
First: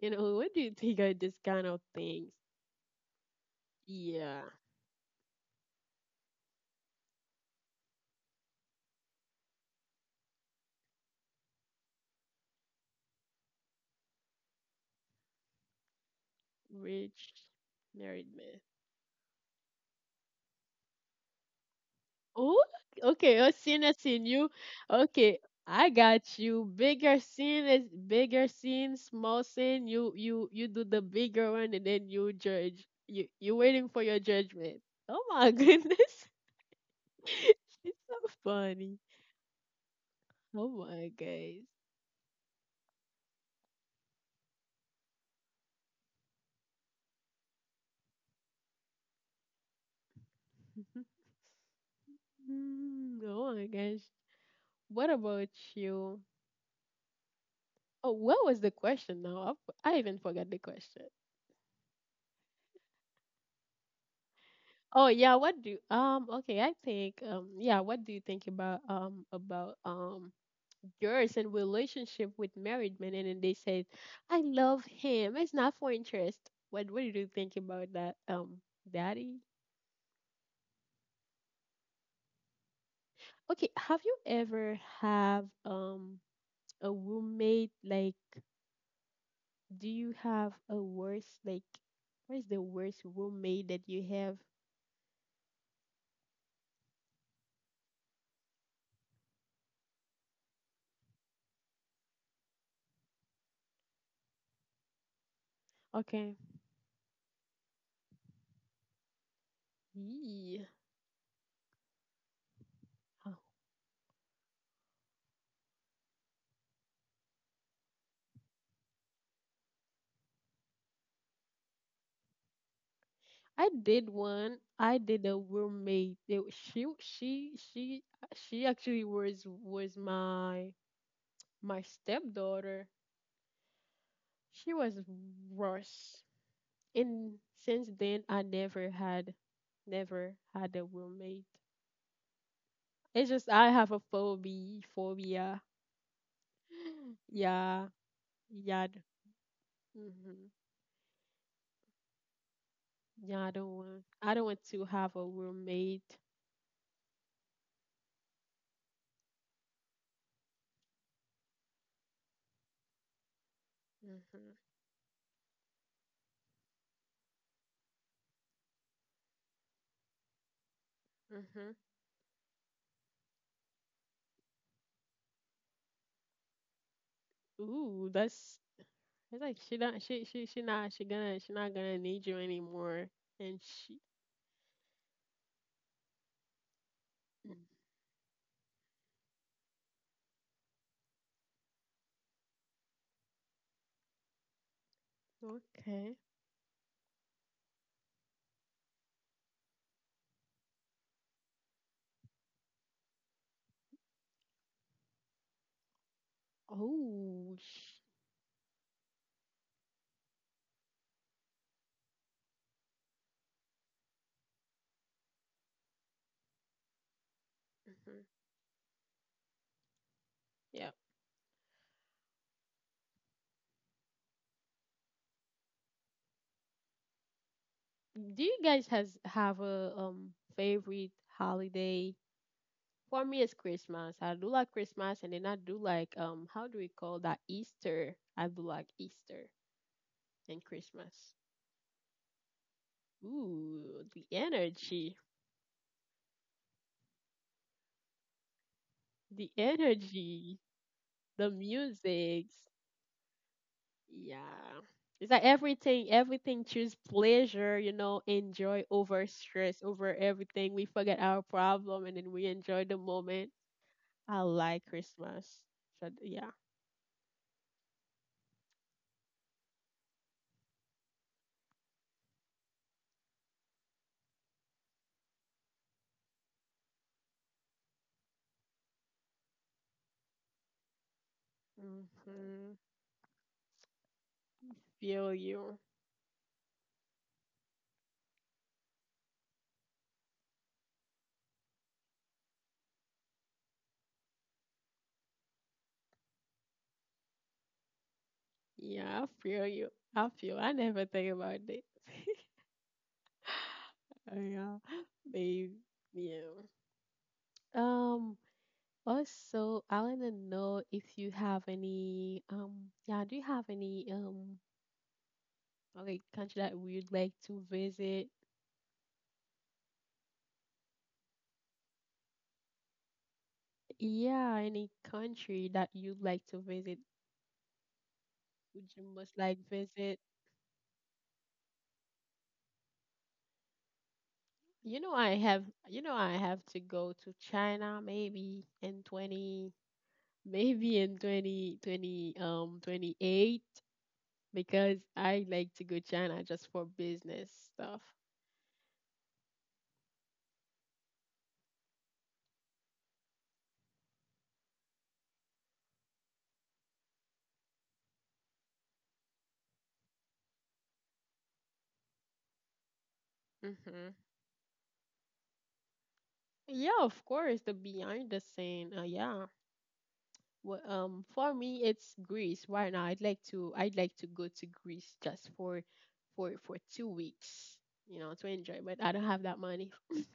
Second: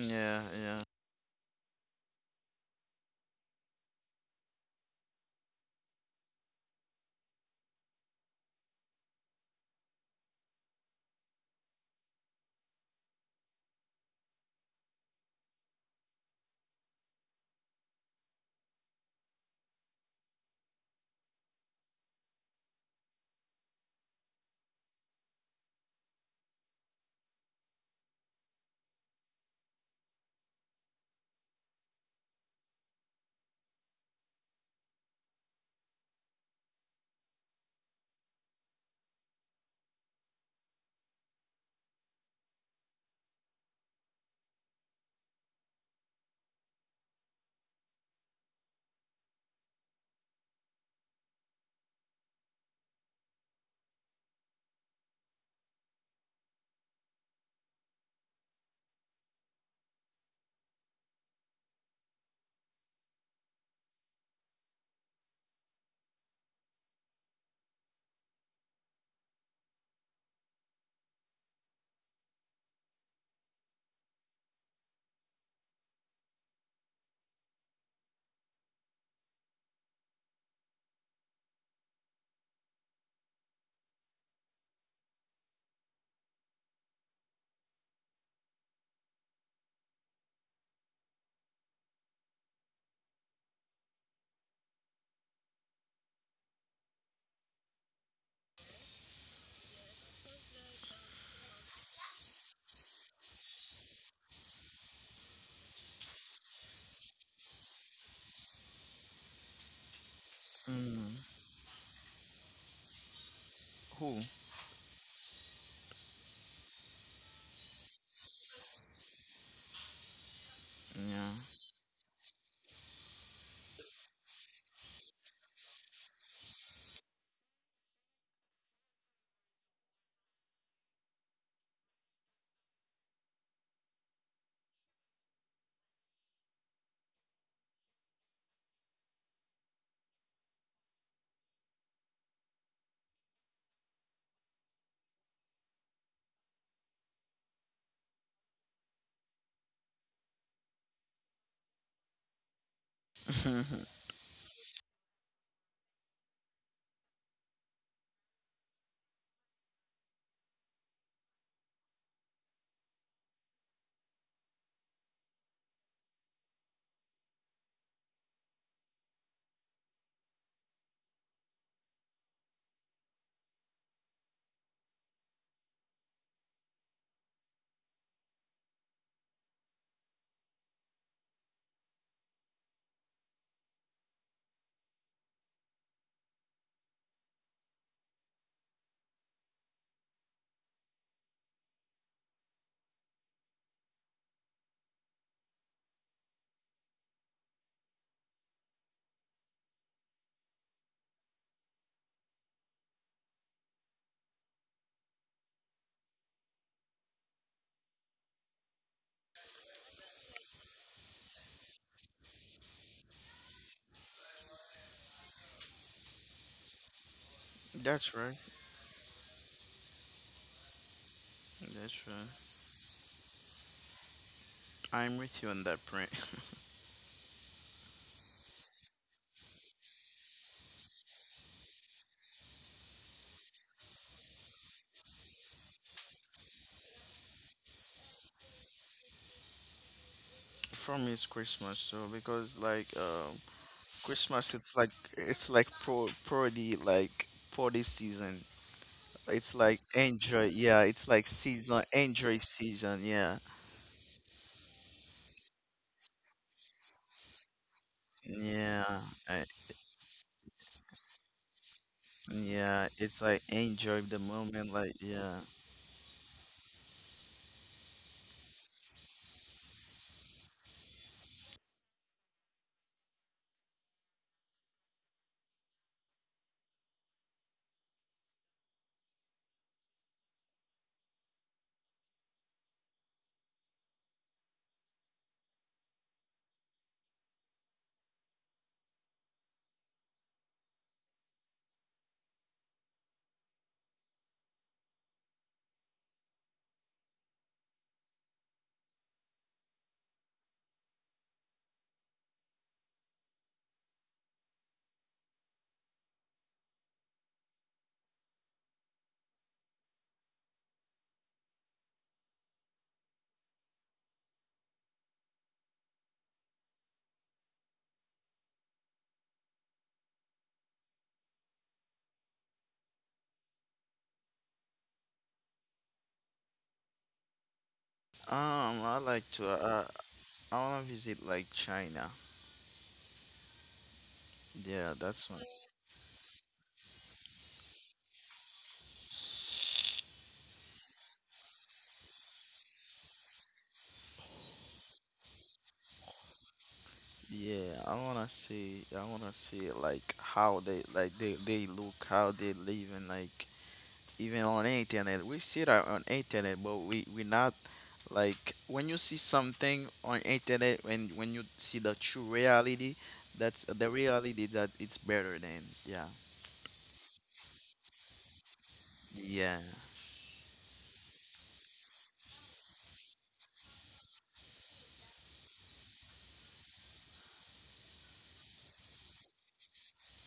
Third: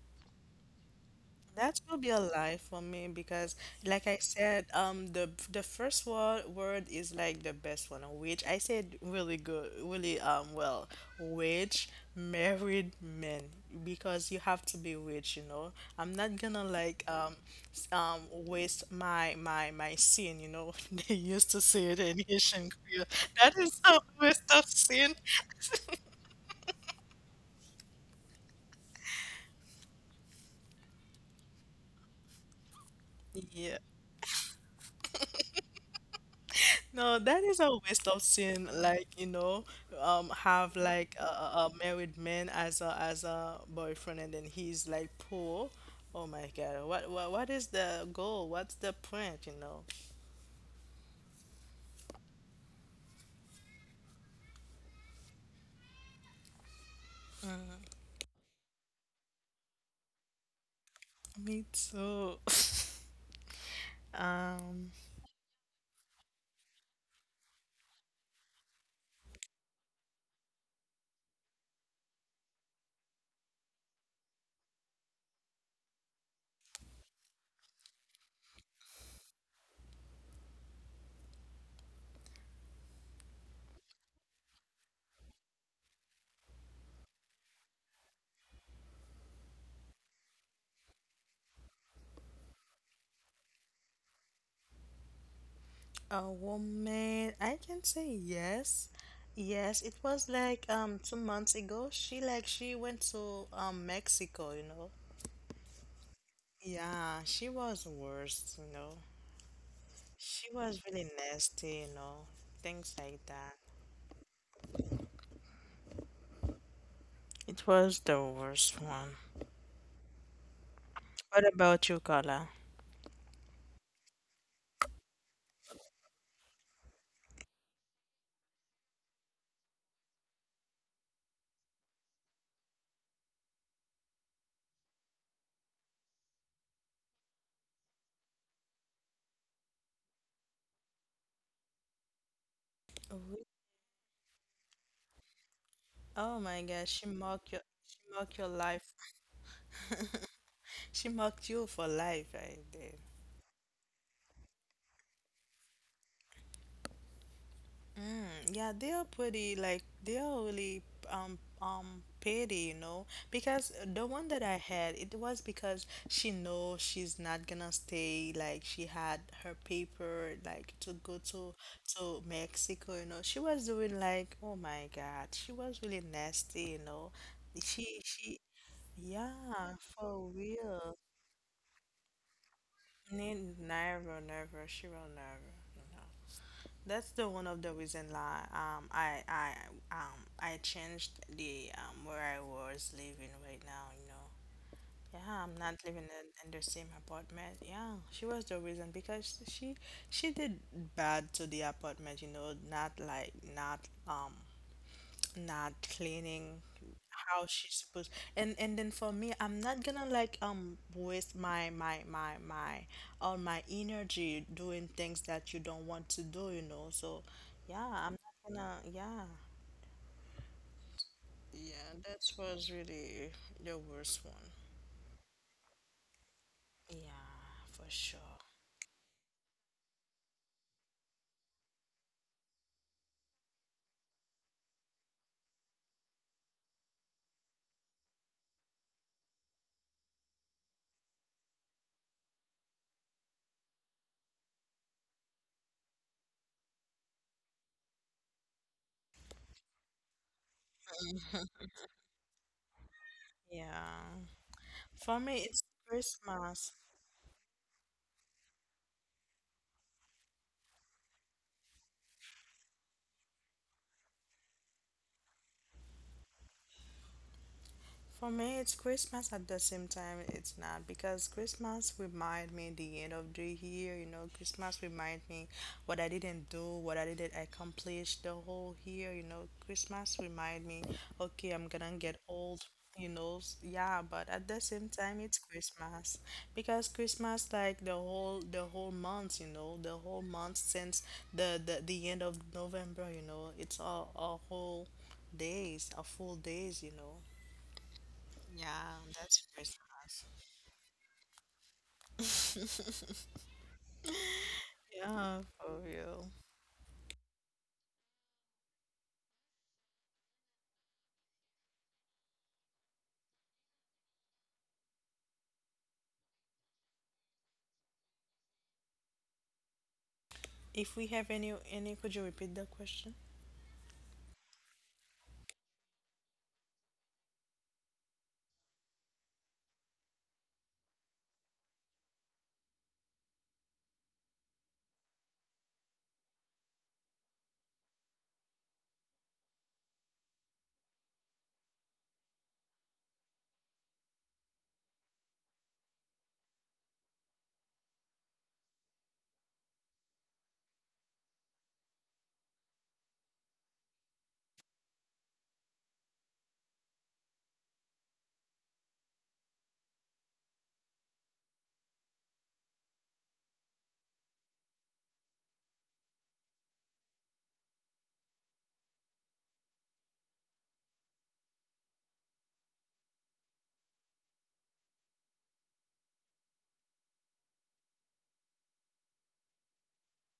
S1: You know, what do you
S2: yeah.
S1: think of this kind of
S3: That will be a
S1: things?
S3: lie for me because, like I
S1: Yeah,
S3: said, the the first word is like the best one, which I said really good, really well, which married men because you have to be rich, you know. I'm not gonna like
S1: rich married man.
S3: waste my sin, you know. They used to say it in
S1: Oh,
S3: Haitian Creole.
S1: okay. A
S3: That is
S1: sin
S3: a
S1: is in you.
S3: waste of sin.
S1: Okay, I got you. Bigger sin is bigger sin, small sin. You you do the bigger one, and then you judge. You
S3: Yeah.
S1: waiting for your judgment. Oh my goodness,
S3: No, that is a
S1: it's
S3: waste
S1: so
S3: of sin.
S1: funny.
S3: Like, you know,
S1: Oh
S3: have
S1: my
S3: like
S1: guys.
S3: a married man as a boyfriend, and then he's like poor. Oh my God, what is the goal? What's the point? You know.
S1: Mm, oh my gosh. What about you? Oh, what was the question now? I, I even forgot the question.
S3: Me too. Um,
S1: Oh yeah, what do okay, I think yeah, what do you think about yours and relationship with married men, and then they said, I love him, it's not for interest. What do you think about that, daddy? Okay, have you ever have a roommate, like, do you have a worst, like, what is the worst roommate that you have?
S3: a woman, I can say yes. Yes, it was like 2 months ago. She like she went to Mexico, you know.
S1: Okay.
S3: Yeah, she was worse, you know. She
S1: Yeah.
S3: was really
S2: Mm.
S3: nasty, you know, things like that.
S2: Who?
S3: It was the worst one.
S2: Yeah.
S3: What about you, Carla?
S1: I did one. I did a roommate. She she she actually was my my stepdaughter. She was worse. And since then I never had, never had a roommate. It's
S3: Oh
S1: just I have a phobia phobia.
S3: oh, my gosh,
S1: Yeah.
S3: she mocked your
S1: Yeah.
S3: life.
S1: Mm-hmm.
S3: She mocked you for life, I did.
S1: Yeah, I don't want, I don't want to have a roommate.
S3: Mm, yeah, they are pretty like they are really petty, you know, because the one that
S1: Mm-hmm.
S3: I had, it was because she know she's not gonna stay. Like she had her paper, like to go
S1: Mm-hmm.
S3: to Mexico, you know. She was doing like, oh my God, she was really nasty, you know.
S1: Ooh,
S3: She
S1: that's. It's like
S3: yeah,
S1: she don't,
S3: for
S1: she not,
S3: real.
S1: she gonna, she not gonna need you anymore. And she.
S3: Never, never, she will never, you That's the one of the reason like I changed the where I was living right now, you know. Yeah, I'm not living
S1: Okay.
S3: in the same apartment. Yeah, she was the reason because she did bad to the apartment, you know, not um not cleaning how
S1: Oh
S3: she's supposed. And then for me, I'm not gonna like waste my my my my all my energy doing things that you don't want to do, you know. So yeah, I'm
S2: That's
S1: mhm.
S3: not
S2: right.
S3: gonna, yeah,
S1: Yeah.
S3: yeah,
S2: That's
S3: that
S2: right.
S3: was really the worst one,
S2: I'm with you on that print.
S3: yeah, for sure.
S1: Do you guys has have a favorite holiday? For me it's Christmas. I do like Christmas, and then I do like, how do we call that, Easter? I do like Easter and
S2: For
S1: Christmas.
S2: me, it's Christmas, so because like
S1: Ooh, the
S2: Christmas
S1: energy.
S2: it's like pro parody like party season.
S1: The
S2: It's like enjoy
S1: energy,
S2: yeah, it's like
S1: the
S2: season enjoy
S1: music.
S2: season, yeah.
S3: Yeah,
S1: Yeah.
S3: for
S1: It's like
S3: me it's
S1: everything, everything
S3: Christmas.
S1: choose pleasure, you know, enjoy
S2: Yeah.
S1: over
S2: I,
S1: stress, over everything. We forget our problem, and then we enjoy
S2: yeah,
S1: the
S2: it's like
S1: moment.
S2: enjoy the
S1: I
S2: moment
S1: like
S2: like yeah.
S1: Christmas. So yeah.
S3: For me, it's Christmas at the same time. It's not because Christmas remind me the end of the year. You know, Christmas remind me what I didn't do, what I didn't accomplish the whole year. You know, Christmas remind me, okay, I'm gonna get old.
S1: Hmm.
S3: You know, yeah, but at the same time,
S1: Feel
S3: it's
S1: you.
S3: Christmas because Christmas like the whole month. You know, the whole month since the end of November. You know, it's a whole days, a full days. You know. Yeah,
S1: Yeah, I
S3: that's very
S1: feel you.
S3: nice.
S1: I feel I never think about this. Oh, yeah.
S3: Yeah,
S1: Babe.
S3: for real.
S1: Yeah. Um Also, I wanna know if you have any yeah, do you have any okay, country that we'd like to visit.
S3: If we have any, could you repeat the question?
S1: Yeah, any country that you'd like to visit, would
S2: I
S1: you
S2: like
S1: most
S2: to
S1: like visit?
S2: I wanna visit like China. Yeah,
S1: You know, I
S2: that's one.
S1: have, you know, I have to go to China maybe in 20, maybe in 20 20 28 because I like to go China just for business
S2: Yeah,
S1: stuff.
S2: I wanna see like how they like they look, how they live and like even on internet. We see that on internet, but we not like when you see something on internet when you see the true reality, that's the
S1: Mm-hmm.
S2: reality that it's better than yeah
S1: Yeah, of course, the behind the scene. Yeah.
S2: yeah.
S1: Well, for me, it's Greece. Why not? I'd like to. I'd like to go to Greece just for 2 weeks. You know, to enjoy. But I don't have that money.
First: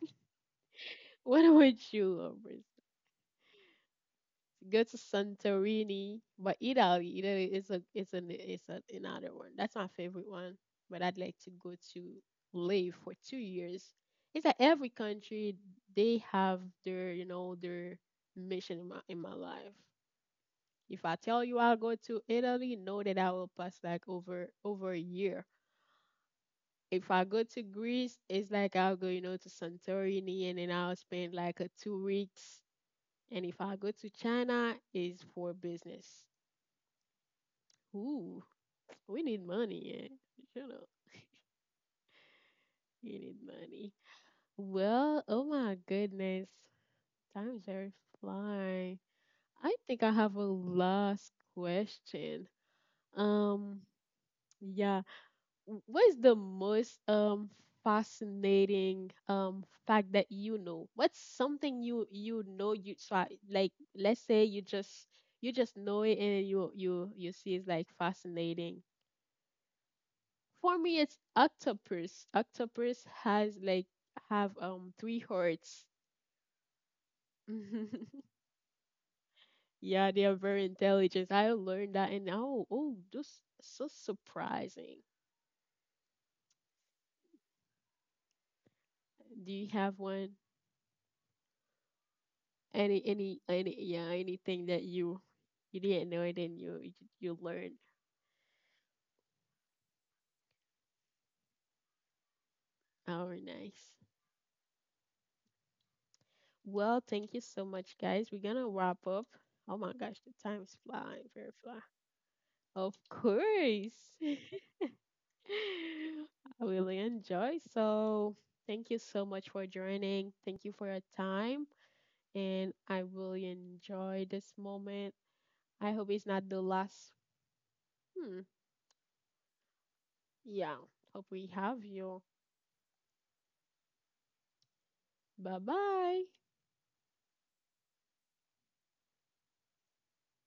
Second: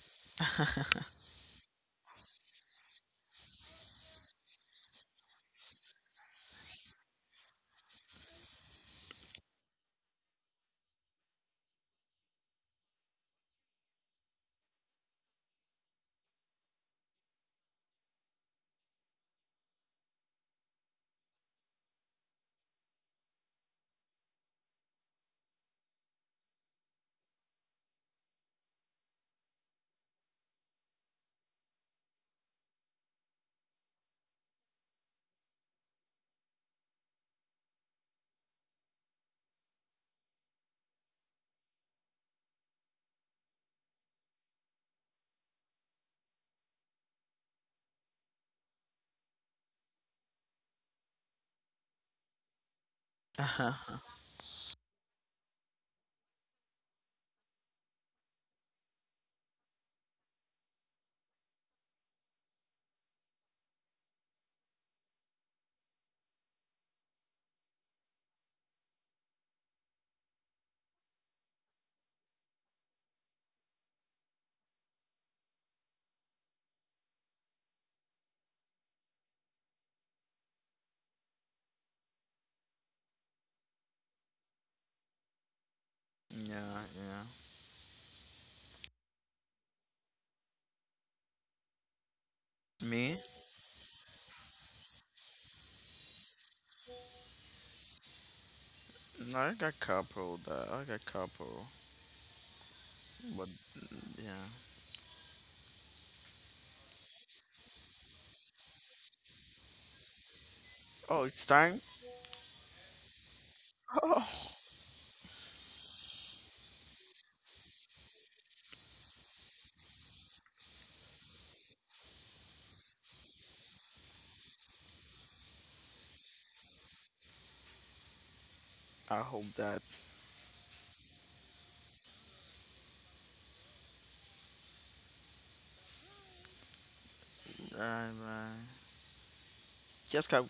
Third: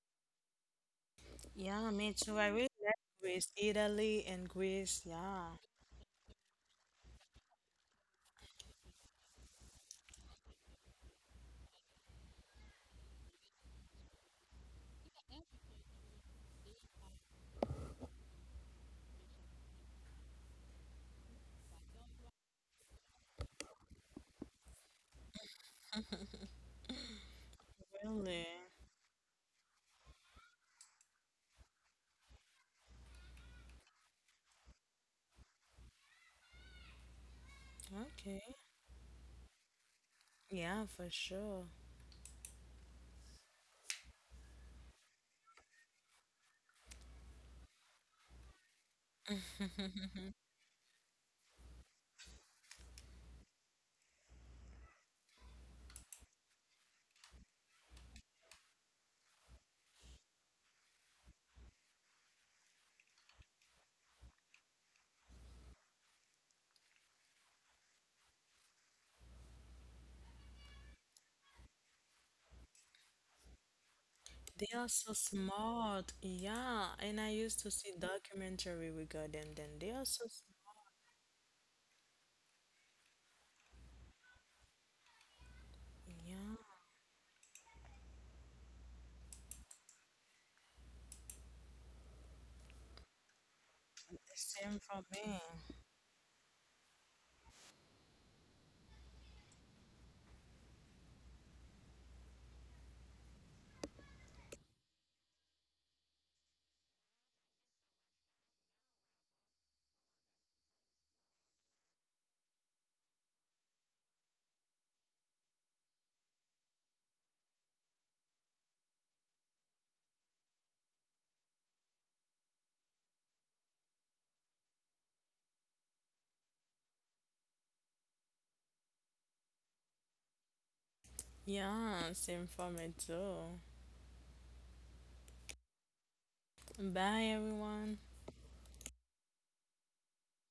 S1: What
S3: Yeah,
S1: about
S3: me
S1: you?
S3: too. I really like Greece, Italy, and
S1: Go to
S3: Greece. Yeah,
S1: Santorini, but Italy. Italy is a is an is a, another one. That's my favorite one. But I'd like to go to live for 2 years. It's like every country they have their, you know, their mission in my life. If I tell you I'll go to Italy, know that I will pass like over over a year. If I go to Greece,
S3: really.
S1: it's like I'll go, you know, to Santorini, and then I'll spend like a 2 weeks. And if I go to China, it's for business.
S3: Okay.
S1: Ooh, we need money, yeah. You
S3: Yeah,
S1: know,
S3: for sure.
S1: you need money. Well, oh my goodness, time's very fly. I think I have a last question.
S2: yeah,
S1: Um, yeah, what is the most fascinating fact that you know? What's something you, you know, you try, like, let's say you just know it, and you you see it's like fascinating. For me it's octopus. Octopus has like have
S3: They are so
S1: three hearts.
S3: smart. Yeah, and I used to see documentary regarding them. They are
S1: Yeah,
S3: so.
S1: they are very intelligent. I learned that, and oh, oh, just so surprising.
S3: Yeah,
S2: yeah.
S1: Do you have one?
S2: Me?
S1: Any yeah, anything
S3: same
S1: that
S3: for
S1: you
S3: me.
S1: you didn't know it, and you you learned.
S2: No, I got couple. That I got couple.
S1: Oh
S2: But
S1: nice.
S2: yeah.
S1: Well, thank you so much guys. We're gonna wrap up. Oh my gosh, the time is
S2: Oh,
S1: flying,
S2: it's
S1: very
S2: time.
S1: fly. Of course.
S2: Oh,
S1: I really enjoy. So thank you so much for joining. Thank you for your time. And I really enjoy this moment. I hope it's not the last. Hmm.
S2: I hope that.
S1: Yeah. Hope we have
S3: Yeah,
S1: you.
S3: same for me too.
S1: Bye bye.
S3: Bye, everyone.
S2: Bye bye. Jessica,